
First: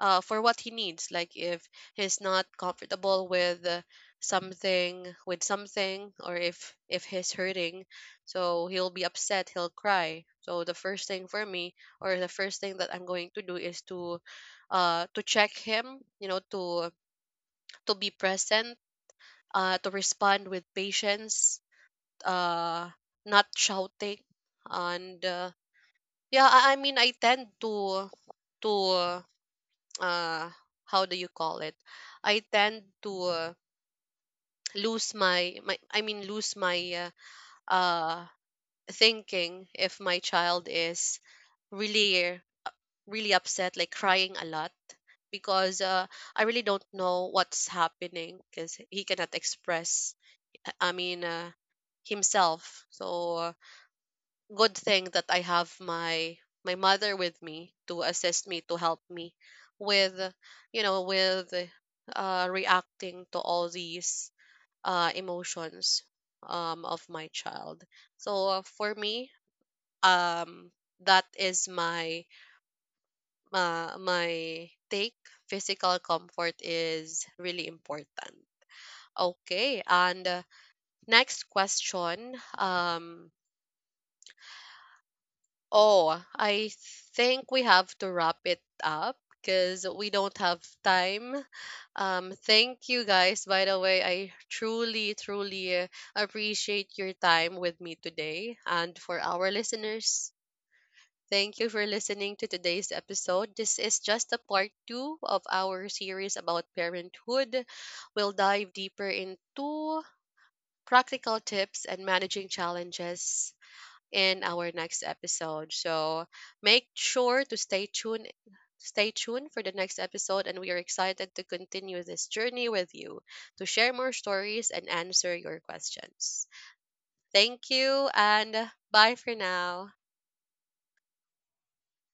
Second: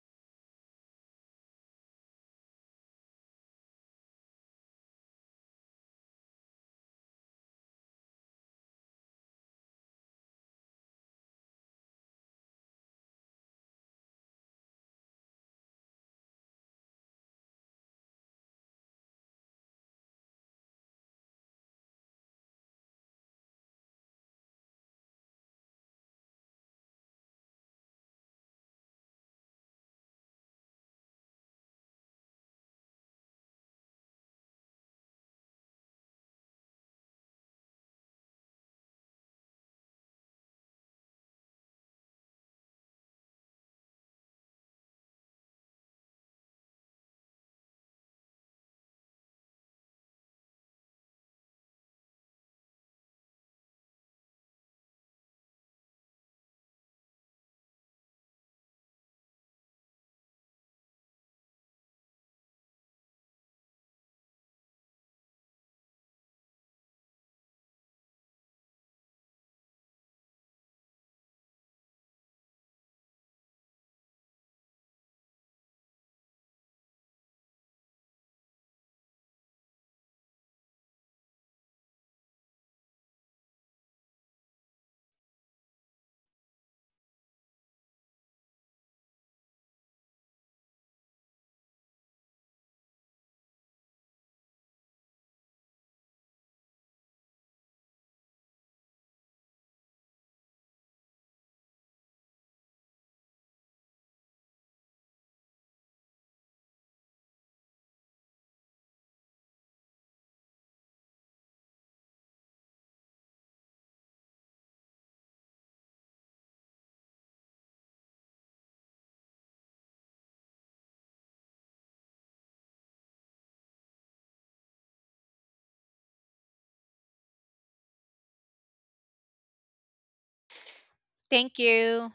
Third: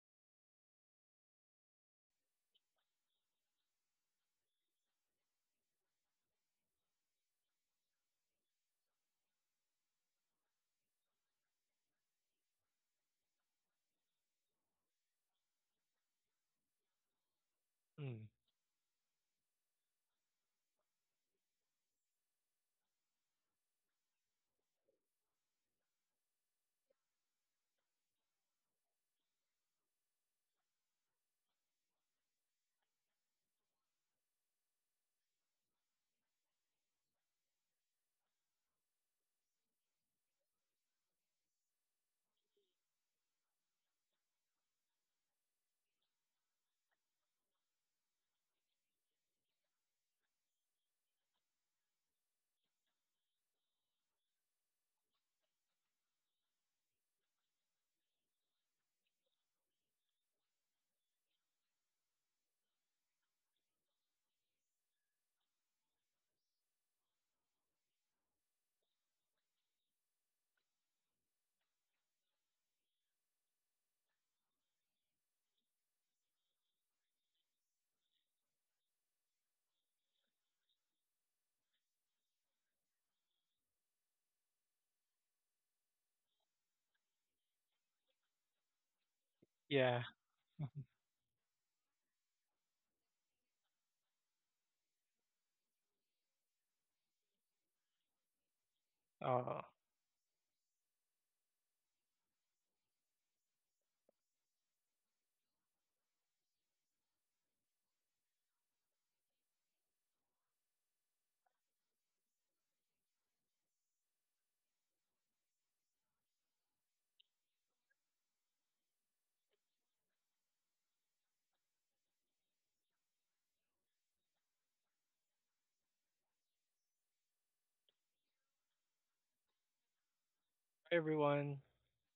S1: for what he needs. Like if he's not comfortable with with something, or if he's hurting, so he'll be upset. He'll cry. So the first thing for me, or the first thing that I'm going to do is to check him. You know, to be
S3: Mm.
S1: present. To respond with patience. Uh, Not shouting. And yeah, I mean, I tend to uh how do you call it I tend to lose my, lose my uh, uh thinking if my child is really really upset, like crying a lot, because I really don't know what's happening, because he cannot express, i mean uh, himself. So good thing that I have my, my mother with me to assist me, to help me with, with reacting to all these emotions of my child. So for me um that is my my take. Physical comfort is really important. Okay, and next question Oh, I think we have to wrap it up because
S3: Yeah.
S1: we don't have time. Thank you guys, by the way. I truly, truly appreciate your time with me today. And for our
S3: Uh,
S1: listeners, thank you for listening to today's episode. This is just a part 2 of our series about parenthood. We'll dive deeper into practical tips and managing challenges in our next episode. So make sure to stay tuned for the next episode, and we are excited to continue this journey with you, to share more stories and answer your questions. Thank you, and bye for now.
S3: Hi
S2: Thank
S3: everyone.
S2: you.